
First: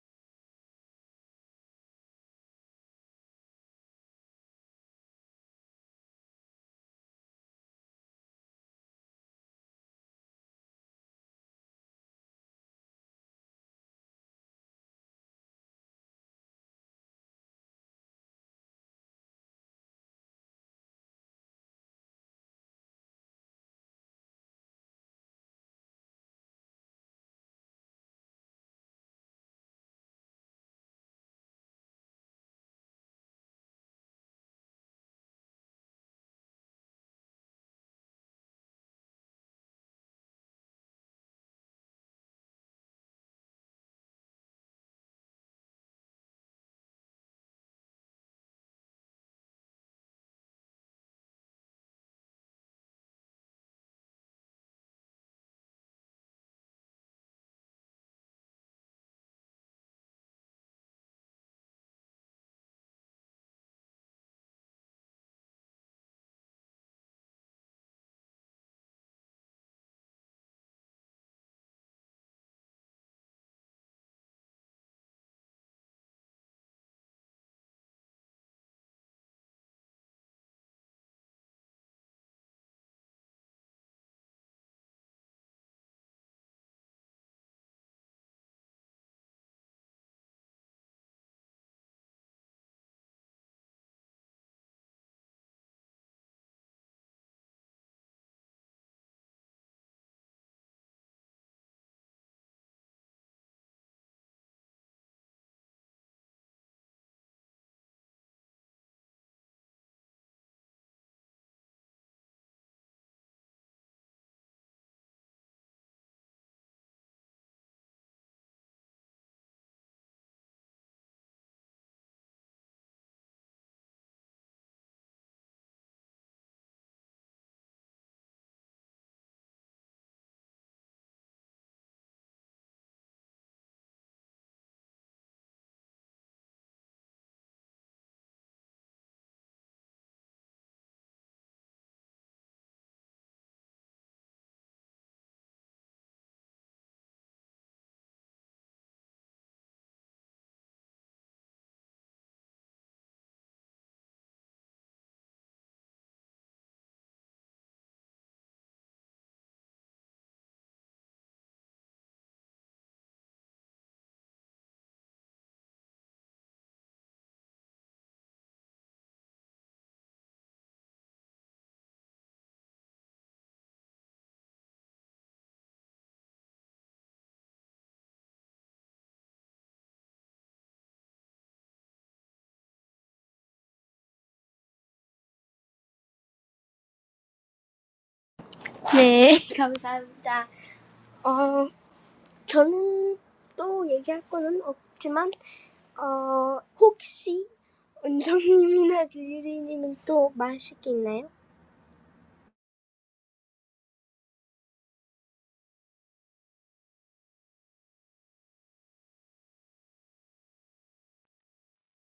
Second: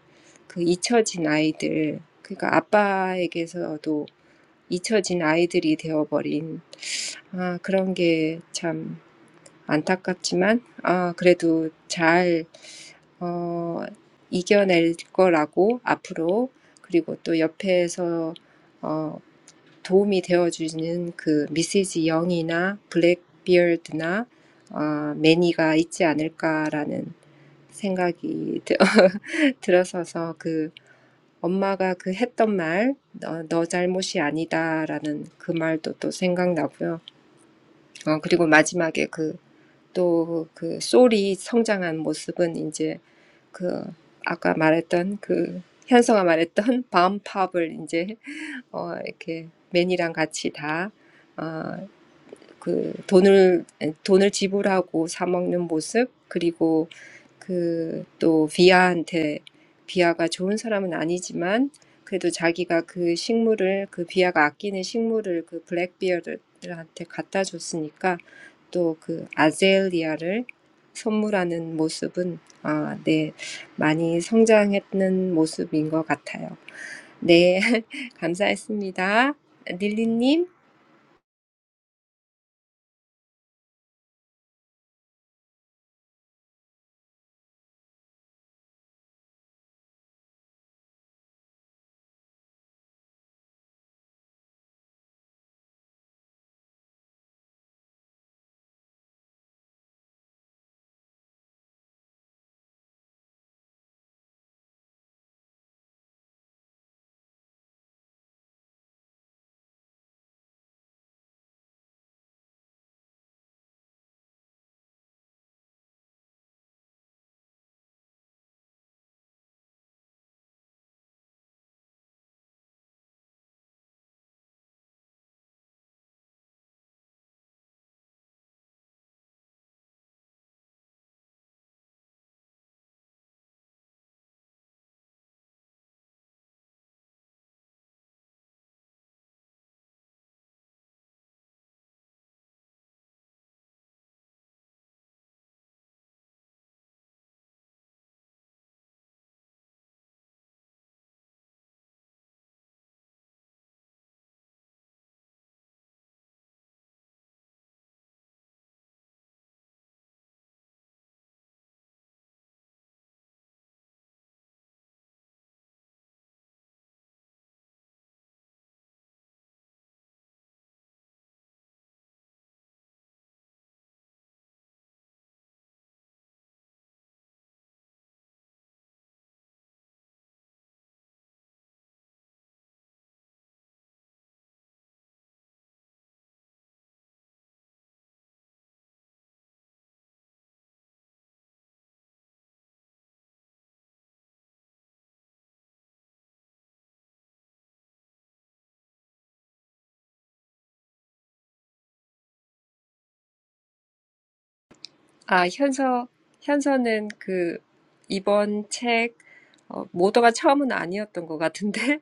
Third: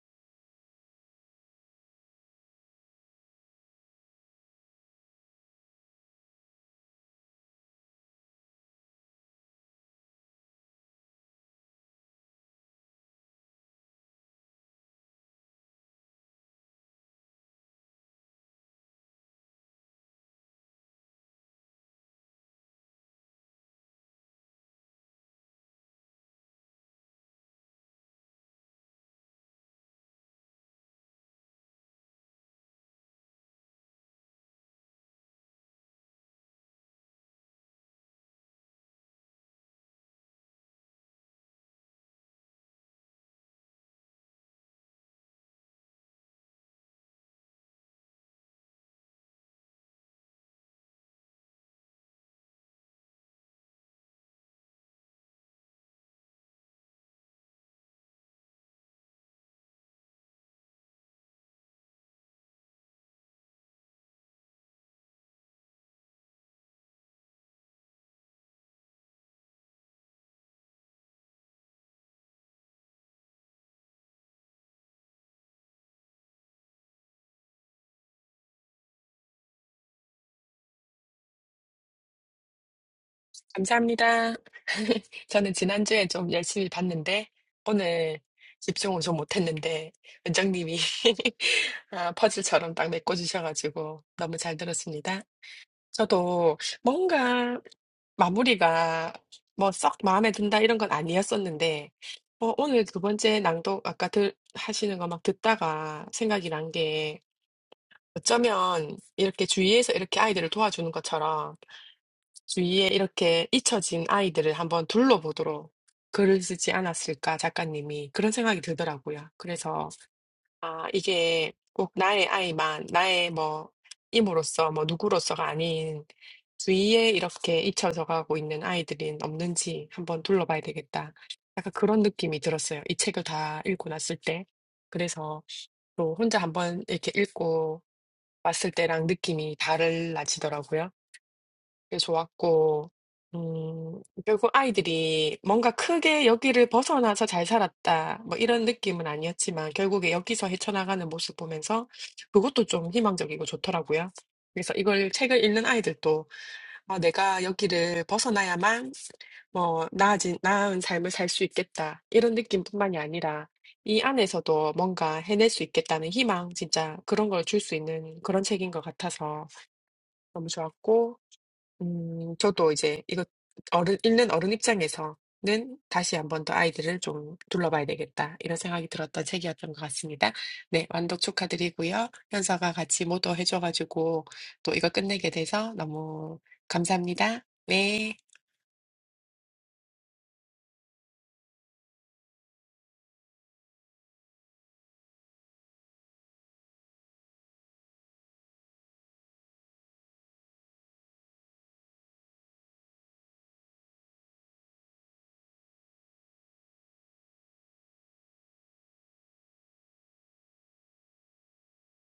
Speaker 2: 그 잊혀진 아이들, 그러니까 아빠에게서도 잊혀진 아이들이 되어버린 아, 그런 게 참 안타깝지만 아, 그래도 잘 어, 이겨낼 거라고 앞으로 그리고 또 옆에서 어, 도움이 되어주는 그 미시즈 영이나 블랙비어드나 어, 매니가 있지 않을까라는 생각이 들어서서 그 엄마가 그 했던 말, 너, 너 잘못이 아니다라는 그 말도 또 생각나고요. 어, 그리고 마지막에 그, 또 그 솔이 성장한 모습은 이제 그 아까 말했던 그 현서가 말했던 밤팝을 이제 어, 이렇게 맨이랑 같이 다 어, 그 돈을 돈을 지불하고 사 먹는 모습 그리고 그또 비아한테 비아가 좋은 사람은 아니지만 그래도 자기가 그 식물을 그 비아가 아끼는 식물을 그 블랙비어한테 갖다 줬으니까 또그 아젤리아를 선물하는 모습은 아, 네, 많이 성장했는 모습인 것 같아요. 네, 감사했습니다. 릴리님.
Speaker 3: 감사합니다. 저는 지난주에 좀 열심히 봤는데, 오늘 집중을 좀 못했는데, 원장님이 아, 퍼즐처럼 딱 메꿔주셔가지고 너무 잘 들었습니다. 저도 뭔가 마무리가 뭐 썩 마음에 든다 이런 건 아니었었는데, 어, 오늘 두 번째 낭독 아까 들, 하시는 거 막 듣다가 생각이 난 게, 어쩌면 이렇게 주위에서 이렇게 아이들을 도와주는 것처럼 주위에 이렇게 잊혀진 아이들을 한번 둘러보도록 글을 쓰지 않았을까 작가님이 그런 생각이 들더라고요. 그래서 아, 이게 꼭 나의 아이만, 나의 뭐, 임으로서, 뭐, 누구로서가 아닌 주위에 이렇게 잊혀져 가고 있는 아이들은 없는지 한번 둘러봐야 되겠다. 약간 그런 느낌이 들었어요. 이 책을 다 읽고 났을 때. 그래서 또 혼자 한번 이렇게 읽고 왔을 때랑 느낌이 달라지더라고요. 되게 좋았고, 음, 결국 아이들이 뭔가 크게 여기를 벗어나서 잘 살았다, 뭐 이런 느낌은 아니었지만, 결국에 여기서 헤쳐나가는 모습 보면서 그것도 좀 희망적이고 좋더라고요. 그래서 이걸 책을 읽는 아이들도, 아, 내가 여기를 벗어나야만 뭐, 나아진, 나은 삶을 살 수 있겠다. 이런 느낌뿐만이 아니라, 이 안에서도 뭔가 해낼 수 있겠다는 희망, 진짜 그런 걸 줄 수 있는 그런 책인 것 같아서 너무 좋았고, 음, 저도 이제 이거 어른, 읽는 어른 입장에서는 다시 한 번 더 아이들을 좀 둘러봐야 되겠다. 이런 생각이 들었던 책이었던 것 같습니다. 네, 완독 축하드리고요. 현서가 같이 모도 해줘가지고 또 이거 끝내게 돼서 너무 감사합니다. 네.
Speaker 1: 네, 감사합니다. 어, 저는 또 얘기할 거는 없지만, 어, 혹시 은정님이나 릴리님은 또 말하실 게 있나요?
Speaker 2: 아, 현서, 현서는 그, 이번 책, 어, 모두가 처음은 아니었던 것 같은데,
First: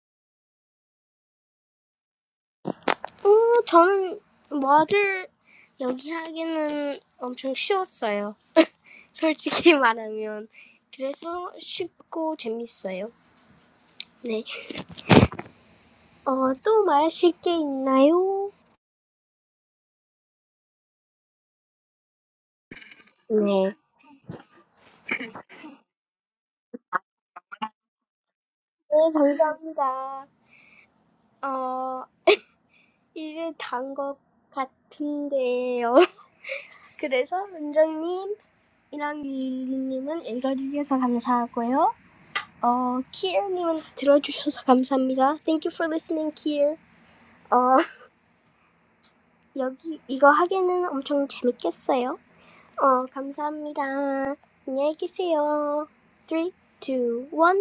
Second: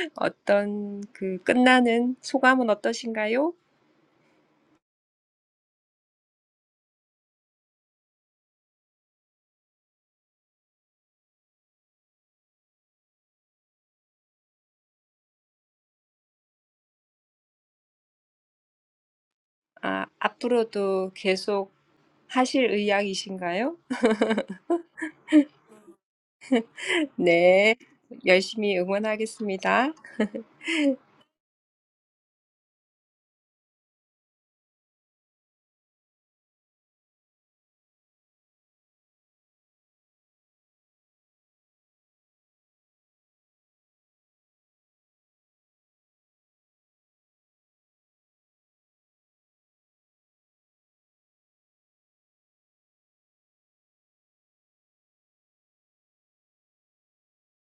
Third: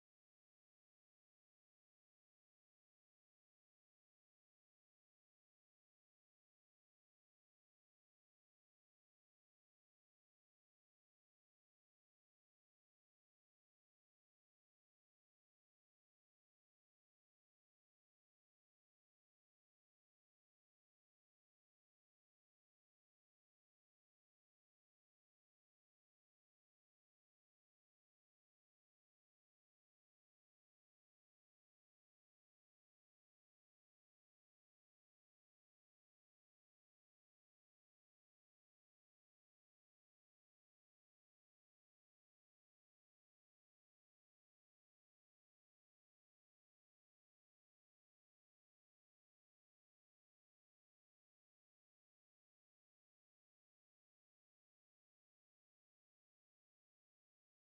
Speaker 2: 어떤 그 끝나는 소감은 어떠신가요?
Speaker 1: 어, 저는 뭐들 여기 하기는 엄청 쉬웠어요. 솔직히 말하면. 그래서 쉽고 재밌어요. 네. 어, 또 말하실 게 있나요?
Speaker 2: 아, 앞으로도 계속 하실
Speaker 1: 네.
Speaker 2: 의향이신가요?
Speaker 1: 네,
Speaker 2: 네, 열심히 응원하겠습니다.
Speaker 1: 감사합니다. 어, 일을 단 것 같은데요. 그래서 원장님이랑 릴리님은 읽어주셔서 감사하고요. 어, 키엘님은 들어주셔서 감사합니다. Thank you for listening, 키엘. 어, 여기 이거 하기는 엄청 재밌겠어요. 어, 감사합니다. 안녕히 계세요. three, two, one.